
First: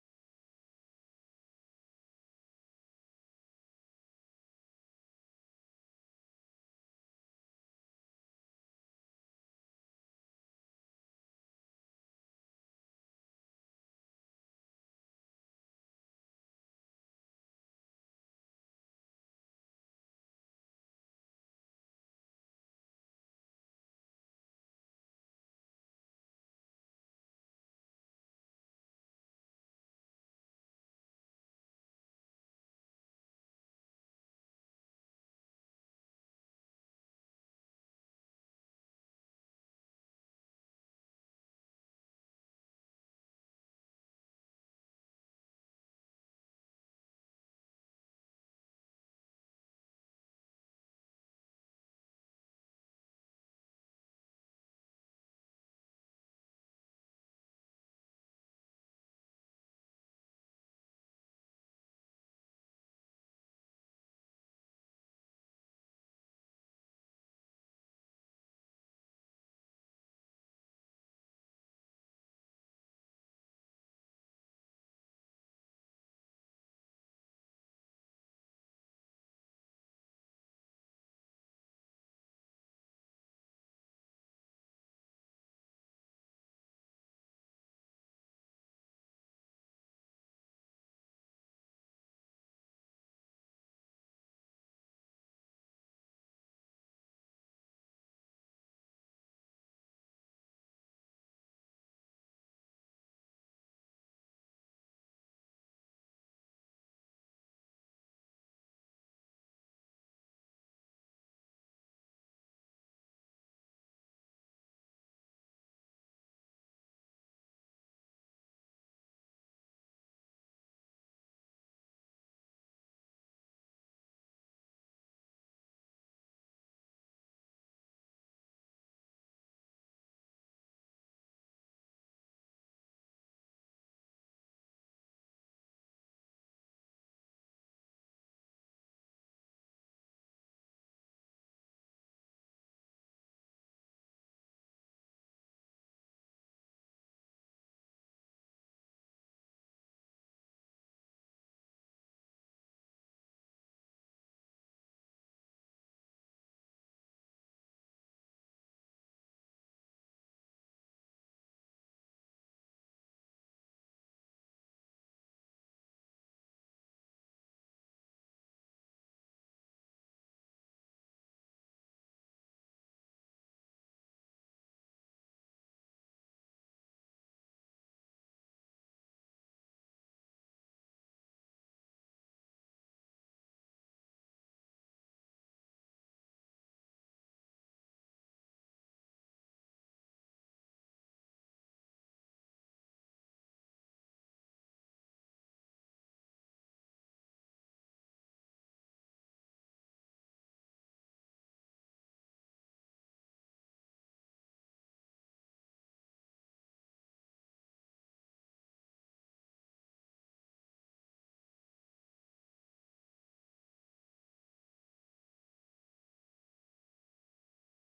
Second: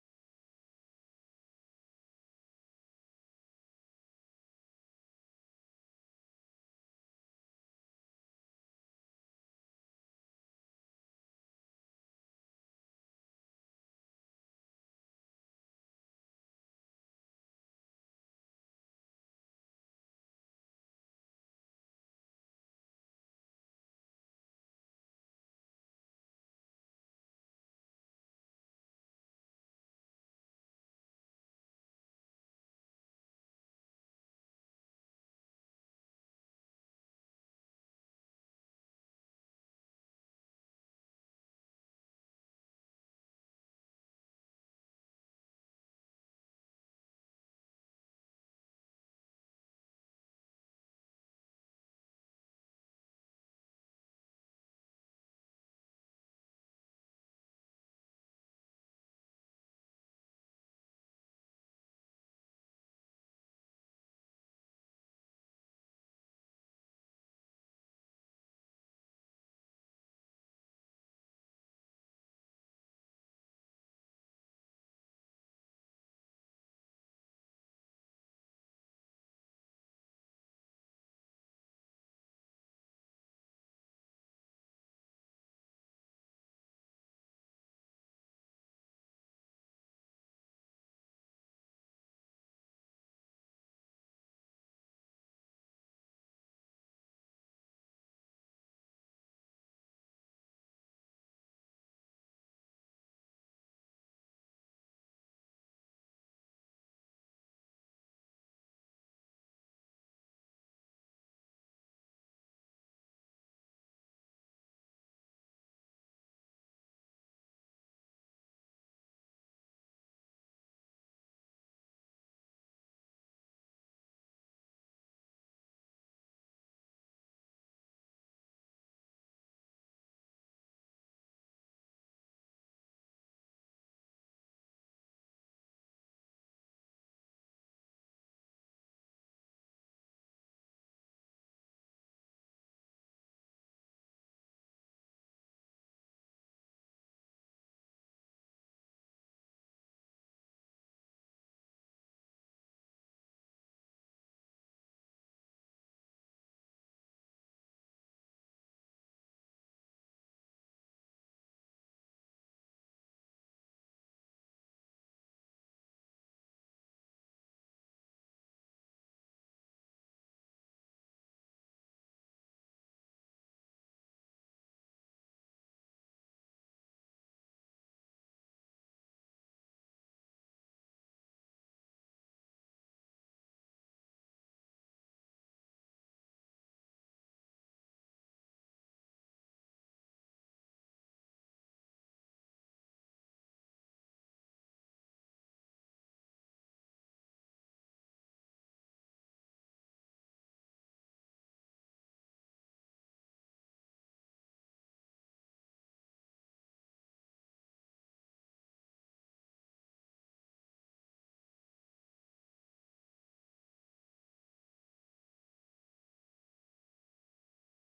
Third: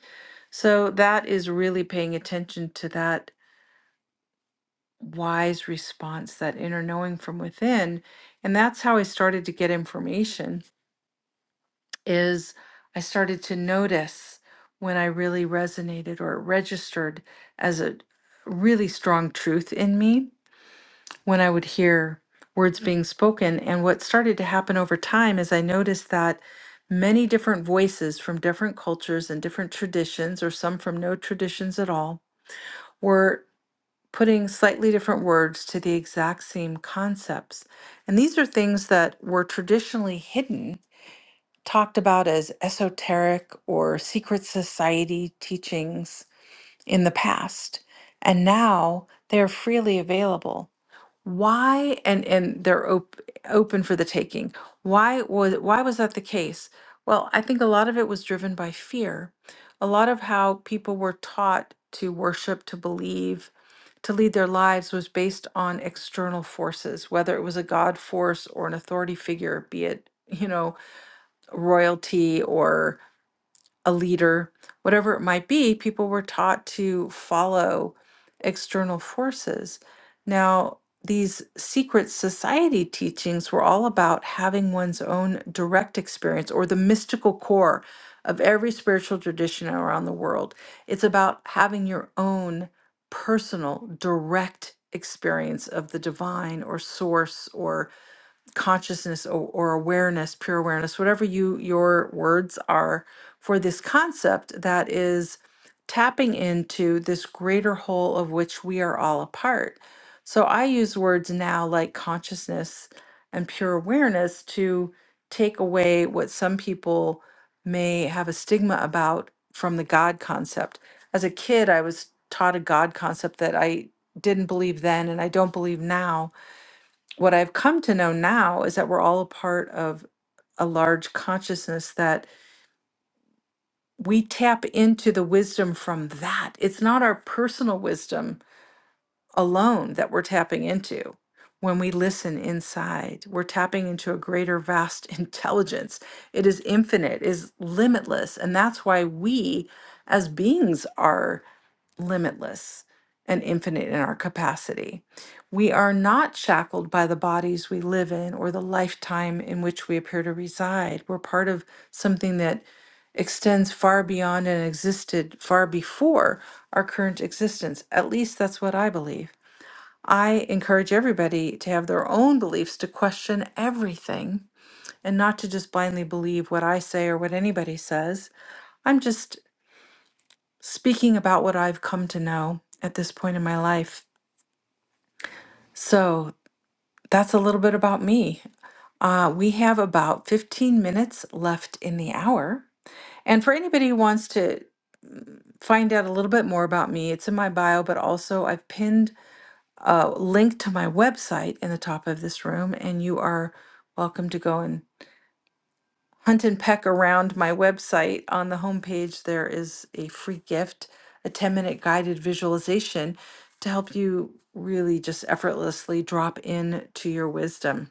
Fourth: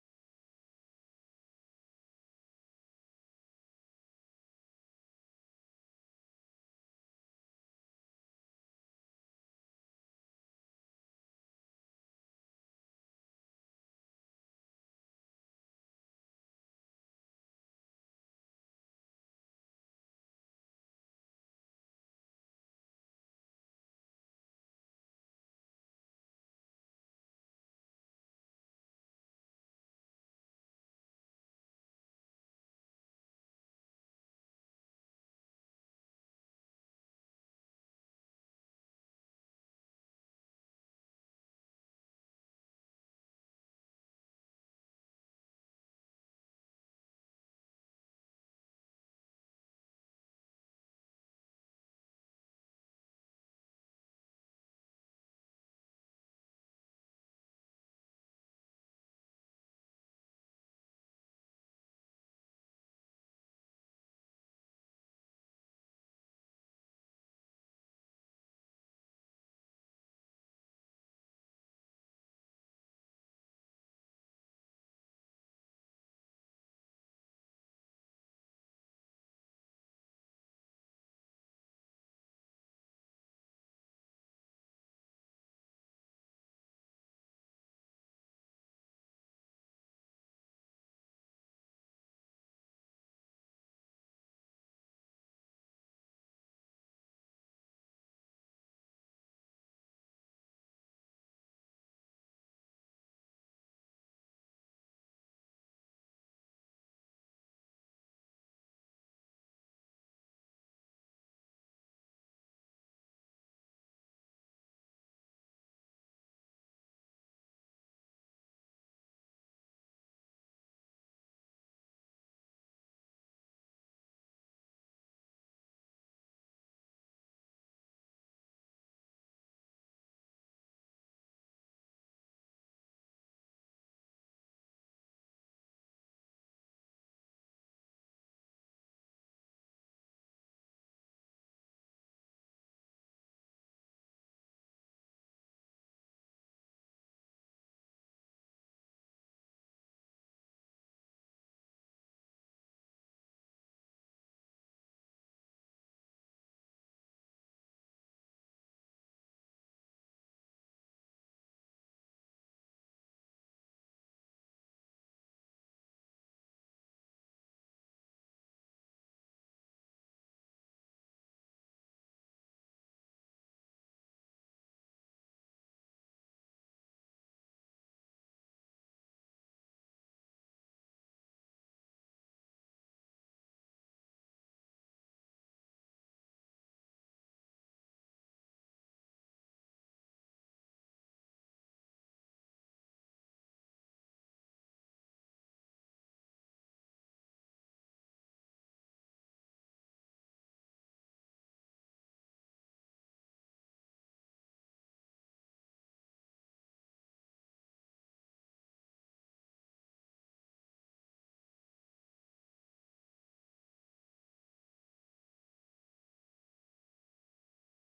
A: So that is really paying attention to that wise response, that inner knowing from within. And that's how I started to get information is I started to notice when I really resonated or registered as a really strong truth in me when I would hear words being spoken. And what started to happen over time is I noticed that many different voices from different cultures and different traditions, or some from no traditions at all, were putting slightly different words to the exact same concepts. And these are things that were traditionally hidden, talked about as esoteric or secret society teachings in the past. And now they're freely available. Why and and they're op open for the taking. Why was why was that the case? Well, I think a lot of it was driven by fear. A lot of how people were taught to worship, to believe, to lead their lives was based on external forces, whether it was a God force or an authority figure, be it, you know, royalty a leader, whatever it might be, people were taught to follow external forces. Now, these secret society teachings were all about having one's own direct experience or the mystical core of every spiritual tradition around the world. It's about having your own personal, direct experience of the divine or source or consciousness or, or awareness, pure awareness, whatever you your words are for this concept that is tapping into this greater whole of which we are all a part. So I use words now like consciousness and pure awareness to take away what some people may have a stigma about from the God concept. As a kid, I was taught a God concept that I didn't believe then and I don't believe now what I've come to know now is that we're all a part of a large consciousness that we tap into the wisdom from that. It's not our personal wisdom alone that we're tapping into. When we listen inside, we're tapping into a greater, vast intelligence. It is infinite, is limitless. And that's why we as beings are limitless and infinite in our capacity. We are not shackled by the bodies we live in or the lifetime in which we appear to reside. We're part of something that extends far beyond and existed far before our current existence. At least that's what I believe. I encourage everybody to have their own beliefs, to question everything, and not to just blindly believe what I say or what anybody says. I'm just speaking about what I've come to know at this point in my life. So that's a little bit about me. Uh, we have about 15 minutes left in the hour. And for anybody who wants to find out a little bit more about me, it's in my bio, but also I've pinned a link to my website in the top of this room, and you are welcome to go and hunt and peck around my website, on the homepage, there is a free gift, a 10 minute guided visualization to help you really just effortlessly drop in to your wisdom.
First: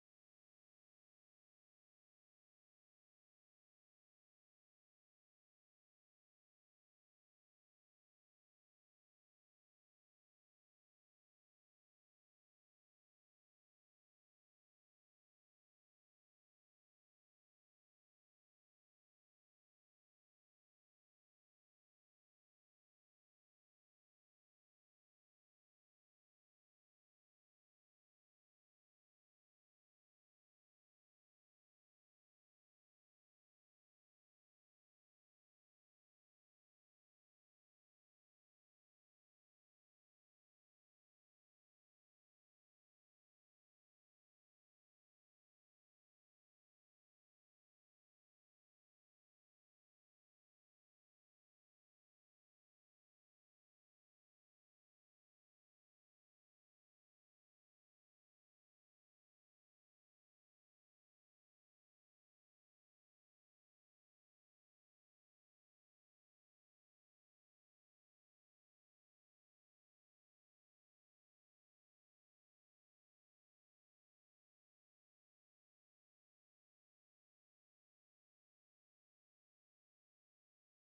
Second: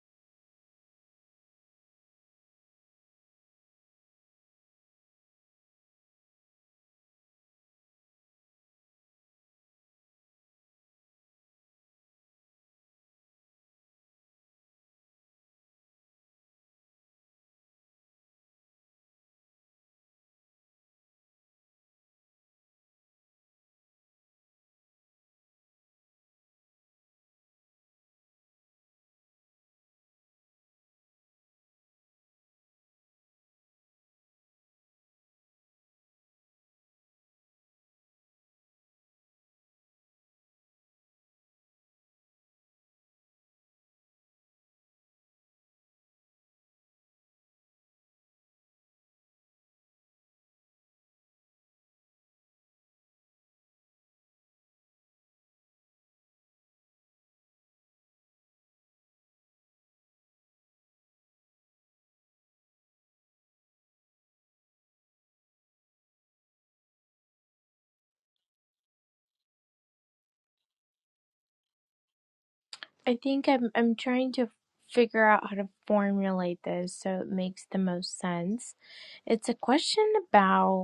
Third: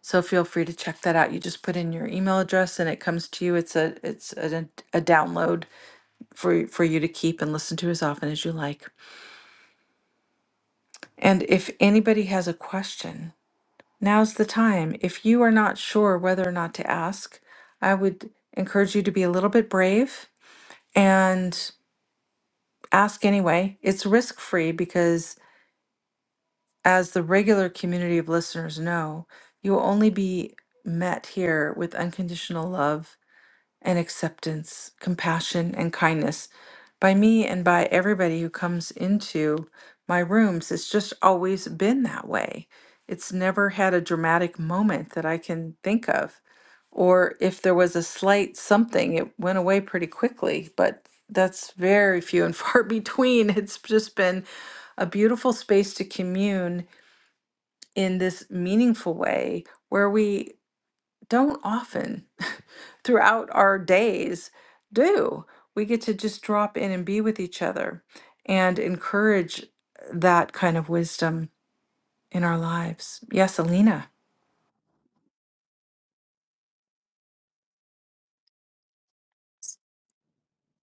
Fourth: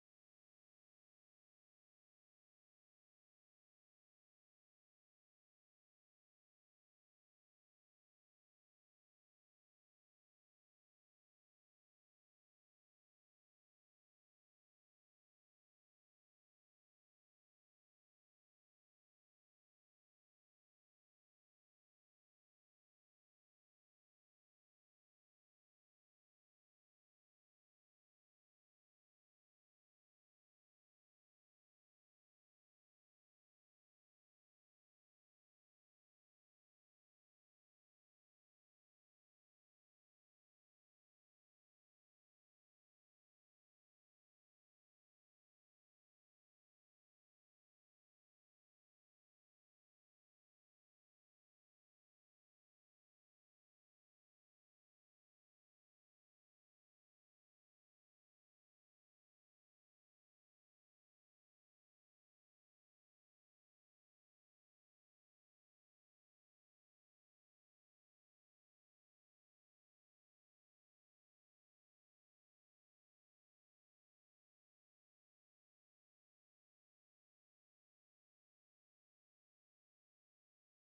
A: So feel free to check that out. You just put in your email address and it comes to you. It's a it's a, a download for for you to keep and listen to as often as you like. And if anybody has a question, now's the time. If you are not sure whether or not to ask, I would encourage you to be a little bit brave and ask anyway. It's risk free because, as the regular community of listeners know, you will only be met here with unconditional love and acceptance, compassion, and kindness by me and by everybody who comes into my rooms. It's just always been that way. It's never had a dramatic moment that I can think of. Or if there was a slight something, it went away pretty quickly, but that's very few and far between. It's just been a beautiful space to commune in this meaningful way where we don't often throughout our days do. We get to just drop in and be with each other and encourage that kind of wisdom in our
C: I
A: lives.
C: think
A: Yes,
C: I'm I'm
A: Alina.
C: trying to figure out how to formulate this so it makes the most sense. It's a question about.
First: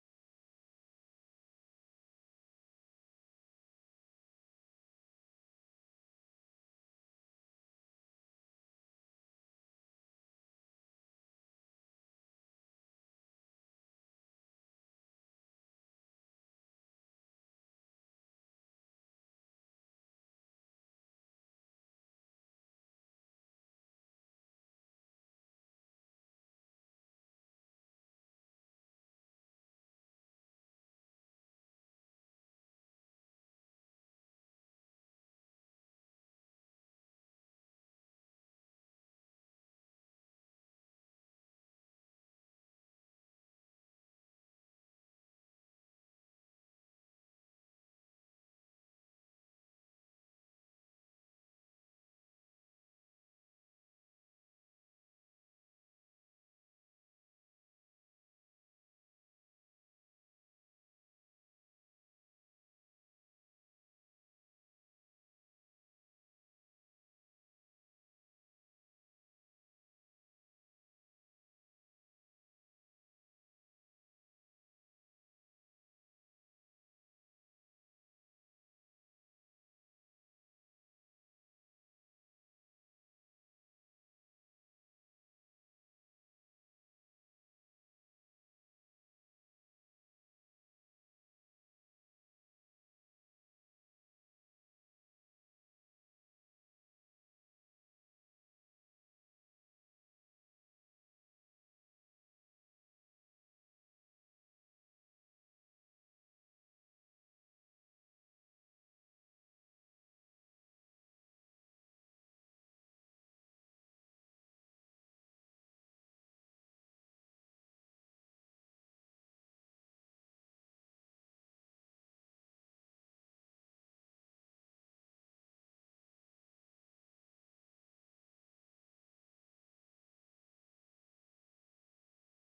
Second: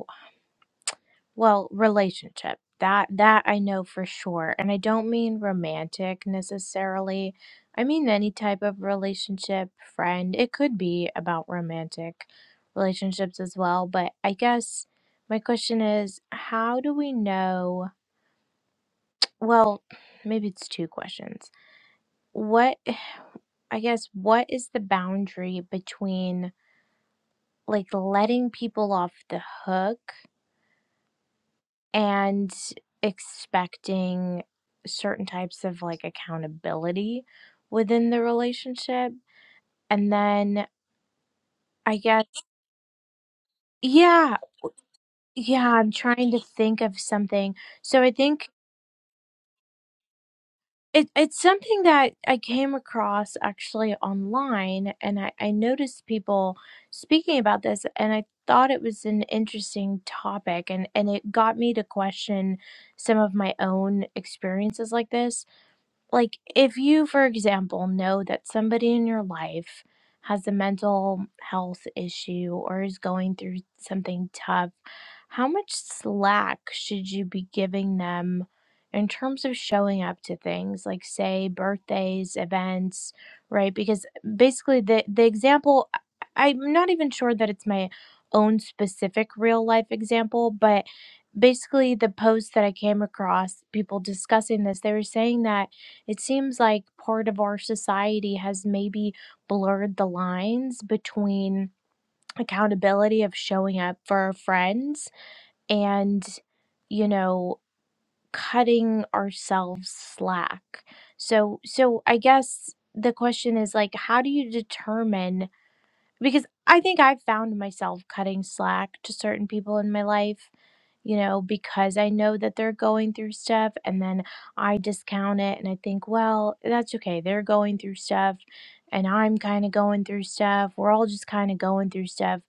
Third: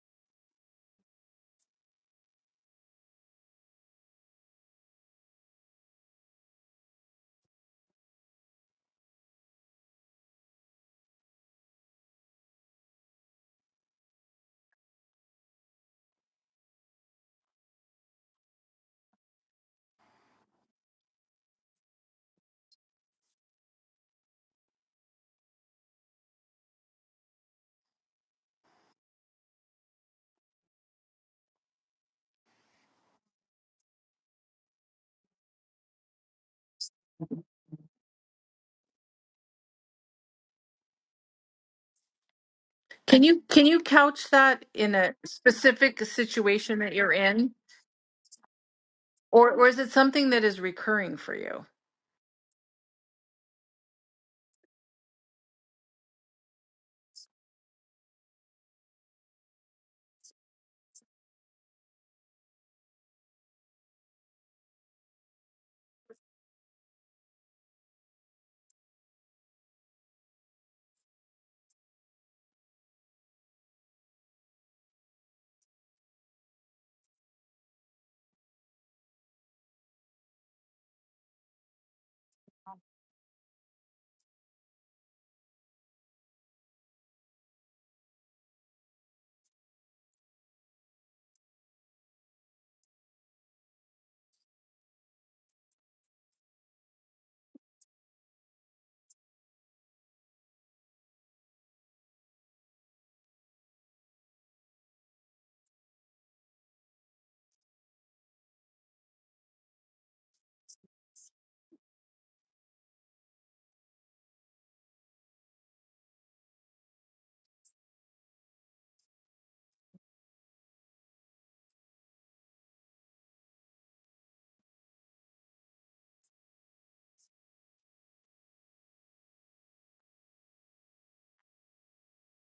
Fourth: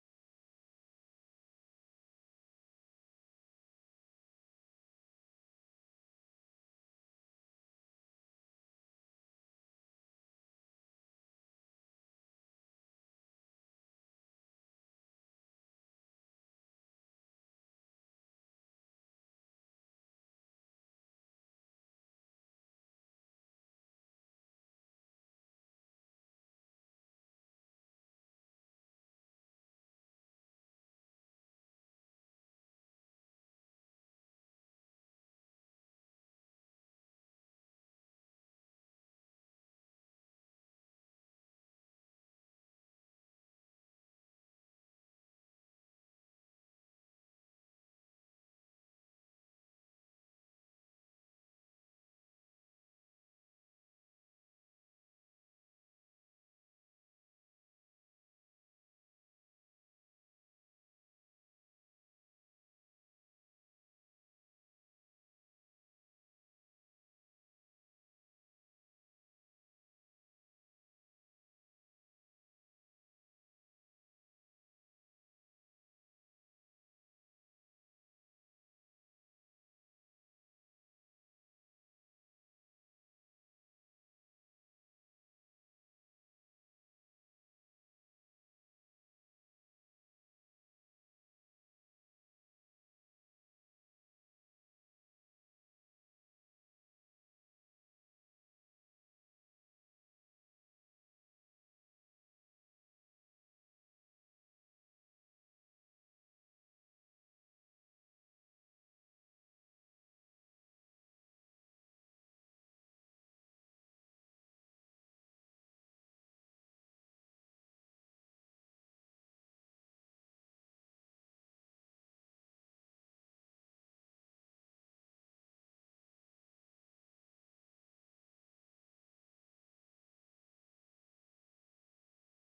C: Well, relationship. That that I know for sure. And I don't mean romantic necessarily. I mean any type of relationship, friend. It could be about romantic relationships as well, but I guess my question is how do we know well, maybe it's two questions. What I guess what is the boundary between like letting people off the hook and expecting certain types of like accountability within the relationship. And then I guess,
A: Can you can you couch
C: yeah,
A: that in a
C: yeah, I'm
A: specific
C: trying to
A: situation
C: think
A: that
C: of
A: you're in?
C: something. So I think
A: Or or is it something that is
C: it,
A: recurring for
C: it's
A: you?
C: something that I came across actually online, and I, I noticed people speaking about this, and I thought it was an interesting topic, and, and it got me to question some of my own experiences like this like if you for example know that somebody in your life has a mental health issue or is going through something tough how much slack should you be giving them in terms of showing up to things like say birthdays events right because basically the the example I- i'm not even sure that it's my own specific real life example but basically the post that i came across people discussing this they were saying that it seems like part of our society has maybe blurred the lines between accountability of showing up for our friends and, you know, cutting ourselves slack. So so I guess the question is like how do you determine because I think I've found myself cutting slack to certain people in my life, you know, because I know that they're going through stuff and then I discount it and I think, well, that's okay. They're going through stuff and I'm kind of going through stuff. We're all just kind of going through stuff.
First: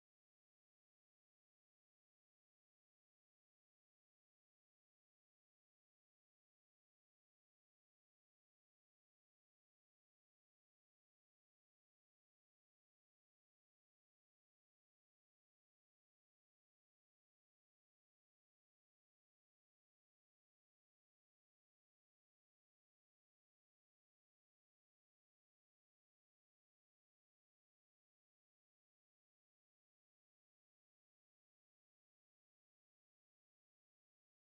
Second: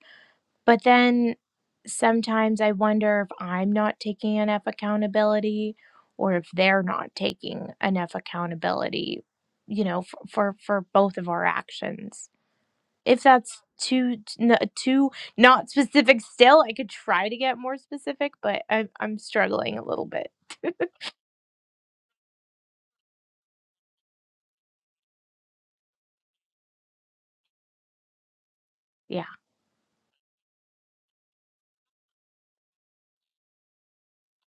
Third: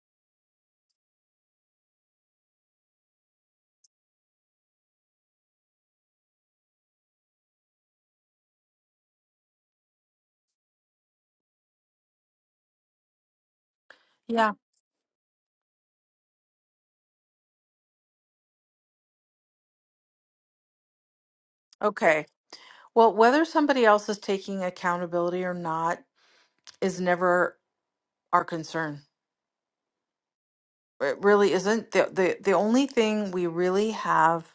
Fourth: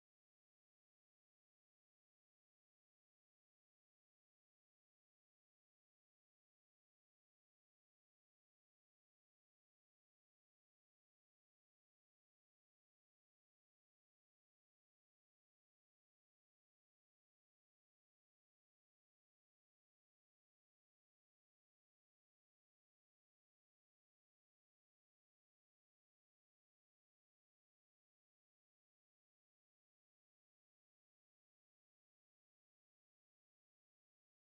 C: But then sometimes I wonder if I'm not taking enough accountability or if they're not taking enough accountability, you know, for for, for both of our actions. If that's too
A: Yeah.
C: n too not specific still, I could try to get more specific, but I'm I'm struggling a little bit.
A: Okay. Well, whether somebody else is taking accountability or not is never our concern
C: Yeah.
A: It really isn't. The, the, the only thing we really have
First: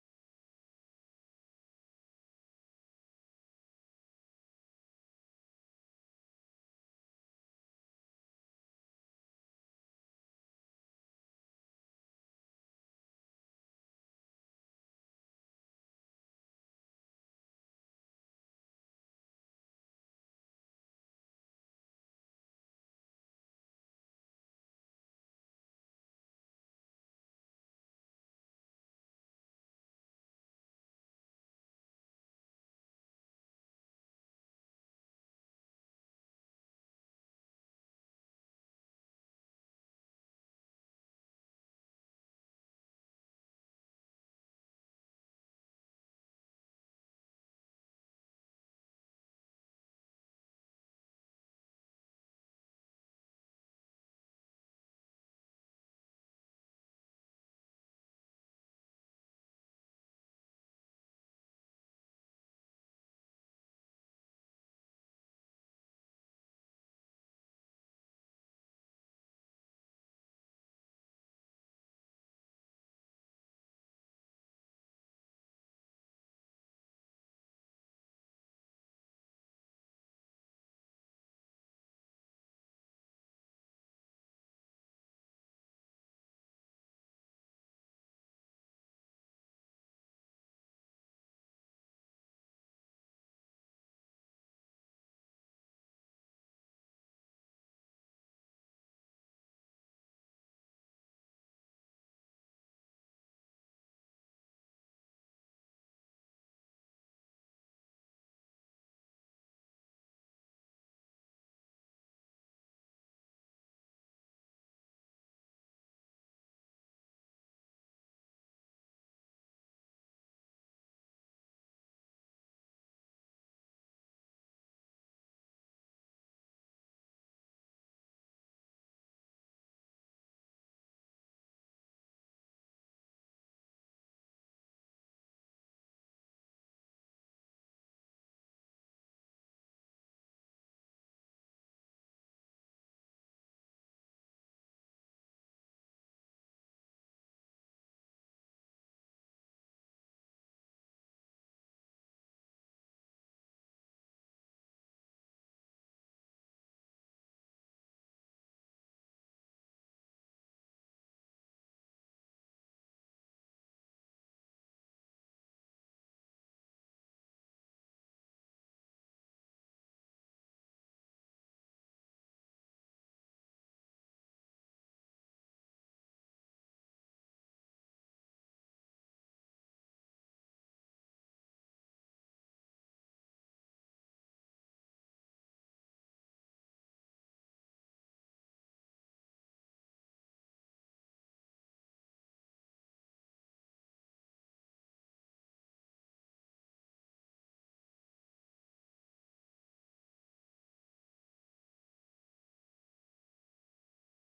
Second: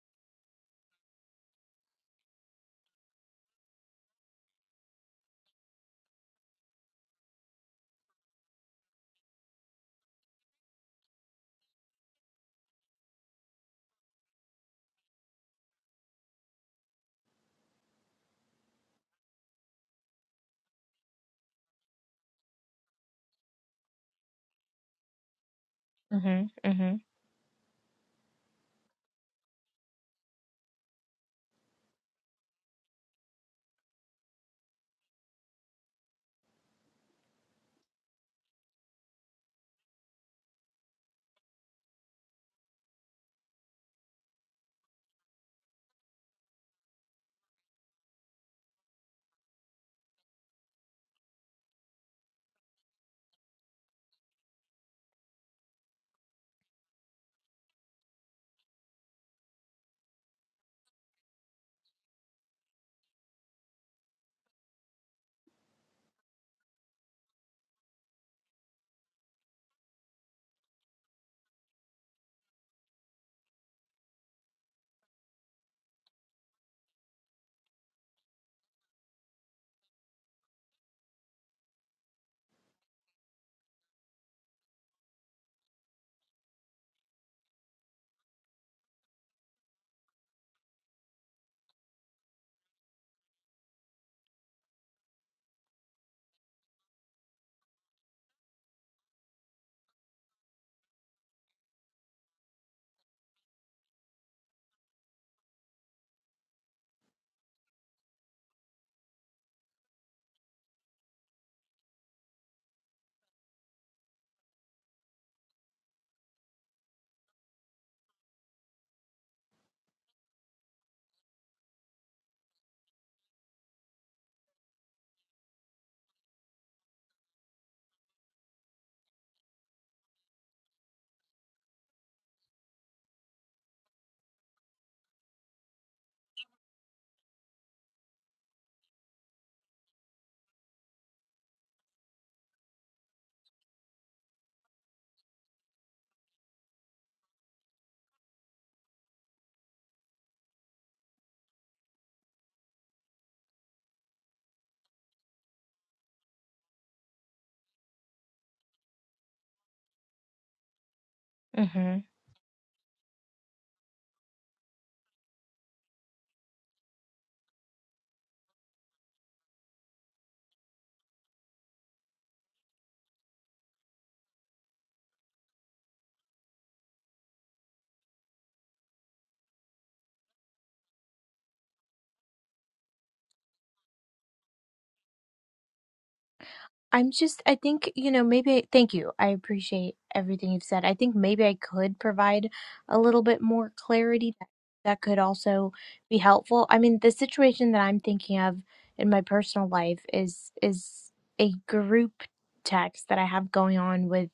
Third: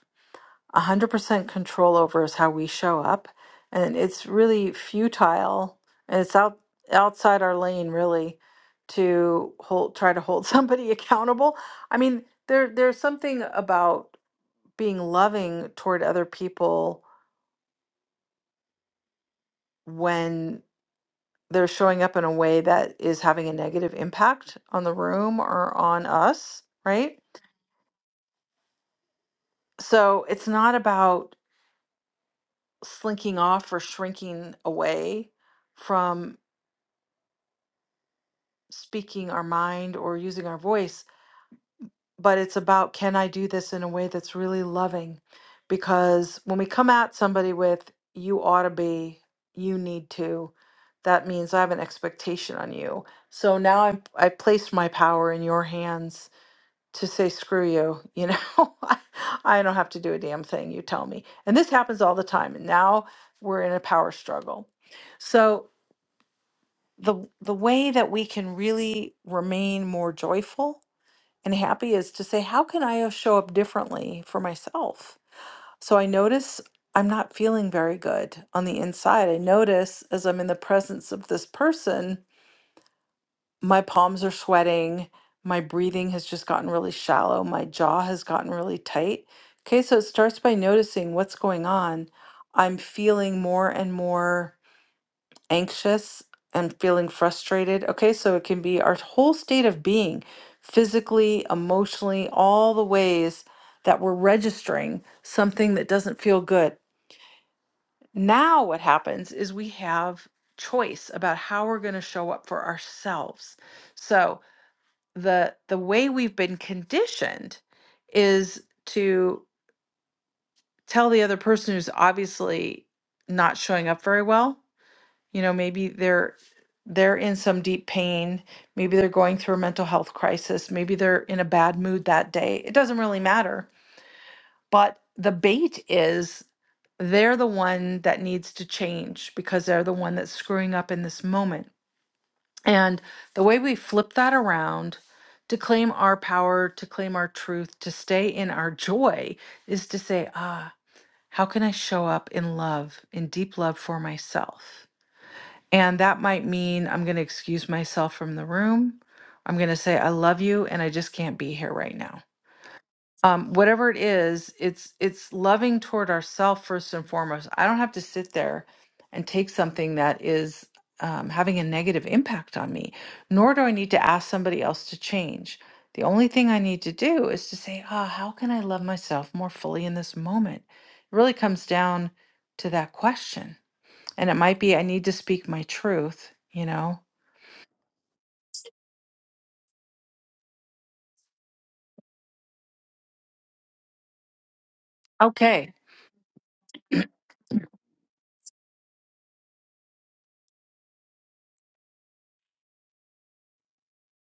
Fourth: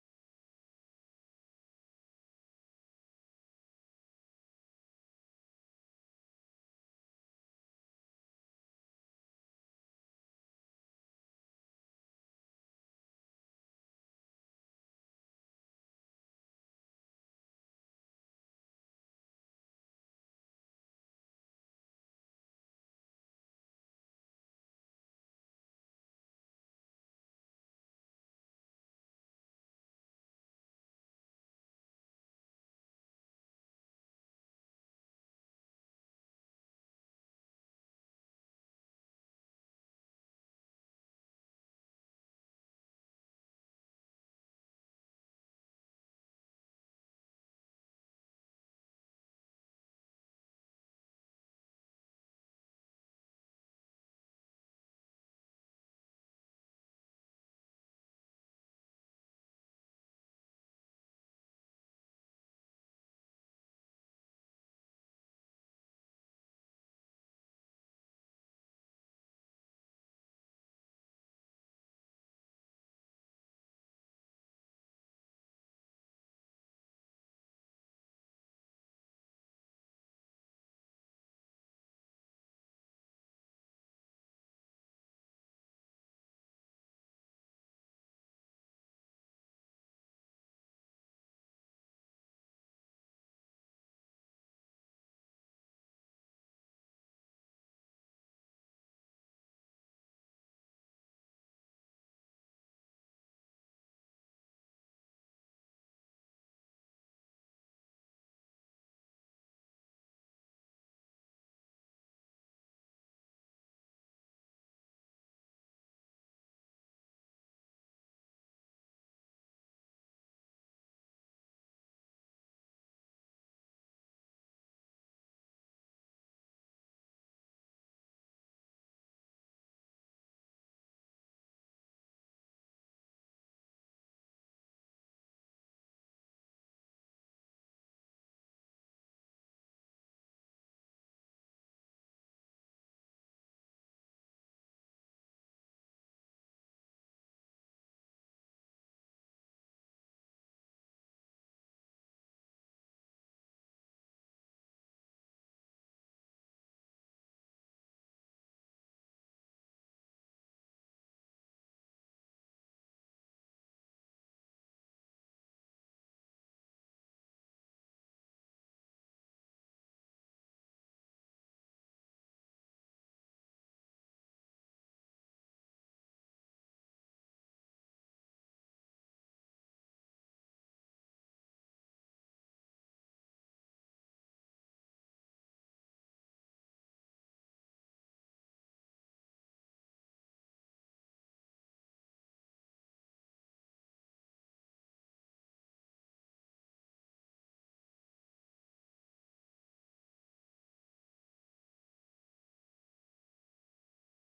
A: 100% control over is how we show up. And it's really futile and it's out, outside our lane, really, to hold, try to hold somebody accountable. I mean, there, there's something about being loving toward other people when they're showing up in a way that is having a negative impact on the room or on
C: Mhm,
A: us,
C: mhm,
A: right? So it's not about slinking off or shrinking away from speaking our mind or using our voice, but it's about can I do this in a way that's really loving? Because when we come at somebody with, you ought to be, you need to, that means I have an expectation on you. So now I'm, I placed my power in your hands to say, screw you, you know, I, I don't have to do a damn thing, you tell me. And this happens all the time. And now we're in a power struggle. So the the way that we can really remain more joyful and happy is to say how can i uh, show up differently for myself so i notice i'm not feeling very good on the inside i notice as i'm in the presence of this person my palms are sweating my breathing has just gotten really shallow my jaw has gotten really tight okay so it starts by noticing what's going on i'm feeling more and more anxious and feeling frustrated. Okay, so it can be our whole state of being, physically, emotionally, all the ways that we're registering something that doesn't feel good. Now, what happens is we have choice about how we're going to show up for ourselves. So, the the way we've been conditioned is to tell the other person who's obviously not showing up very well you know maybe they're they're in some deep pain maybe they're going through a mental health crisis maybe they're in a bad mood that day it doesn't really matter but the bait is they're the one that needs to change because they're the one that's screwing up in this moment and the way we flip that around to claim our power to claim our truth to stay in our joy is to say ah how can i show up in love in deep love for myself and that might mean I'm going to excuse myself from the room. I'm going to say I love you and I just can't be here
C: mhm.
A: right now. Um, whatever it is, it's it's loving toward ourselves first and foremost. I don't have to sit there and take something that is um, having a negative impact on me, nor do I need to ask somebody else to change. The only thing I need to do is to say, "Ah, how can I love myself more fully in this moment?" It really comes down to that question and it might be I need to speak my truth, you know?
C: I'm just, I think, you know, maybe, thank you. I appreciate everything you've said. I think maybe I could provide a little bit more clarity that, that could also
A: Okay.
C: be helpful. I mean, the situation that I'm thinking of in my personal life is is a group text that I have going on with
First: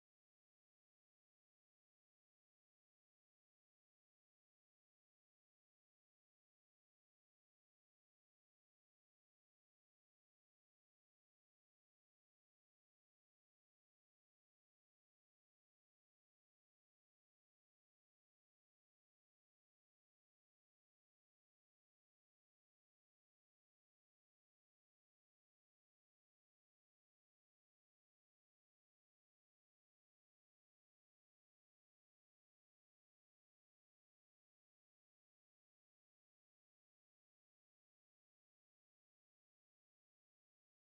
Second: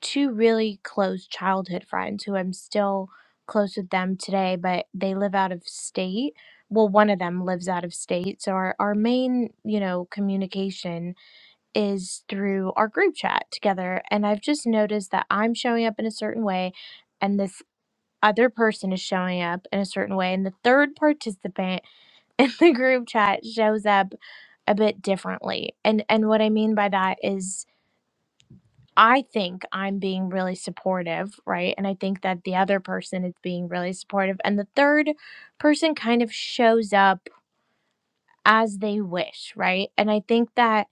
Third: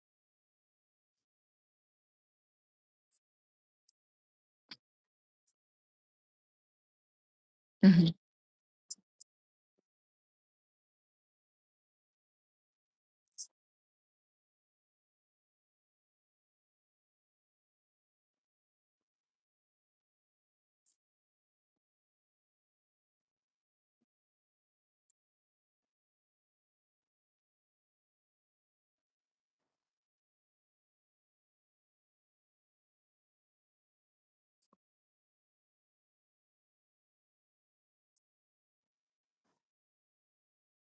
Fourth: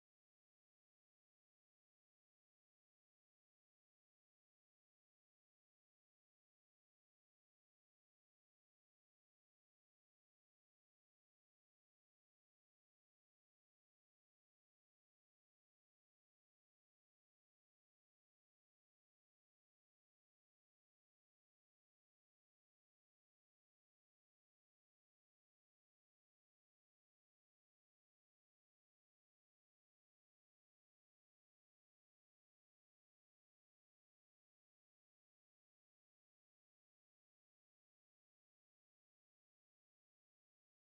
C: two really close childhood friends who I'm still close with them today, but they live out of state. Well, one of them lives out of
A: hmm
C: state, so our, our main, you know, communication is through our group chat together. And I've just noticed that I'm showing up in a certain way and this other person is showing up in a certain way. And the third participant in the group chat shows up a bit differently. And and what I mean by that is I think I'm being really supportive, right? And I think that the other person is being really supportive. And the third person kind of shows up as they wish, right? And I think that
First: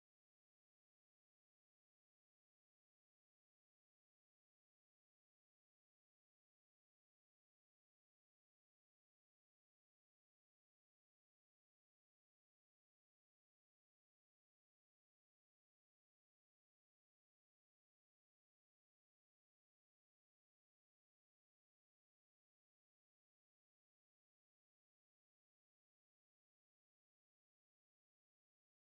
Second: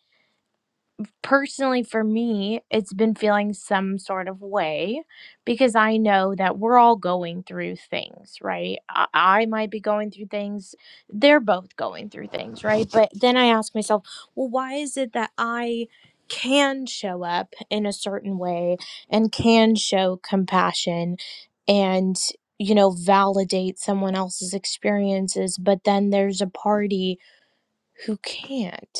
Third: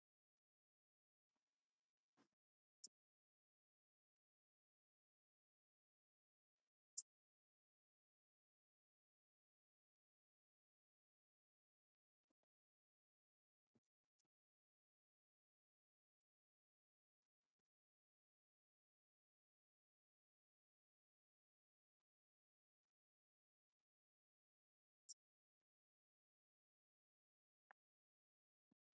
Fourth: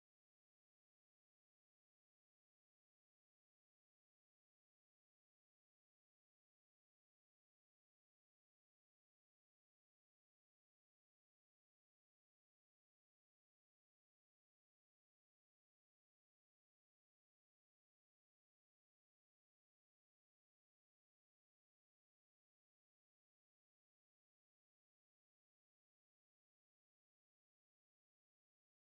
C: personally for me it's been feeling some sort of way because i know that we're all going through things right i, I might be going through things they're both going through things right but then i ask myself well why is it that i can show up in a certain way and can show compassion and you know validate someone else's experiences but then there's a party who can't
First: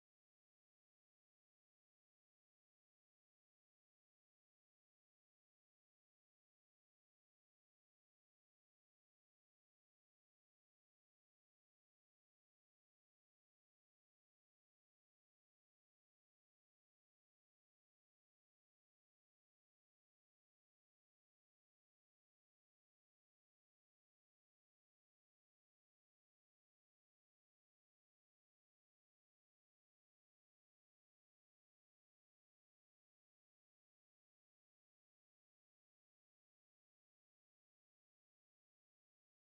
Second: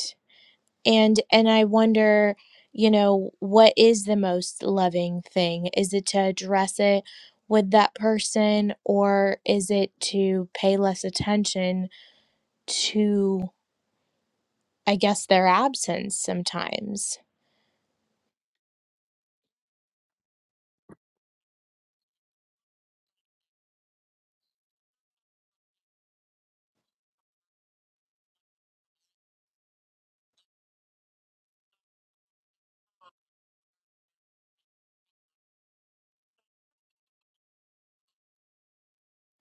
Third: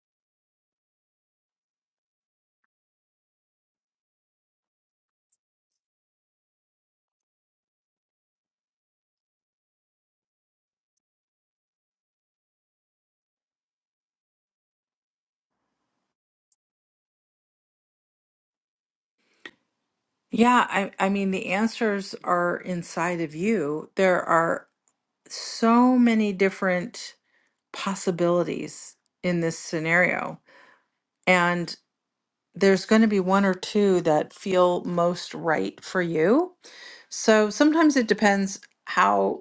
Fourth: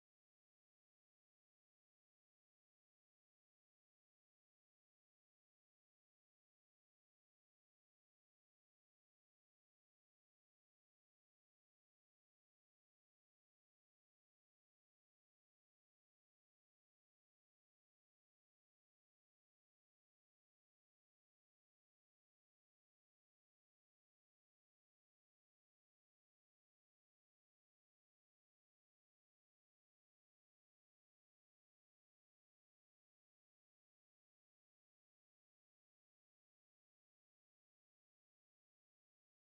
C: and and i wonder you know what is the most loving thing is it to address it with that person or is it to pay less attention to i guess their absence sometimes
A: Yeah, I, I mean, the answers are inside of you. There are so many different possibilities in this scenario, and there's going to be one or two that feel most right for you. So sometimes it depends how.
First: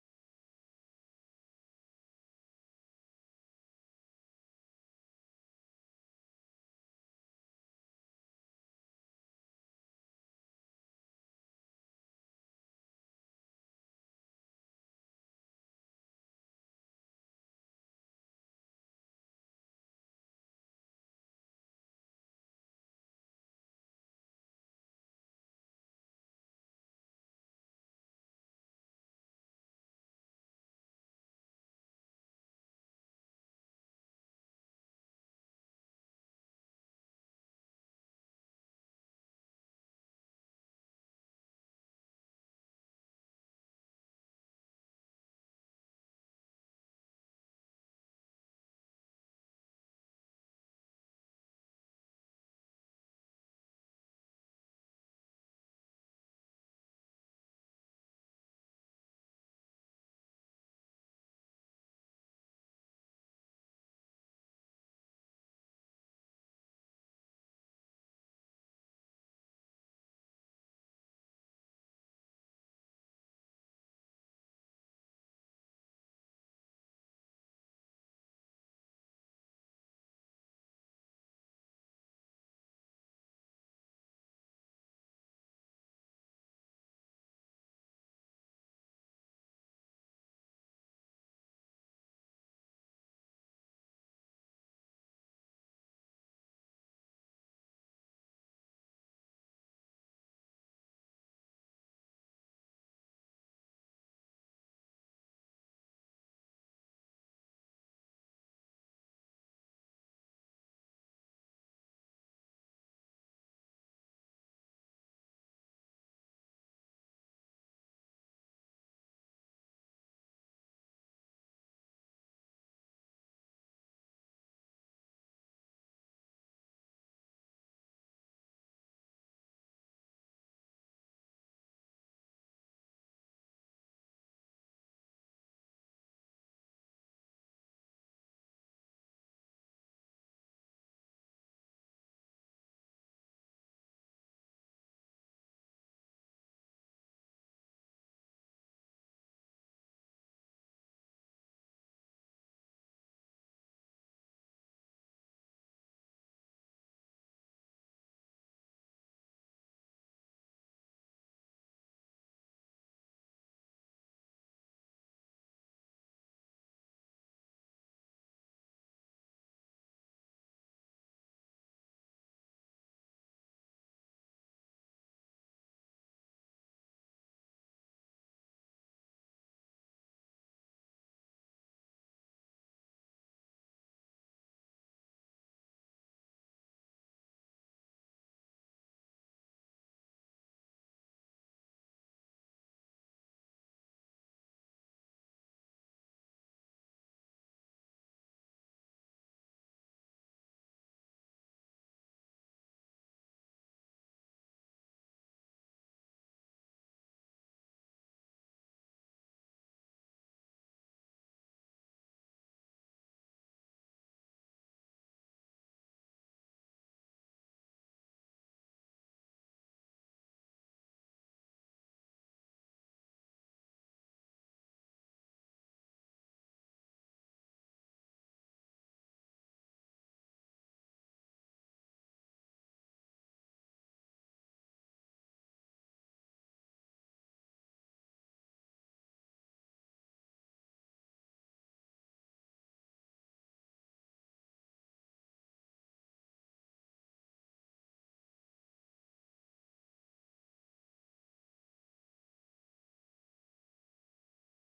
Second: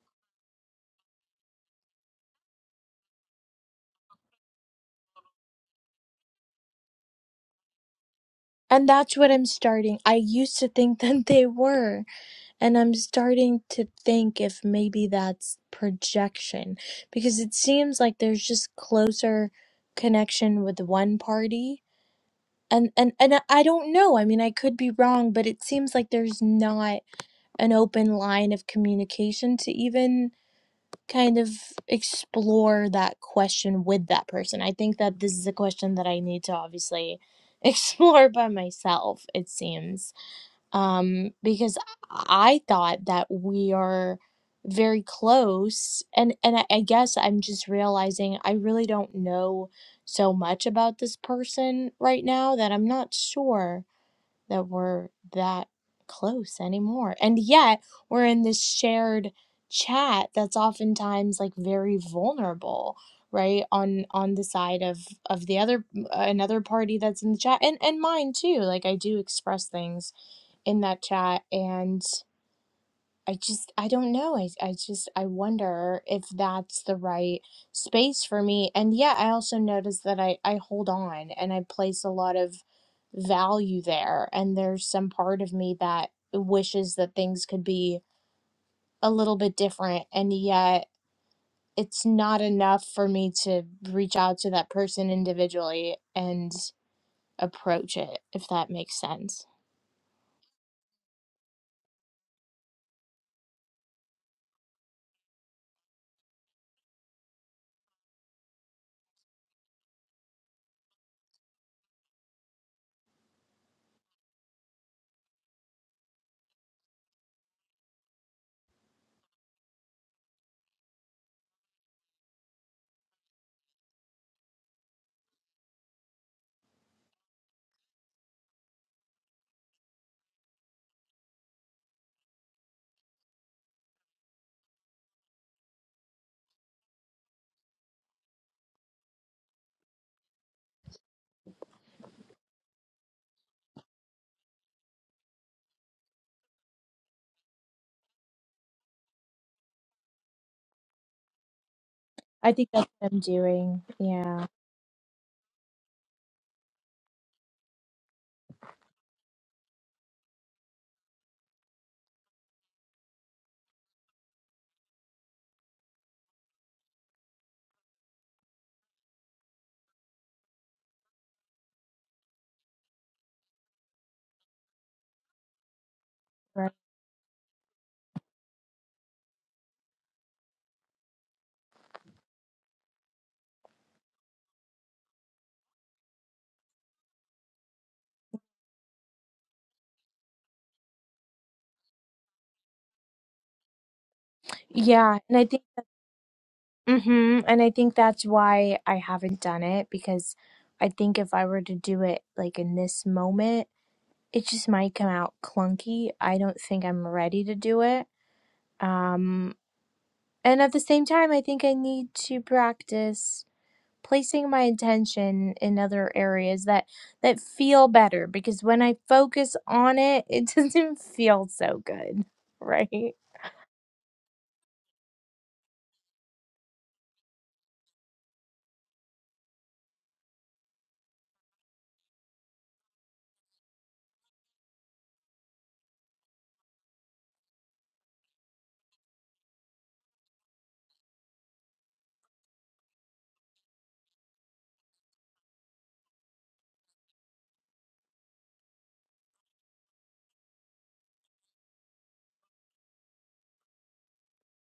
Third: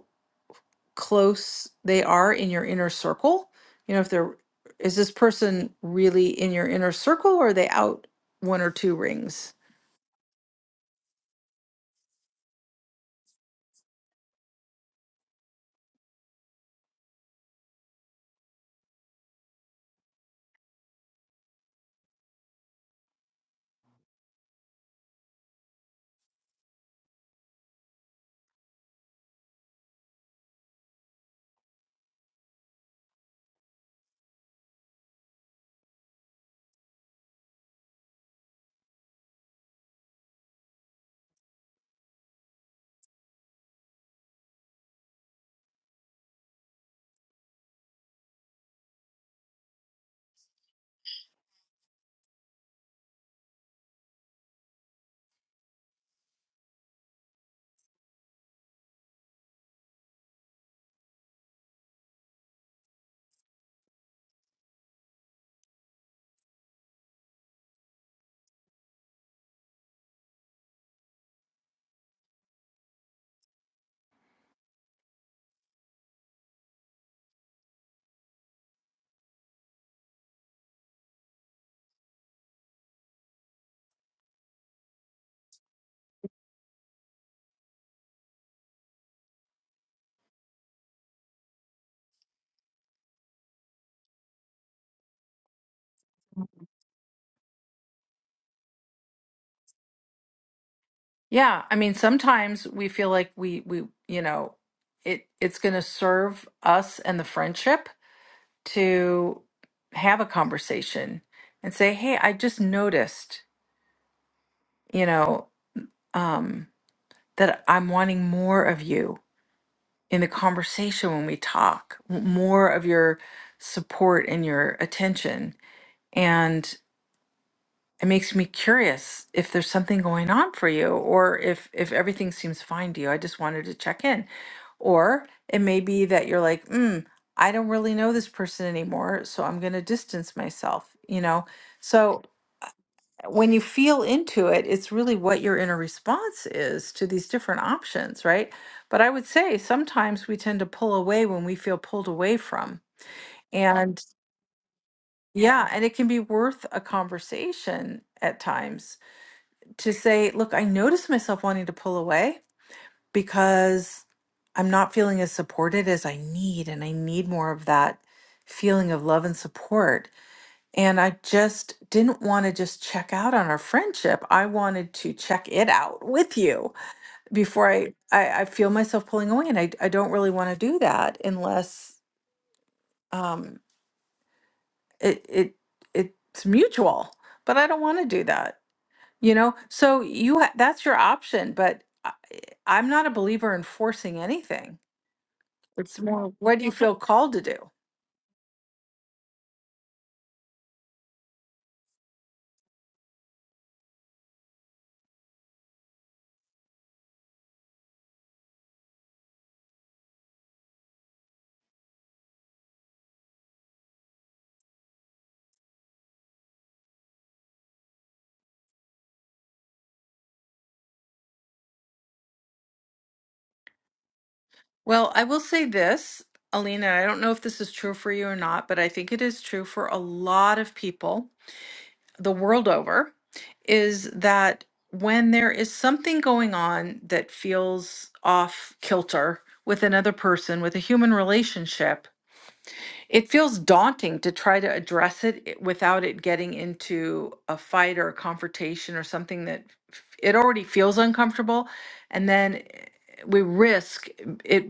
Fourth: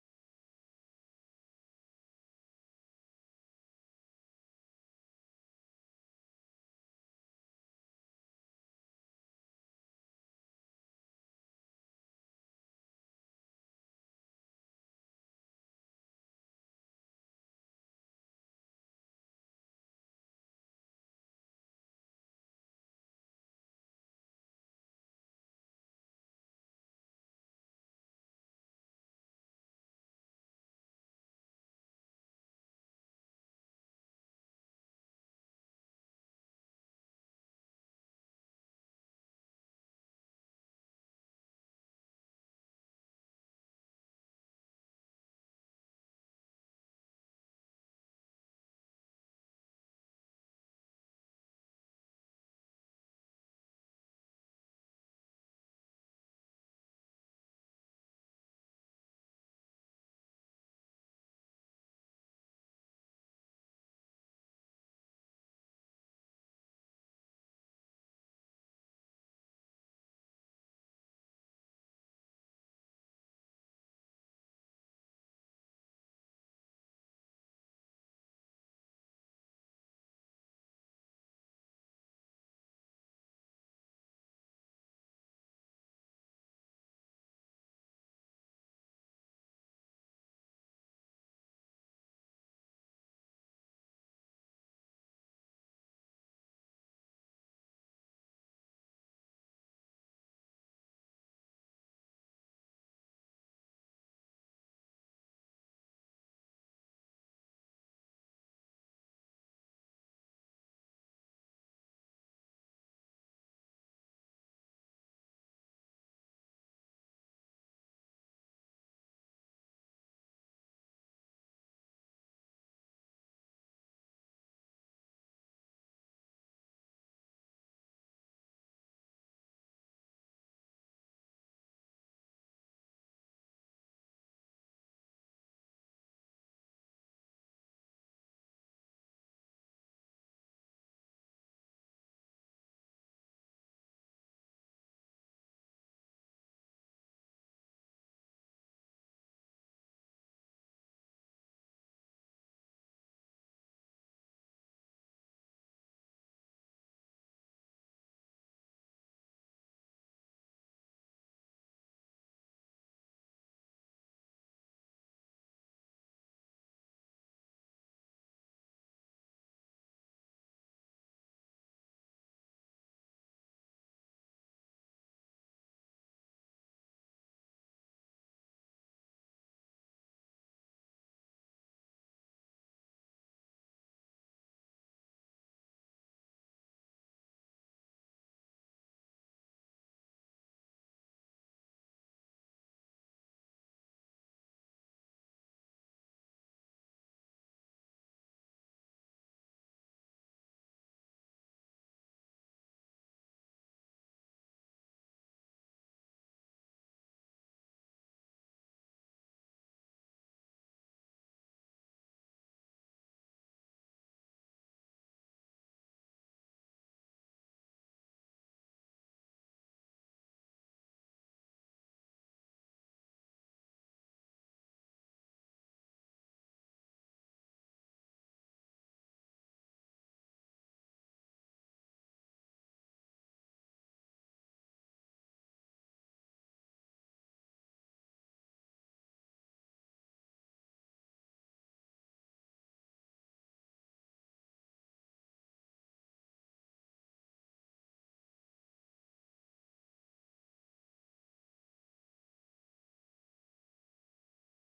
A: close they are in your inner circle. You know, if they're, is this person really in your inner circle or are they out one or
C: and
A: two
C: that's what i'm
A: rings?
C: starting i used to think that they were and i'm starting to think if maybe that's projection because it seems like there's just closer connection with one party and and and I I don't know. I mean, I could be wrong, but it seems like there's not an open line of communication to even kind of explore that question with that person. I think that this is a question that I need to obviously explore by myself, it seems um, because I thought that we are very close, and and I, I guess I'm just realizing I really don't know so much about this person right now that I'm not sure that we're that close anymore, and yet we're in this shared chat that's oftentimes like very vulnerable right on on the side of of the other another party that's in the chat and and mine too like i do express things in that chat and i just i don't know i, I just i wonder if that's the right space for me and yeah i also notice that i i hold on and i place a lot of value there and there's some part of me that wishes that things could be a little bit different and yet it's not enough for me to reach out to that person individually and approach it if that makes sense
A: Yeah. I mean, sometimes we feel like we, we, you know, it, it's going to serve us and the friendship to have a conversation and say, Hey, I just noticed, you know, um, that I'm wanting more of you in the conversation when we talk, w- more of your support and your attention. And it makes me curious if there's something going on for you or if if everything seems fine to you. I just wanted to check in. Or it may be that you're like, mm, I don't really know this person anymore, so I'm going to distance myself, you know? So when you feel into it, it's really what your inner response is to these different options, right? But I would say sometimes we tend to pull away when we feel pulled away
C: i think
A: from.
C: that's what i'm doing
A: And
C: yeah
A: yeah, and it can be worth a conversation at times to say, look, I notice myself wanting to pull away because I'm not feeling as supported as I need. And I need more of that feeling of love and support And I just didn't want to just check out on our friendship. I wanted to check it out with you before I, I, I feel myself pulling away. And I, I don't really want to do that unless um, it, it, it's mutual, but I don't want to do that, you know? So you, ha- that's your option, but I, I'm not a believer in forcing anything.
C: Yeah, and I think,
A: It's more, what do you feel called
C: hmm
A: to do?
C: and I think that's why I haven't done it because I think if I were to do it like in this moment, it just might come out clunky. I don't think I'm ready to do it. Um, and at the same time, I think I need to practice placing my attention in other areas that that feel better because when I focus on it, it doesn't feel so good, right?
A: Well, I will say this, Alina, I don't know if this is true for you or not, but I think it is true for a lot of people the world over, is that when there is something going on that feels off kilter with another person, with a human relationship, it feels daunting to try to address it i- without it getting into a fight or a confrontation or something that f- it already feels uncomfortable. And then eh, we risk it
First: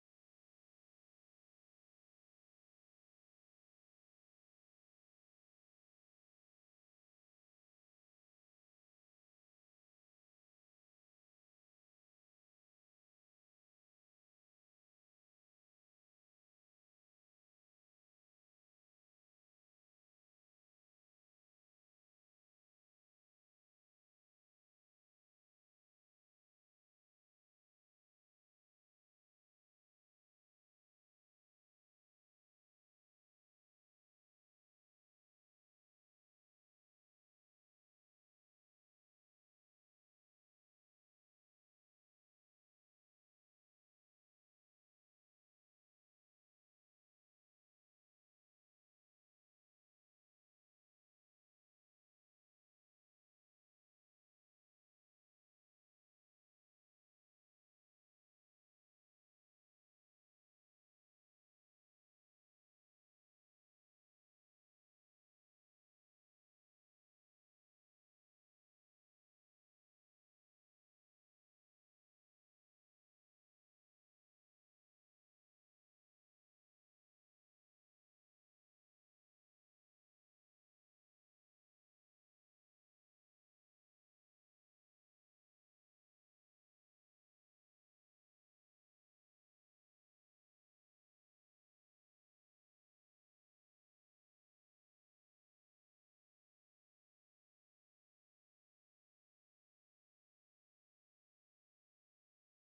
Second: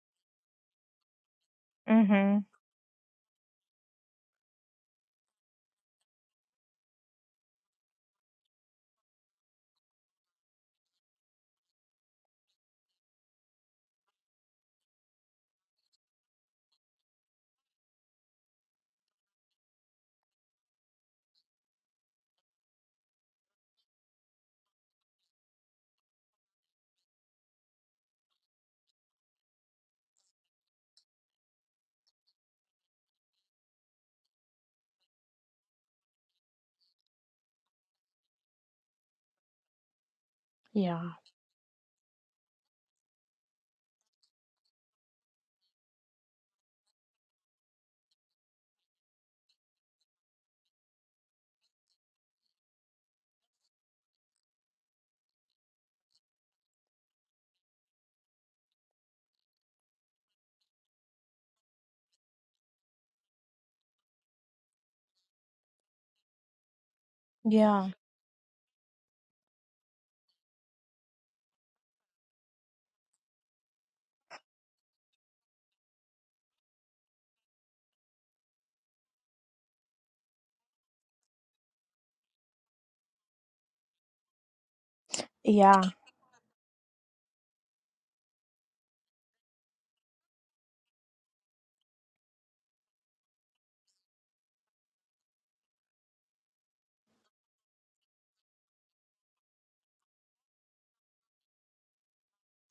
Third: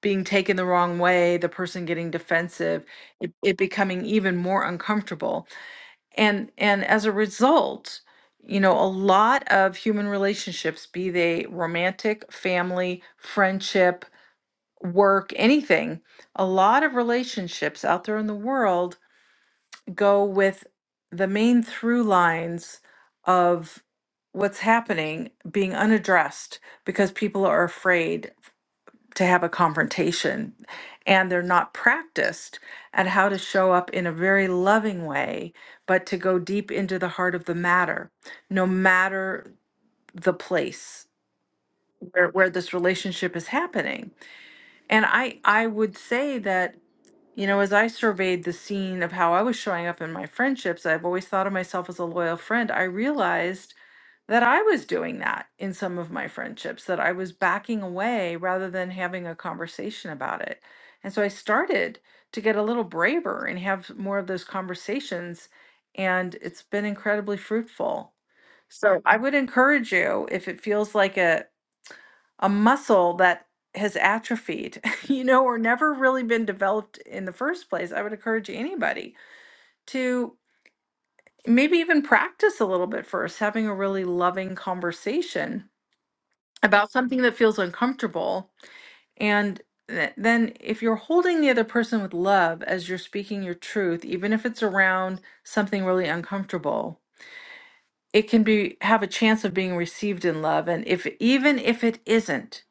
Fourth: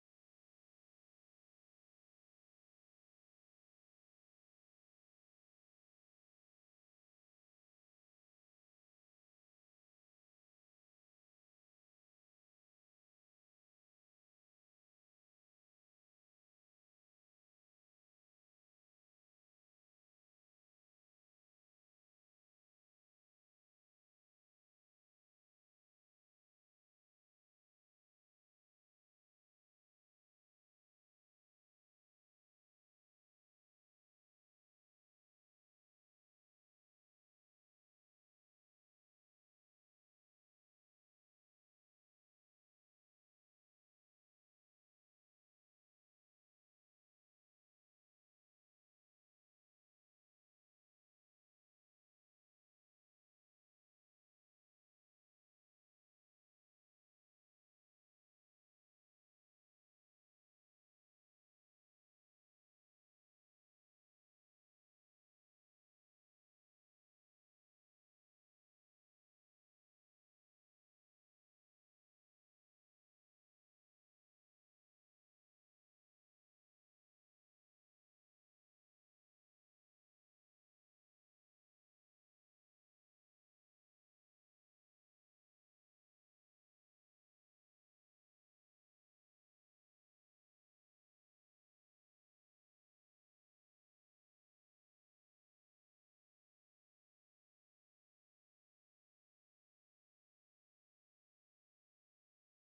A: being taken the wrong way, the person getting
C: Mm-hmm.
A: defensive, it, it becoming even more uncomfortable. And and as a result, you know, a lot of human relationships, be they romantic, family, friendship, work, anything, a lot of relationships out there in the world go with the main through lines of what's happening being unaddressed because people are afraid to have a confrontation and they're not practiced at how to show up in a very loving way but to go deep into the heart of the matter no matter the place
C: Yeah.
A: where, where this relationship is happening and i i would say that you know, as I surveyed the scene of how I was showing up in my friendships, I've always thought of myself as a loyal friend. I realized that I was doing that in some of my friendships, that I was backing away rather than having a conversation about it. And so I started to get a little braver and have more of those conversations. And it's been incredibly
C: Yeah.
A: fruitful. So I would encourage you, if it feels like a, a muscle that has atrophied, you know, or never really been developed in the first place, I would encourage anybody to maybe even practice a little bit first, having a really loving conversation
C: Yeah.
A: about something that feels uncomfortable. And th- then, if you're holding the other person with love as you're speaking your truth, even if it's around something really uncomfortable, it can be have a chance of being received in love and if even if it isn't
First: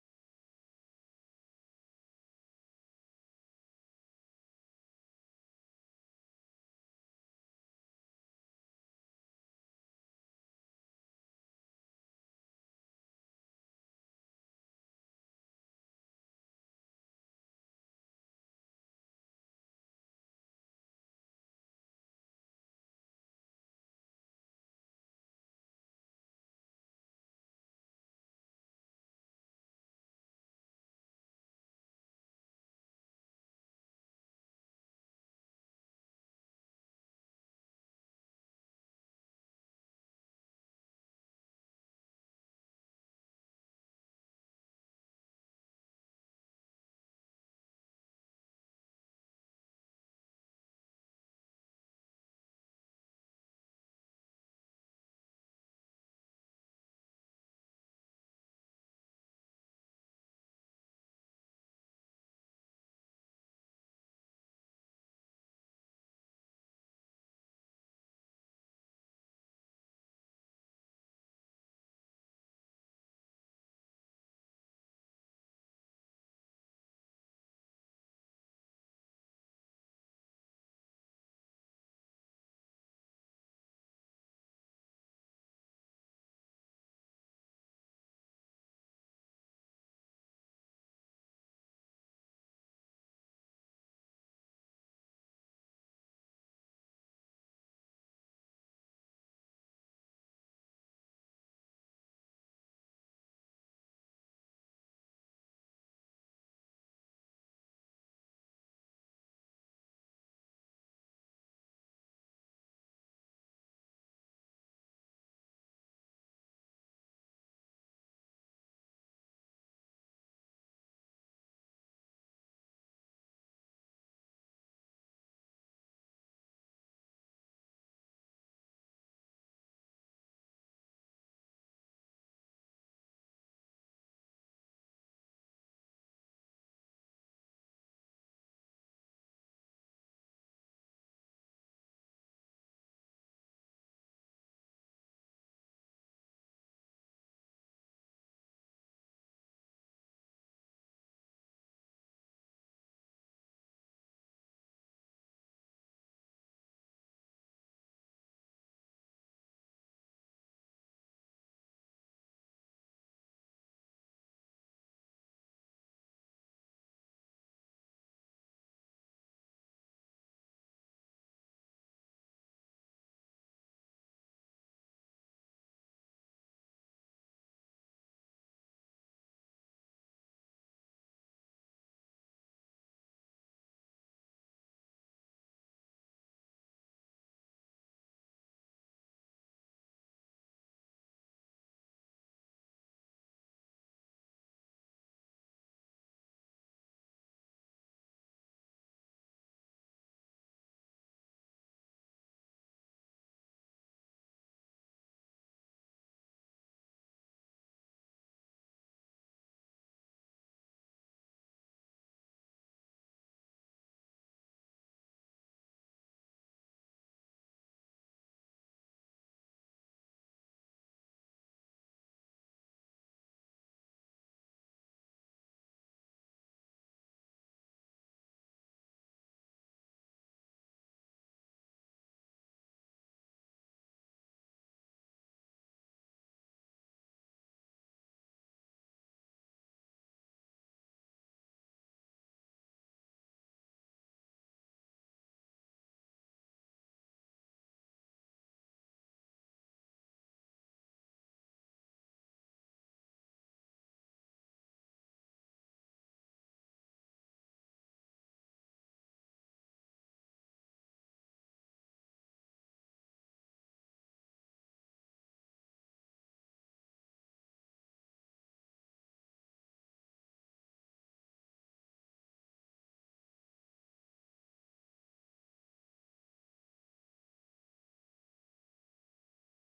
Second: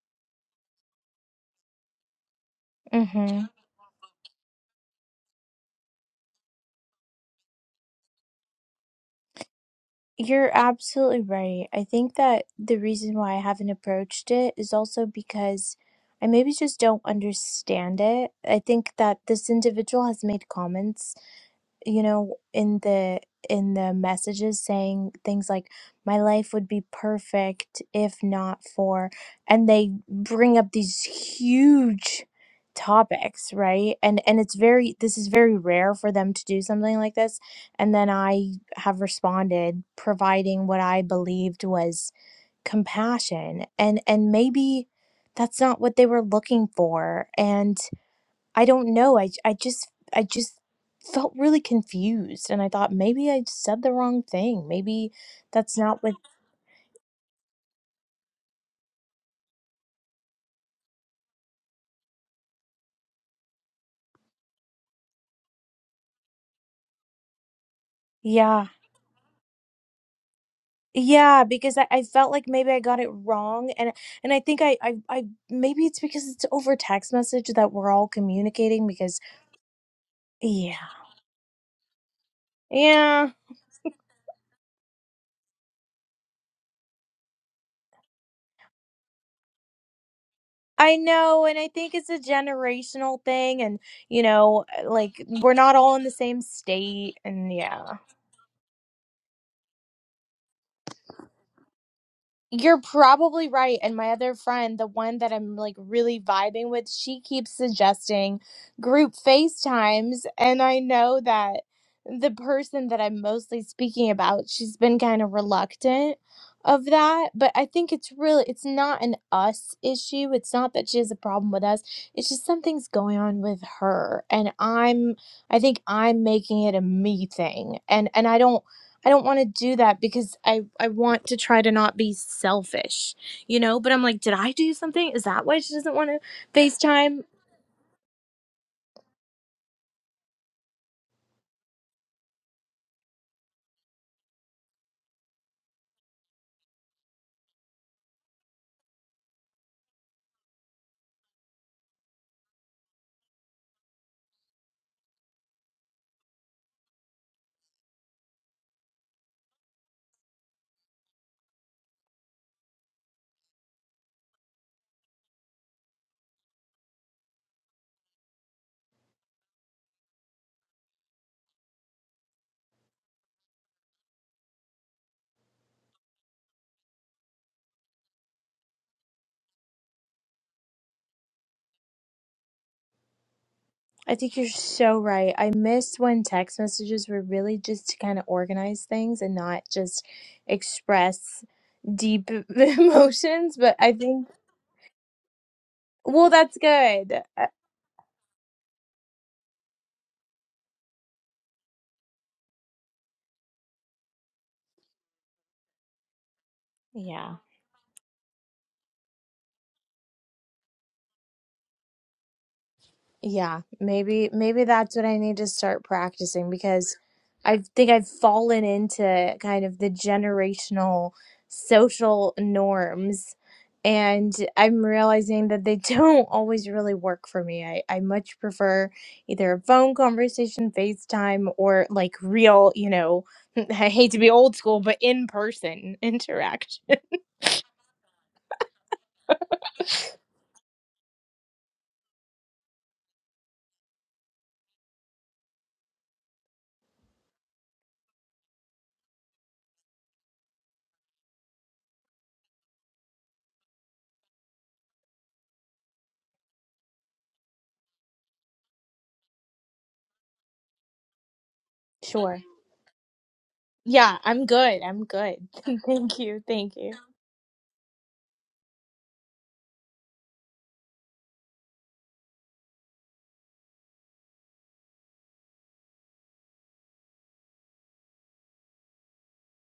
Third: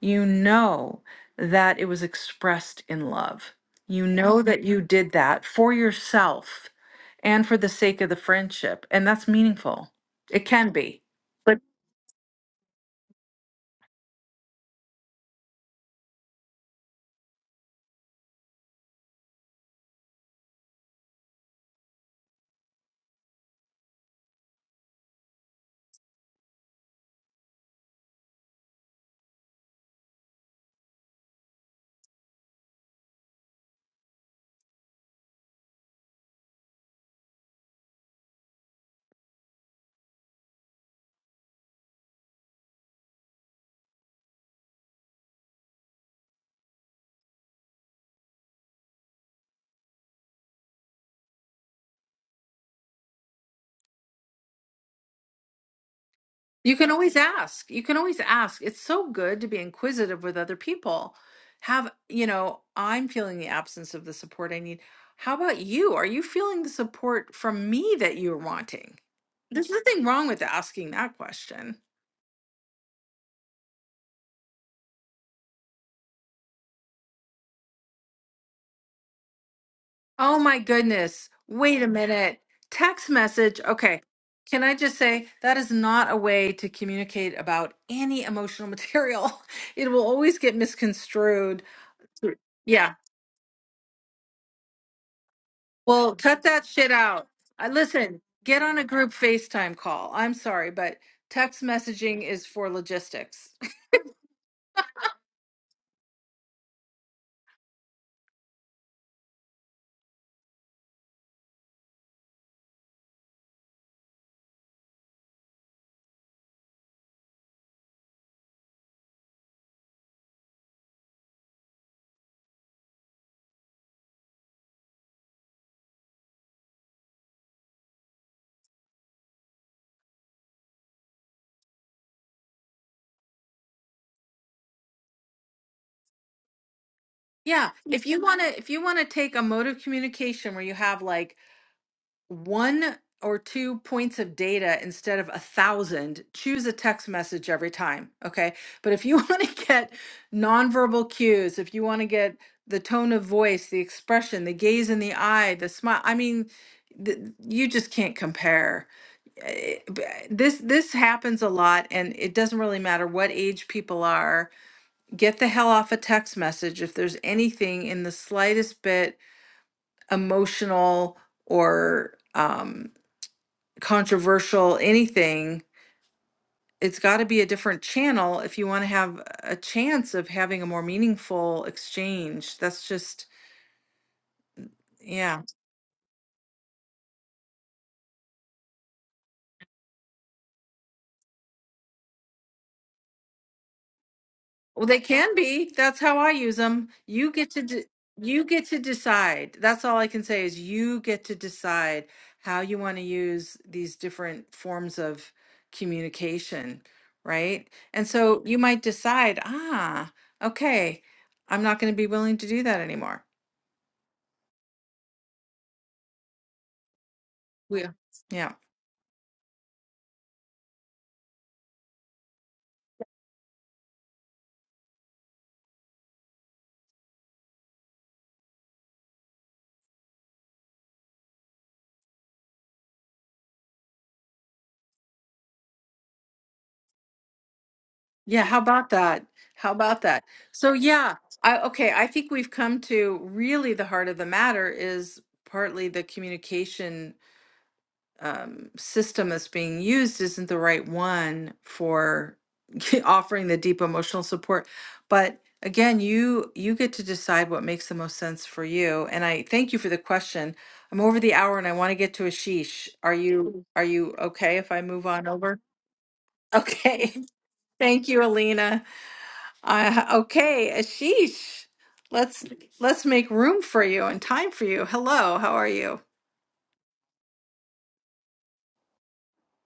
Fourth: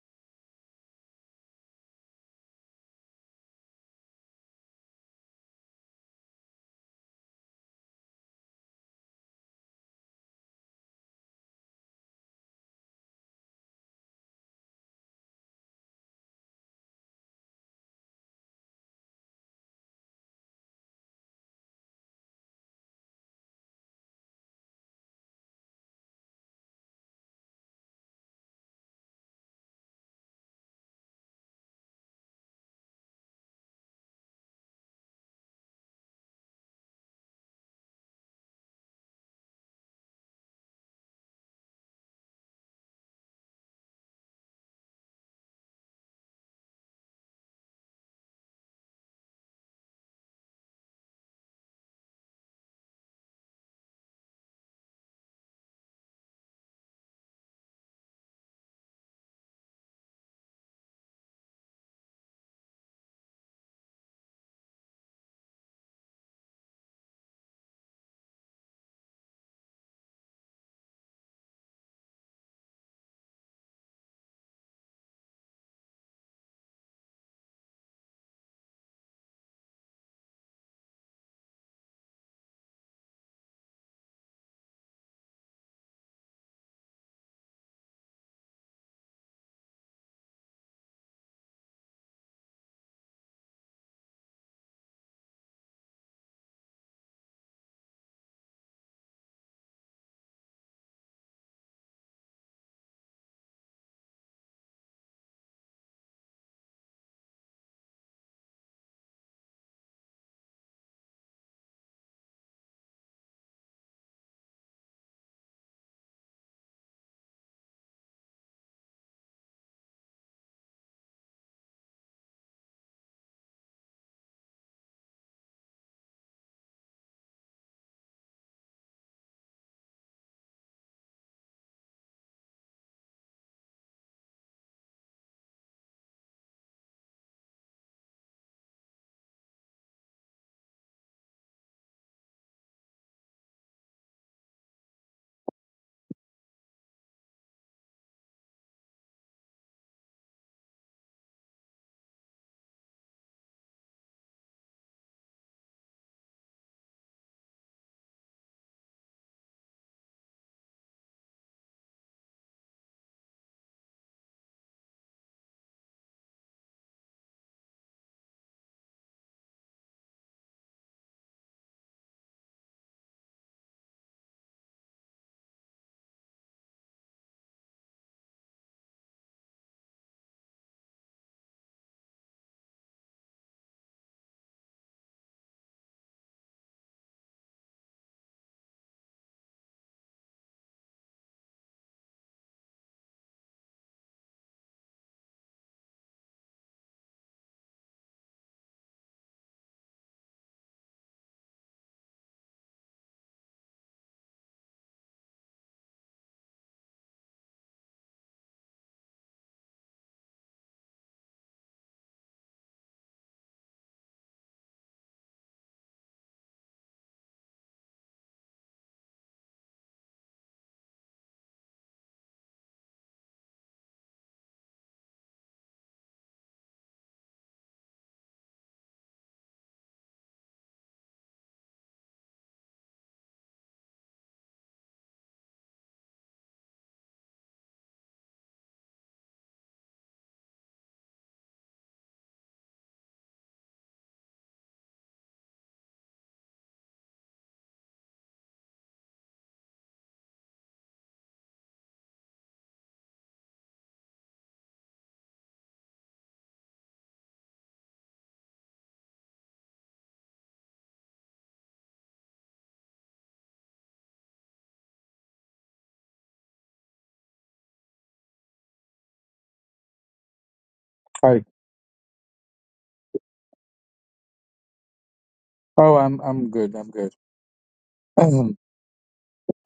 A: you know that it was expressed in
C: Mm-hmm.
A: love you know that you did that for yourself and for the sake of the friendship and that's meaningful it
C: You're
A: can be
C: absolutely
A: but
C: right. I think that the reason why I haven't approached it is also because I maybe just don't understand it. I think that this individual has made comments you know in the in the messages saying things like my life would be perfect if not for and they bring up these huge topics right and and it's very this is very rare for them to do something like this and then i have responded providing what i believed was compassion and and maybe that's not what they were looking for and. I don't know. I I just I just felt really confused and I thought maybe I said the wrong thing. Maybe that's not what
A: you can always ask you can always ask it's so good to be inquisitive with other people have you know i'm feeling the absence of the support i need how about you are you feeling the support from me that you're
C: Yeah.
A: wanting There's nothing wrong with asking that
C: Yeah,
A: question.
C: because I, I felt like maybe I got it wrong and and I think I, I I maybe it's because it's over text message that we're all communicating because
A: Oh my
C: yeah.
A: goodness. Wait a minute. Text
C: Yeah.
A: message. Okay. Can I just say that is not a way to communicate about any emotional material? It will always get
C: I know and
A: misconstrued.
C: I think it's a
A: Yeah.
C: generational thing and you know like we're not all in the
A: Well,
C: same
A: cut that shit
C: state
A: out.
C: and
A: I
C: yeah.
A: listen, get on a group FaceTime call. I'm sorry, but text messaging is for
C: You're probably
A: logistics.
C: right. And my other friend, the one that I'm like really vibing with, she keeps suggesting group FaceTimes. And I know that the person that I'm mostly speaking about, she's been kind of reluctant of that. But I think it's really, it's not an us issue. It's not that she has a problem with us. It's just something's going on with her. And I'm, I think I'm making it a me thing. And, and I don't, I don't want to do that because I I want to try to not be selfish, you know. But I'm like, did I do something? Is that why she doesn't want to FaceTime?
A: Yeah, if you want to if you want to take a mode of communication where you have like one or two points of data instead of a thousand, choose a text message every time, okay? But if you want to get nonverbal cues, if you want to get the tone of voice, the expression, the gaze in the eye, the smile, I mean, th- you just can't compare. Eh, b- This this happens a lot and it doesn't really matter what age people are get the hell off a text message if there's anything in the slightest bit emotional or um, controversial, anything. It's got to be a different channel if you want to have a chance of having a more meaningful exchange. That's just,
C: I think you're so right.
A: yeah.
C: I miss when text messages were really just to kind of organize things and not just express deep emotions. But I think,
A: Well, they can be. That's how
C: well,
A: I use
C: that's
A: them.
C: good.
A: You
C: Uh,
A: get to de- you get to decide. That's all I can say is you get to decide how you want to use these different forms of communication,
C: yeah.
A: right? And so you might decide, ah, okay, I'm not going to be willing to do that anymore.
C: Yeah, maybe maybe that's what I need to start practicing because I think
A: Yeah.
C: I've
A: Yeah.
C: fallen into kind of the generational social norms and I'm realizing that they don't always really work for me. I, I much prefer either a phone conversation, FaceTime, or like real, you know, I hate to be old school, but in person interaction.
A: Yeah, how about that? How about that? So yeah, I okay, I think we've come to really the heart of the matter is partly the communication um, system that's being used isn't the right one for offering the deep emotional support but again you you get to decide what makes the most sense for you and i thank you for the question i'm over the hour and i want to get to
C: Sure.
A: ashish are you are you
C: Yeah, I'm
A: okay if i
C: good. I'm
A: move on
C: good.
A: over
C: Thank you. Thank you.
A: okay thank you alina uh, okay
D: Hi.
A: ashish let's let's make room for you and time for you hello how are
D: Oh,
A: you
D: I'm I'm good. I'm good.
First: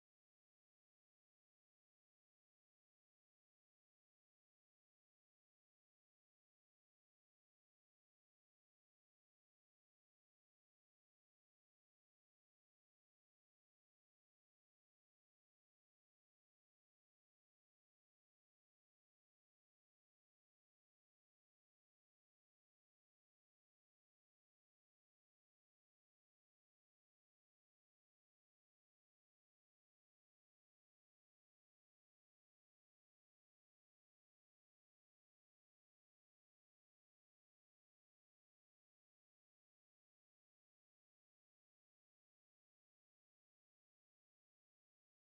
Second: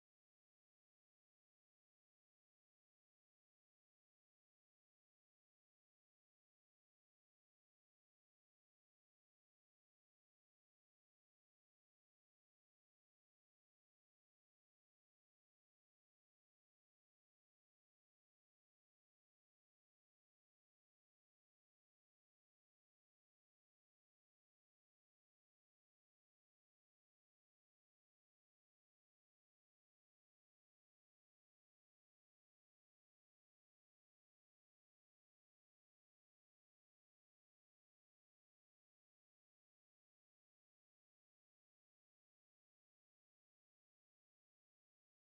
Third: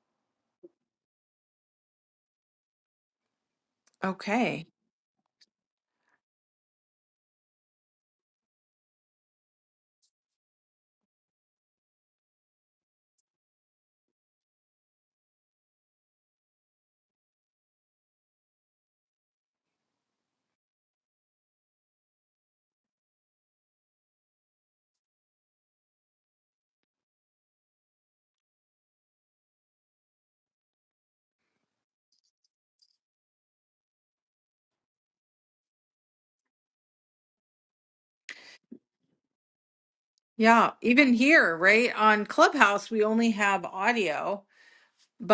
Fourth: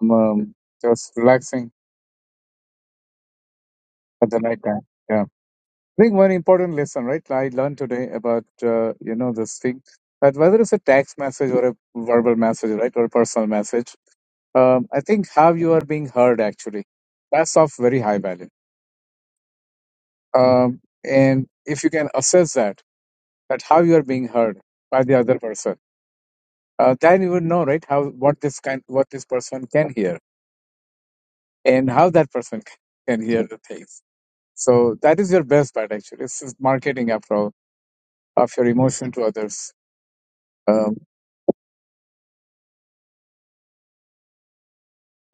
D: I'm um, just relaxing at the night
A: okay
D: time. Yeah. I think one important lesson, right? I learned today about uh, you know this thing that whether it's a text message or a verbal message, right, or a personal message, um, I think how you are being heard actually that's of very high value. Um, and if you can assess that, that how you are being heard by the other person, uh, then you would know, right, how what this kind, what this person can hear, and how that person can hear the things So that is your best bet, actually. This is marketing after all, of your emotion to others.
A: Yeah,
D: Um,
A: even here, right? On Clubhouse, we only have audio,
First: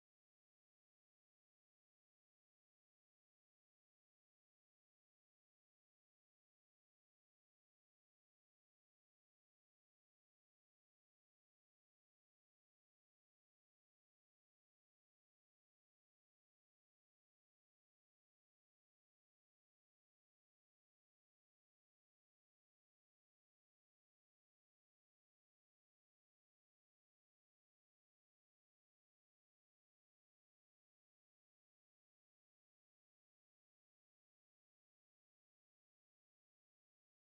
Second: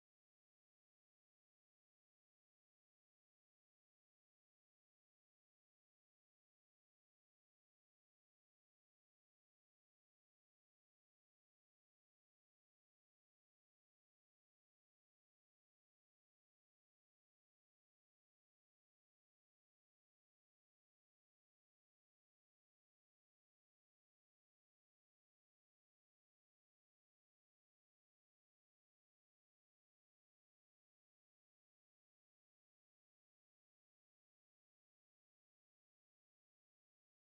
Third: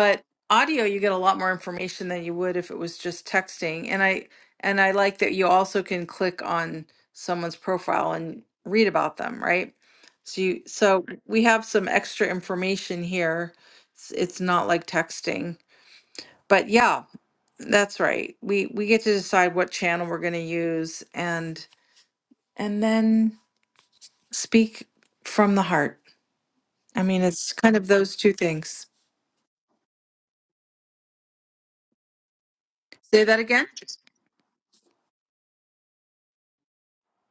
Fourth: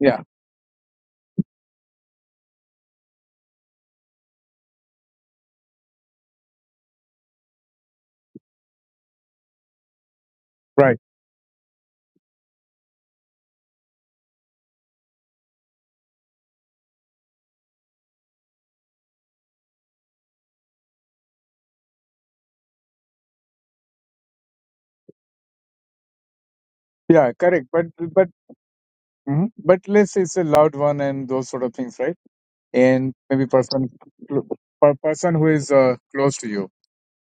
D: yeah,
A: audio you get a lot more information than you would if it was just texting. And I and I like that you also can click on someone's profile and read about them, right? So you
D: right.
A: so Right. we have some extra information here. It's, it's not like texting. But yeah, that's right. We we get to decide what channel we're going to use and and then speak from the heart. I mean,
D: Yeah,
A: it's
D: correct.
A: kind
D: But
A: of those
D: but
A: two things.
D: mhm. but let's say it's a loud one and those sort of things, right? And
A: Say that
D: maybe
A: again?
D: person per person who is uh, close to you,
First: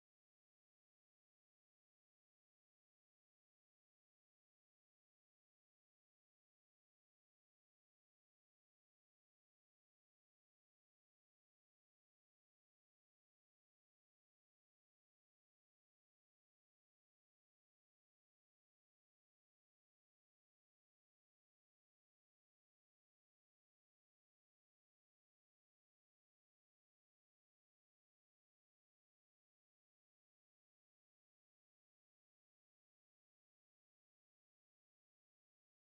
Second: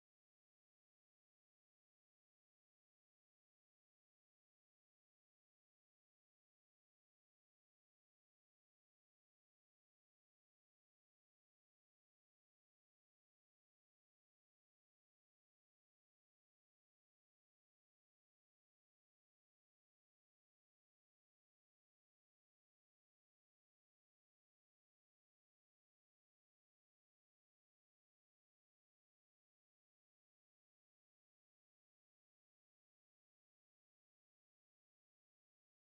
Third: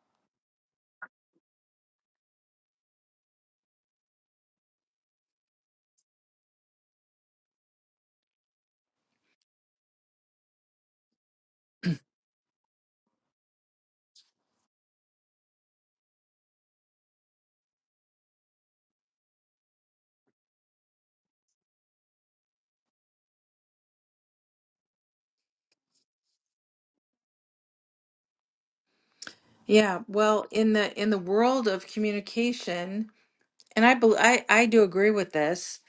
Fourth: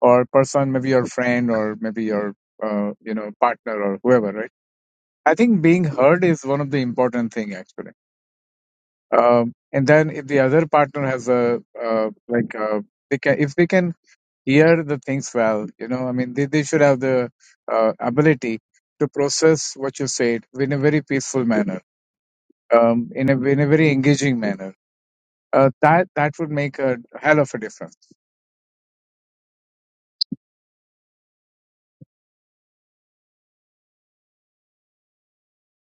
D: or person maybe your friend, or maybe your uh, you know partner or whoever, right? I think being heard is one of the important thing actually. Um, and then if the other partner has a uh, like uh they can if they can hear the things well. You know, I mean, they, they should have the uh, ability to process what you said in a very peaceful manner, um, in a in a very engaging manner. Uh, that that would make a hell of a difference.
A: Yeah, well, in the in the world of communication, and I bel I I do agree with this.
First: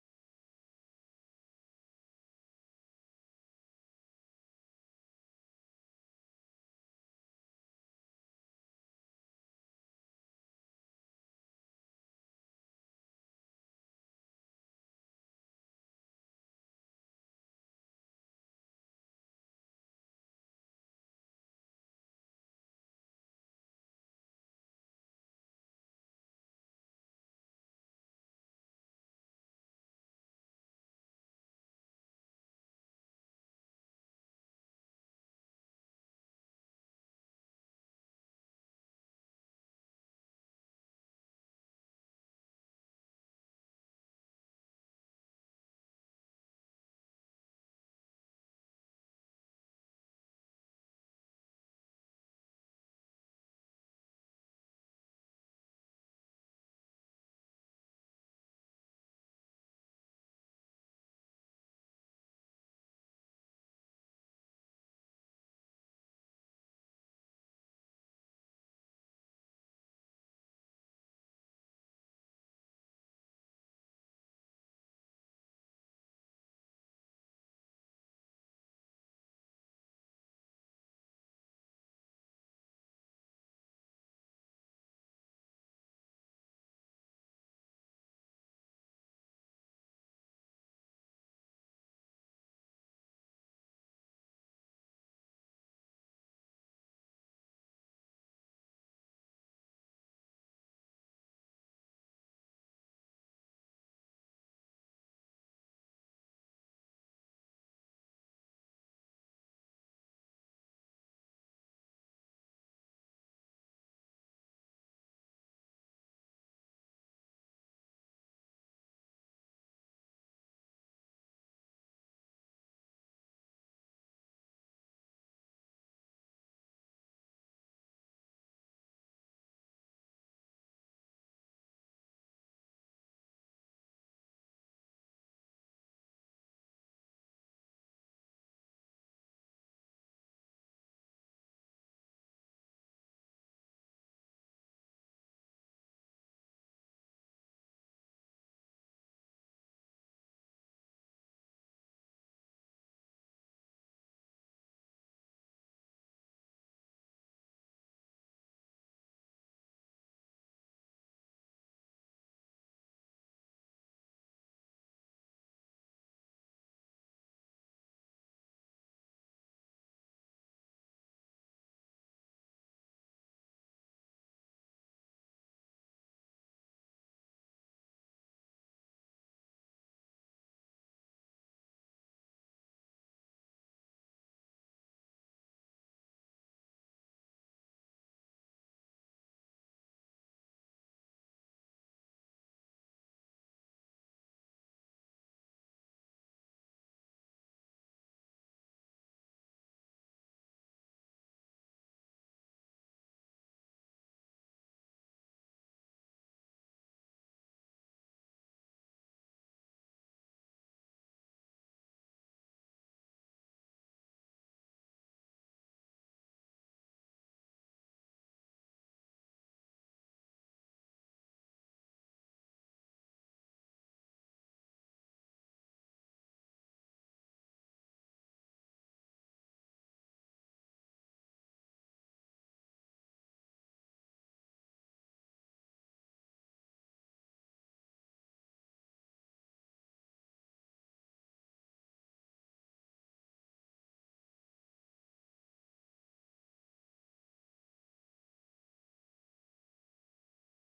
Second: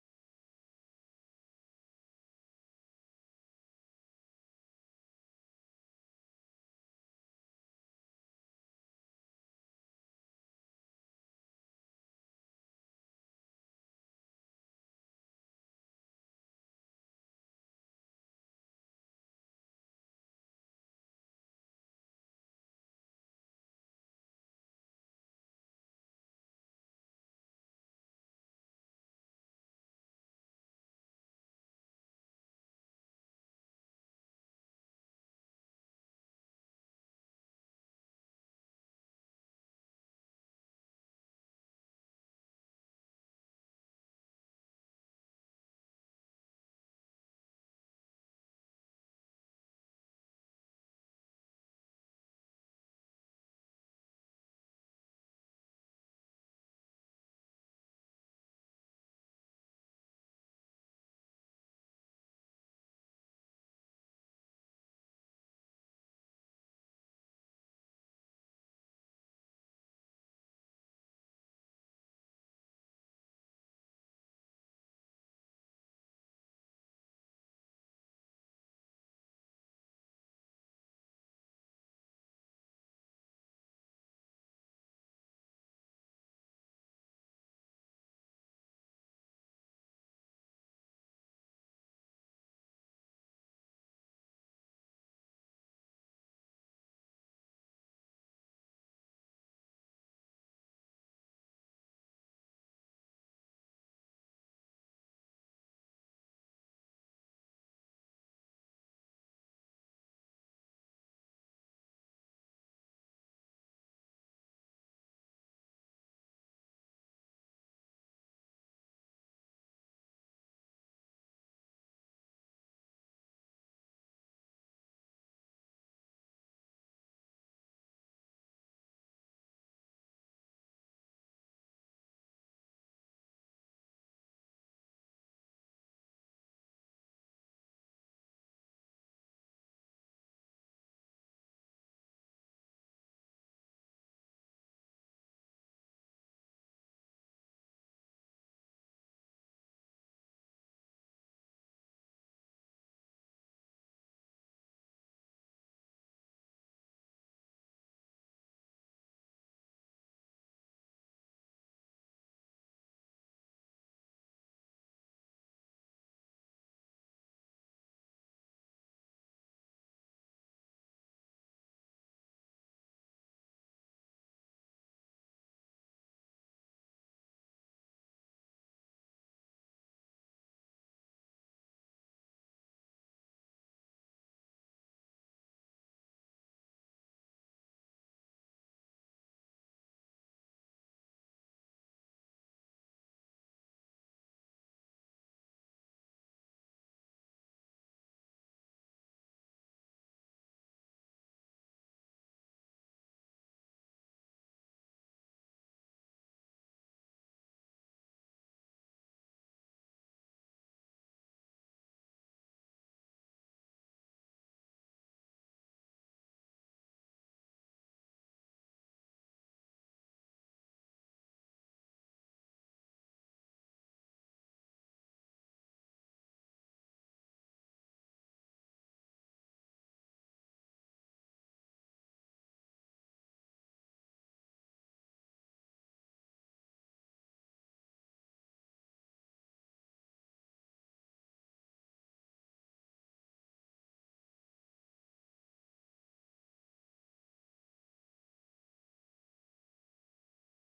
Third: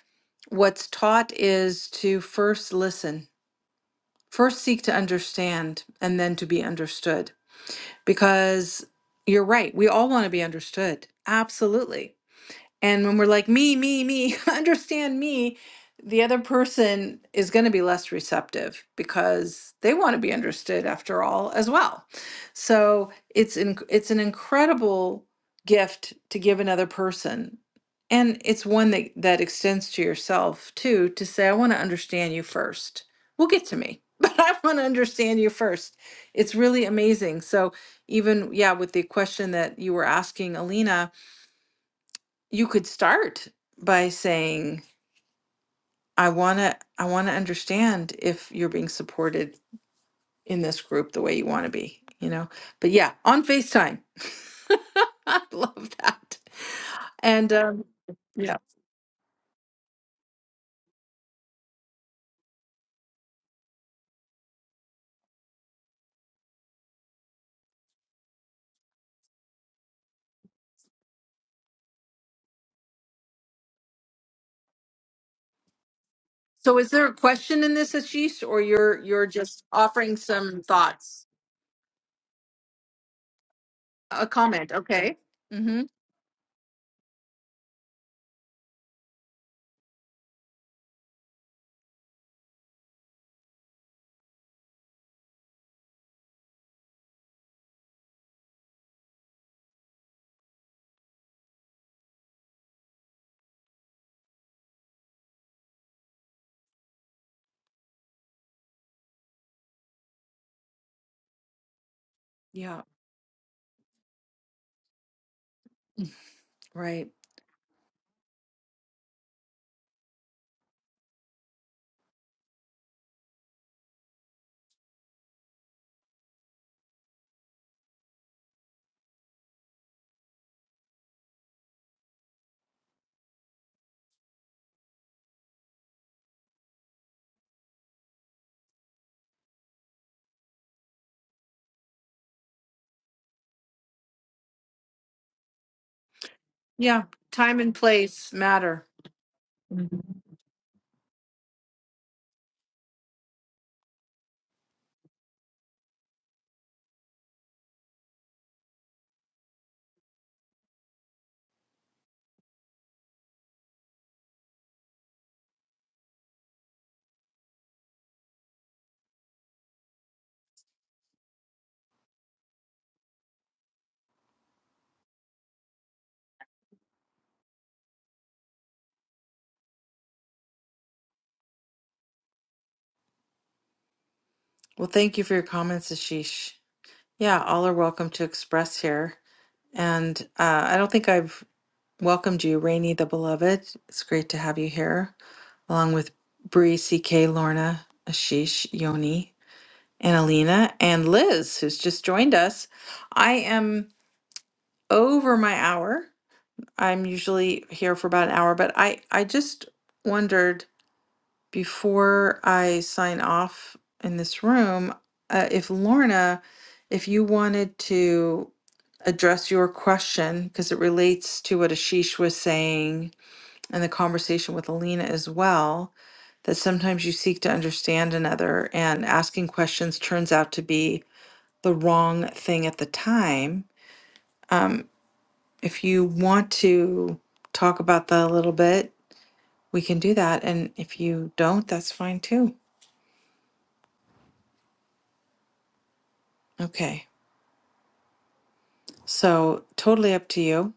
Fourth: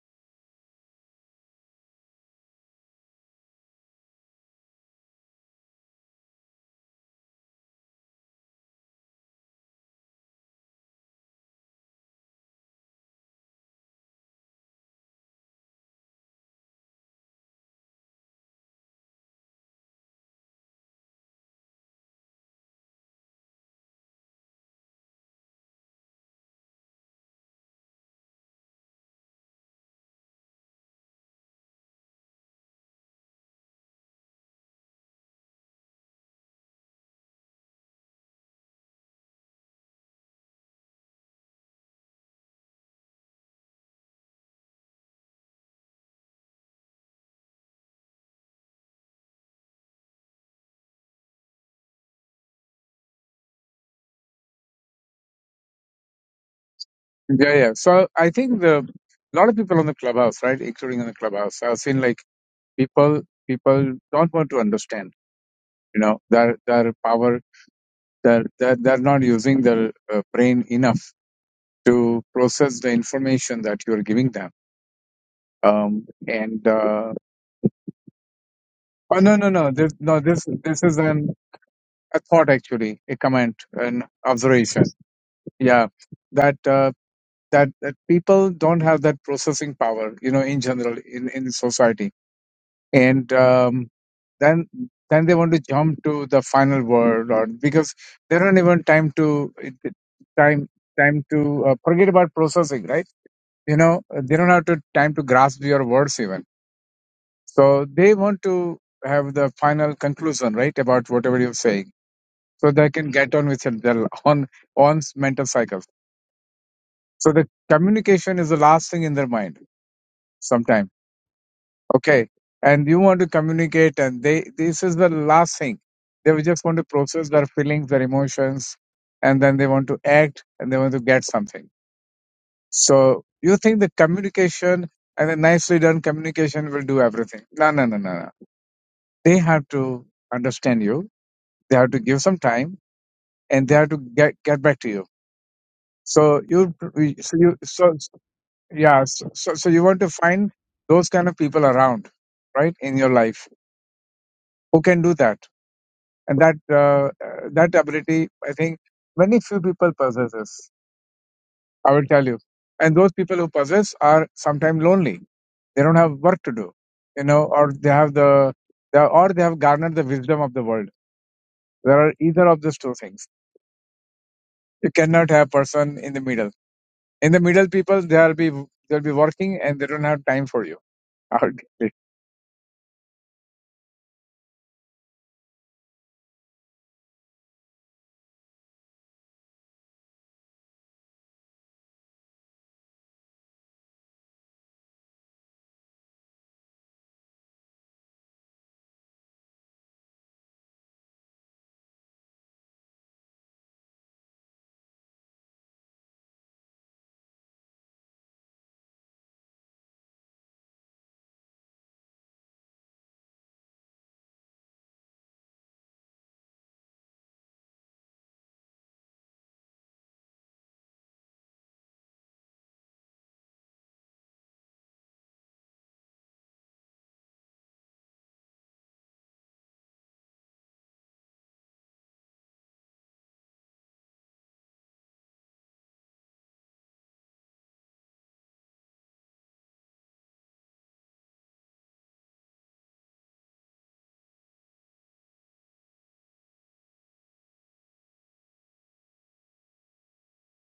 A: What's taught is to first listen, first seek to understand, and then to be understood. Because you're right, we all want to be understood. Absolutely. And when we're like, me, me, me, understand me, the other person is going to be less receptive because they want to be understood after all as well. So it's in, it's an incredible gift to give another person. And it's one that, that extends to yourself too, to say, I want to understand you first. We'll get to me, but I want to understand you first. It's really amazing. So even, yeah, with the question that you were asking, Alina, you could start by saying i want to i want to understand if you're being supported in this group the way you want to be you know but yeah on facetime i love that and
D: Yeah, yeah.
A: um
D: So I
A: yeah
D: think the lot of people on the clubhouse, right, including on the clubhouse, I've seen like people people don't want to understand. You know, their their power. They're, they're, they're not using their uh, brain enough to process the information that you're giving them um, and
A: so is
D: uh,
A: there a question in this ashish or you're
D: Oh,
A: you're
D: no, no,
A: just
D: no. This,
A: offering
D: no, this,
A: some
D: this is
A: thoughts
D: an a thought actually, a comment, an
A: a comment
D: observation.
A: okay hmm
D: Yeah, that uh, that that people don't have that processing power, you know, in general in in society, and um, then then they want to jump to the final word, or because they don't even time to it- it- time time to uh, forget about processing, right? You know, they don't have to time to grasp your words even. So they want to have the final conclusion, right, about whatever you're saying so
A: yeah
D: they can get on with it, their on on mental cycles.
A: right
D: So the communication is the last thing in their mind. Sometime, okay, and you want to communicate, and they this is the last thing. They will just want to process their feelings, their emotions, and then they want to act and they want to get something. So you think the communication and the nicely done communication will do everything? No, no, no, no, no. They have to understand you. They have to give some time, and they have to get get back to you So you,
A: yeah
D: so you,
A: time and
D: so so-
A: place matter
D: yeah, so, so so you want to
A: Mhm.
D: find those kind of people around, right, in your life who can do that, and that uh, uh, that ability, I think, many few people possesses. I will tell you, and those people who possess are sometimes lonely. They don't have work to do, you know, or they have the, they are, or they have garnered the wisdom of the world. There are either of those two things. You cannot have person in the middle. In the middle, people they'll be they'll be working and they don't have time for you Okay.
A: well thank you for your comments ashish Yeah, all are welcome to express here. And uh, I don't think I've welcomed you, Rainey the Beloved. It's great to have you here, along with Bree, CK, Lorna, Ashish, Yoni, Annalena, and Liz, who's just joined us. I am over my hour. I'm usually here for about an hour, but I, I just wondered before I sign off in this room, uh, if Lorna, if you wanted to address your question, because it relates to what Ashish was saying and the conversation with Alina as well, that sometimes you seek to understand another and asking questions turns out to be the wrong thing at the time. Um, if you want to talk about that a little bit, we can do that. And if you don't, that's fine too. Okay. So totally up to you.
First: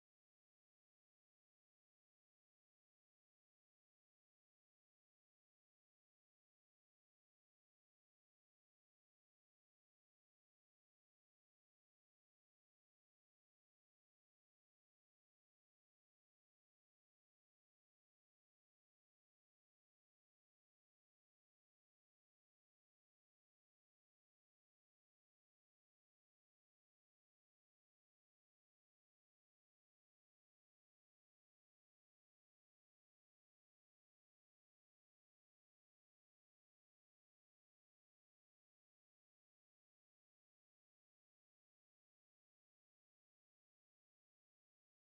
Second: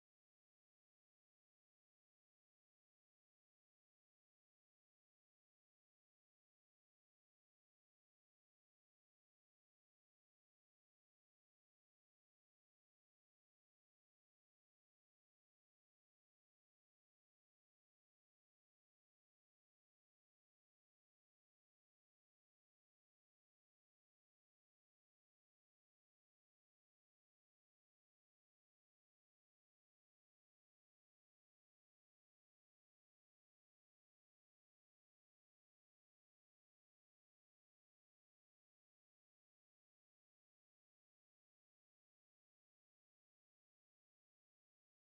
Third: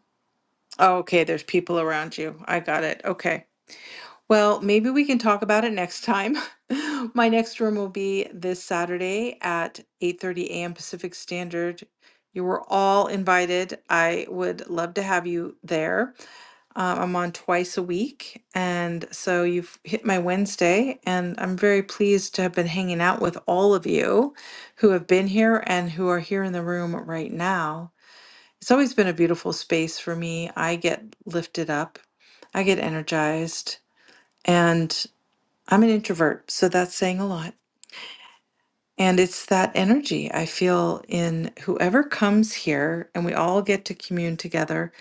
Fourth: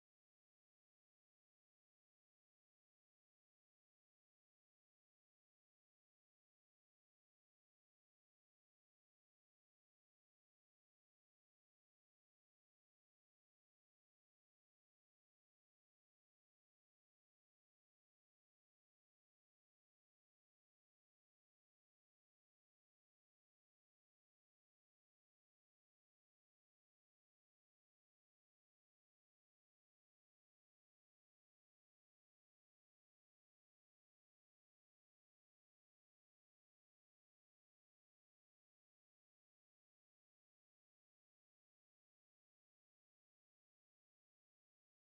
A: Oh, okay, there's people around you. I got it. Okay. Well, maybe we can talk about it next time. My next room will be this Saturday at 8:30 a.m. Pacific Standard. You were all invited. I would love to have you there. Uh, I'm on twice a week, and so you've hit my Wednesday, and I'm very pleased to have been hanging out with all of you who have been here and who are here in the room right now. It's always been a beautiful space for me. I get lifted up, I get energized, and I'm an introvert, so that's saying a lot. And it's that energy I feel in whoever comes here, and we all get to commune together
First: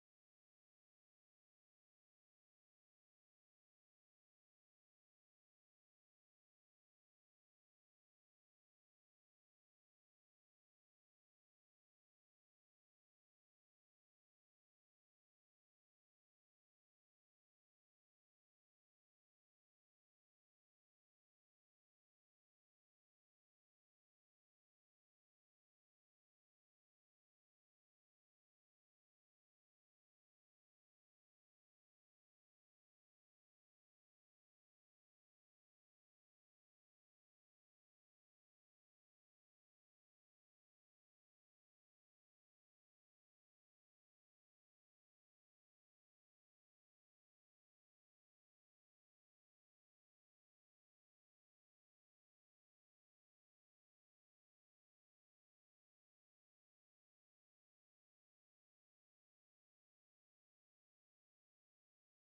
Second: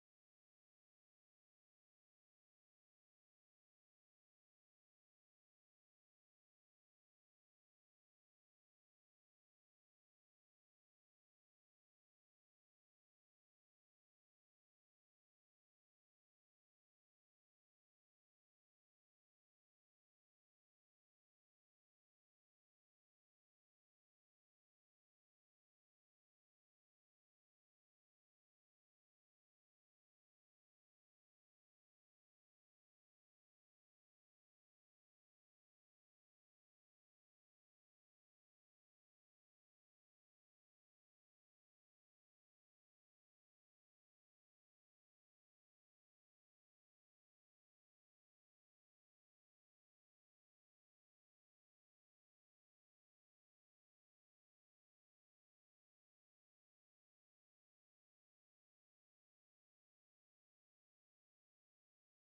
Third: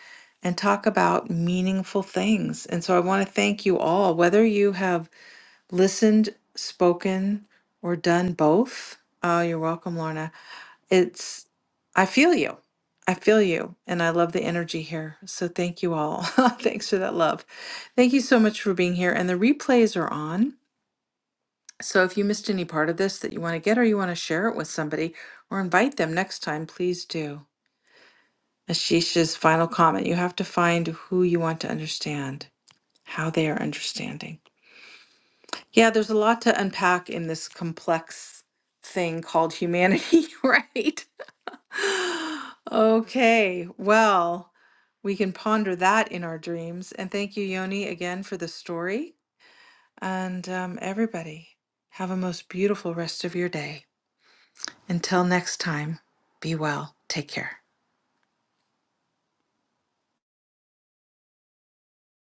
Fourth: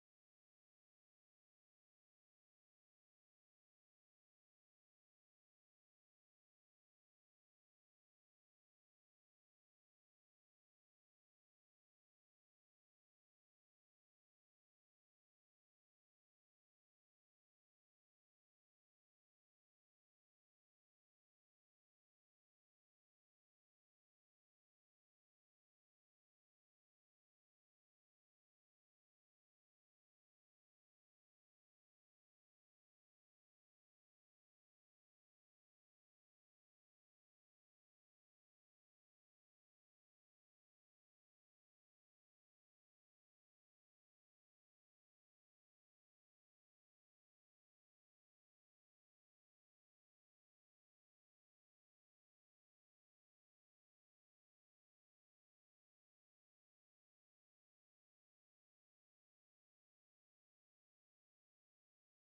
A: and talk about meaningful things. And so I want to thank you all, whether you have listened, spoken, or done both. Oh, you're welcome, Lorna it's i feel you i feel you and i love the energy here so thank you all thanks for that love thank you so much for being here and the replays are on so if you missed any part of this that you want to get or you want to share it with somebody or invite them next time please do ashisha's final comment you have to find who you want to understand how they are understanding yeah there's a lot to unpack in this complex thing called humanity right Okay, well, we can ponder that in our dreams. And thank you, Yoni, again for the story. And um, everybody, have a most beautiful rest of your day. Until next time, be well. Take care.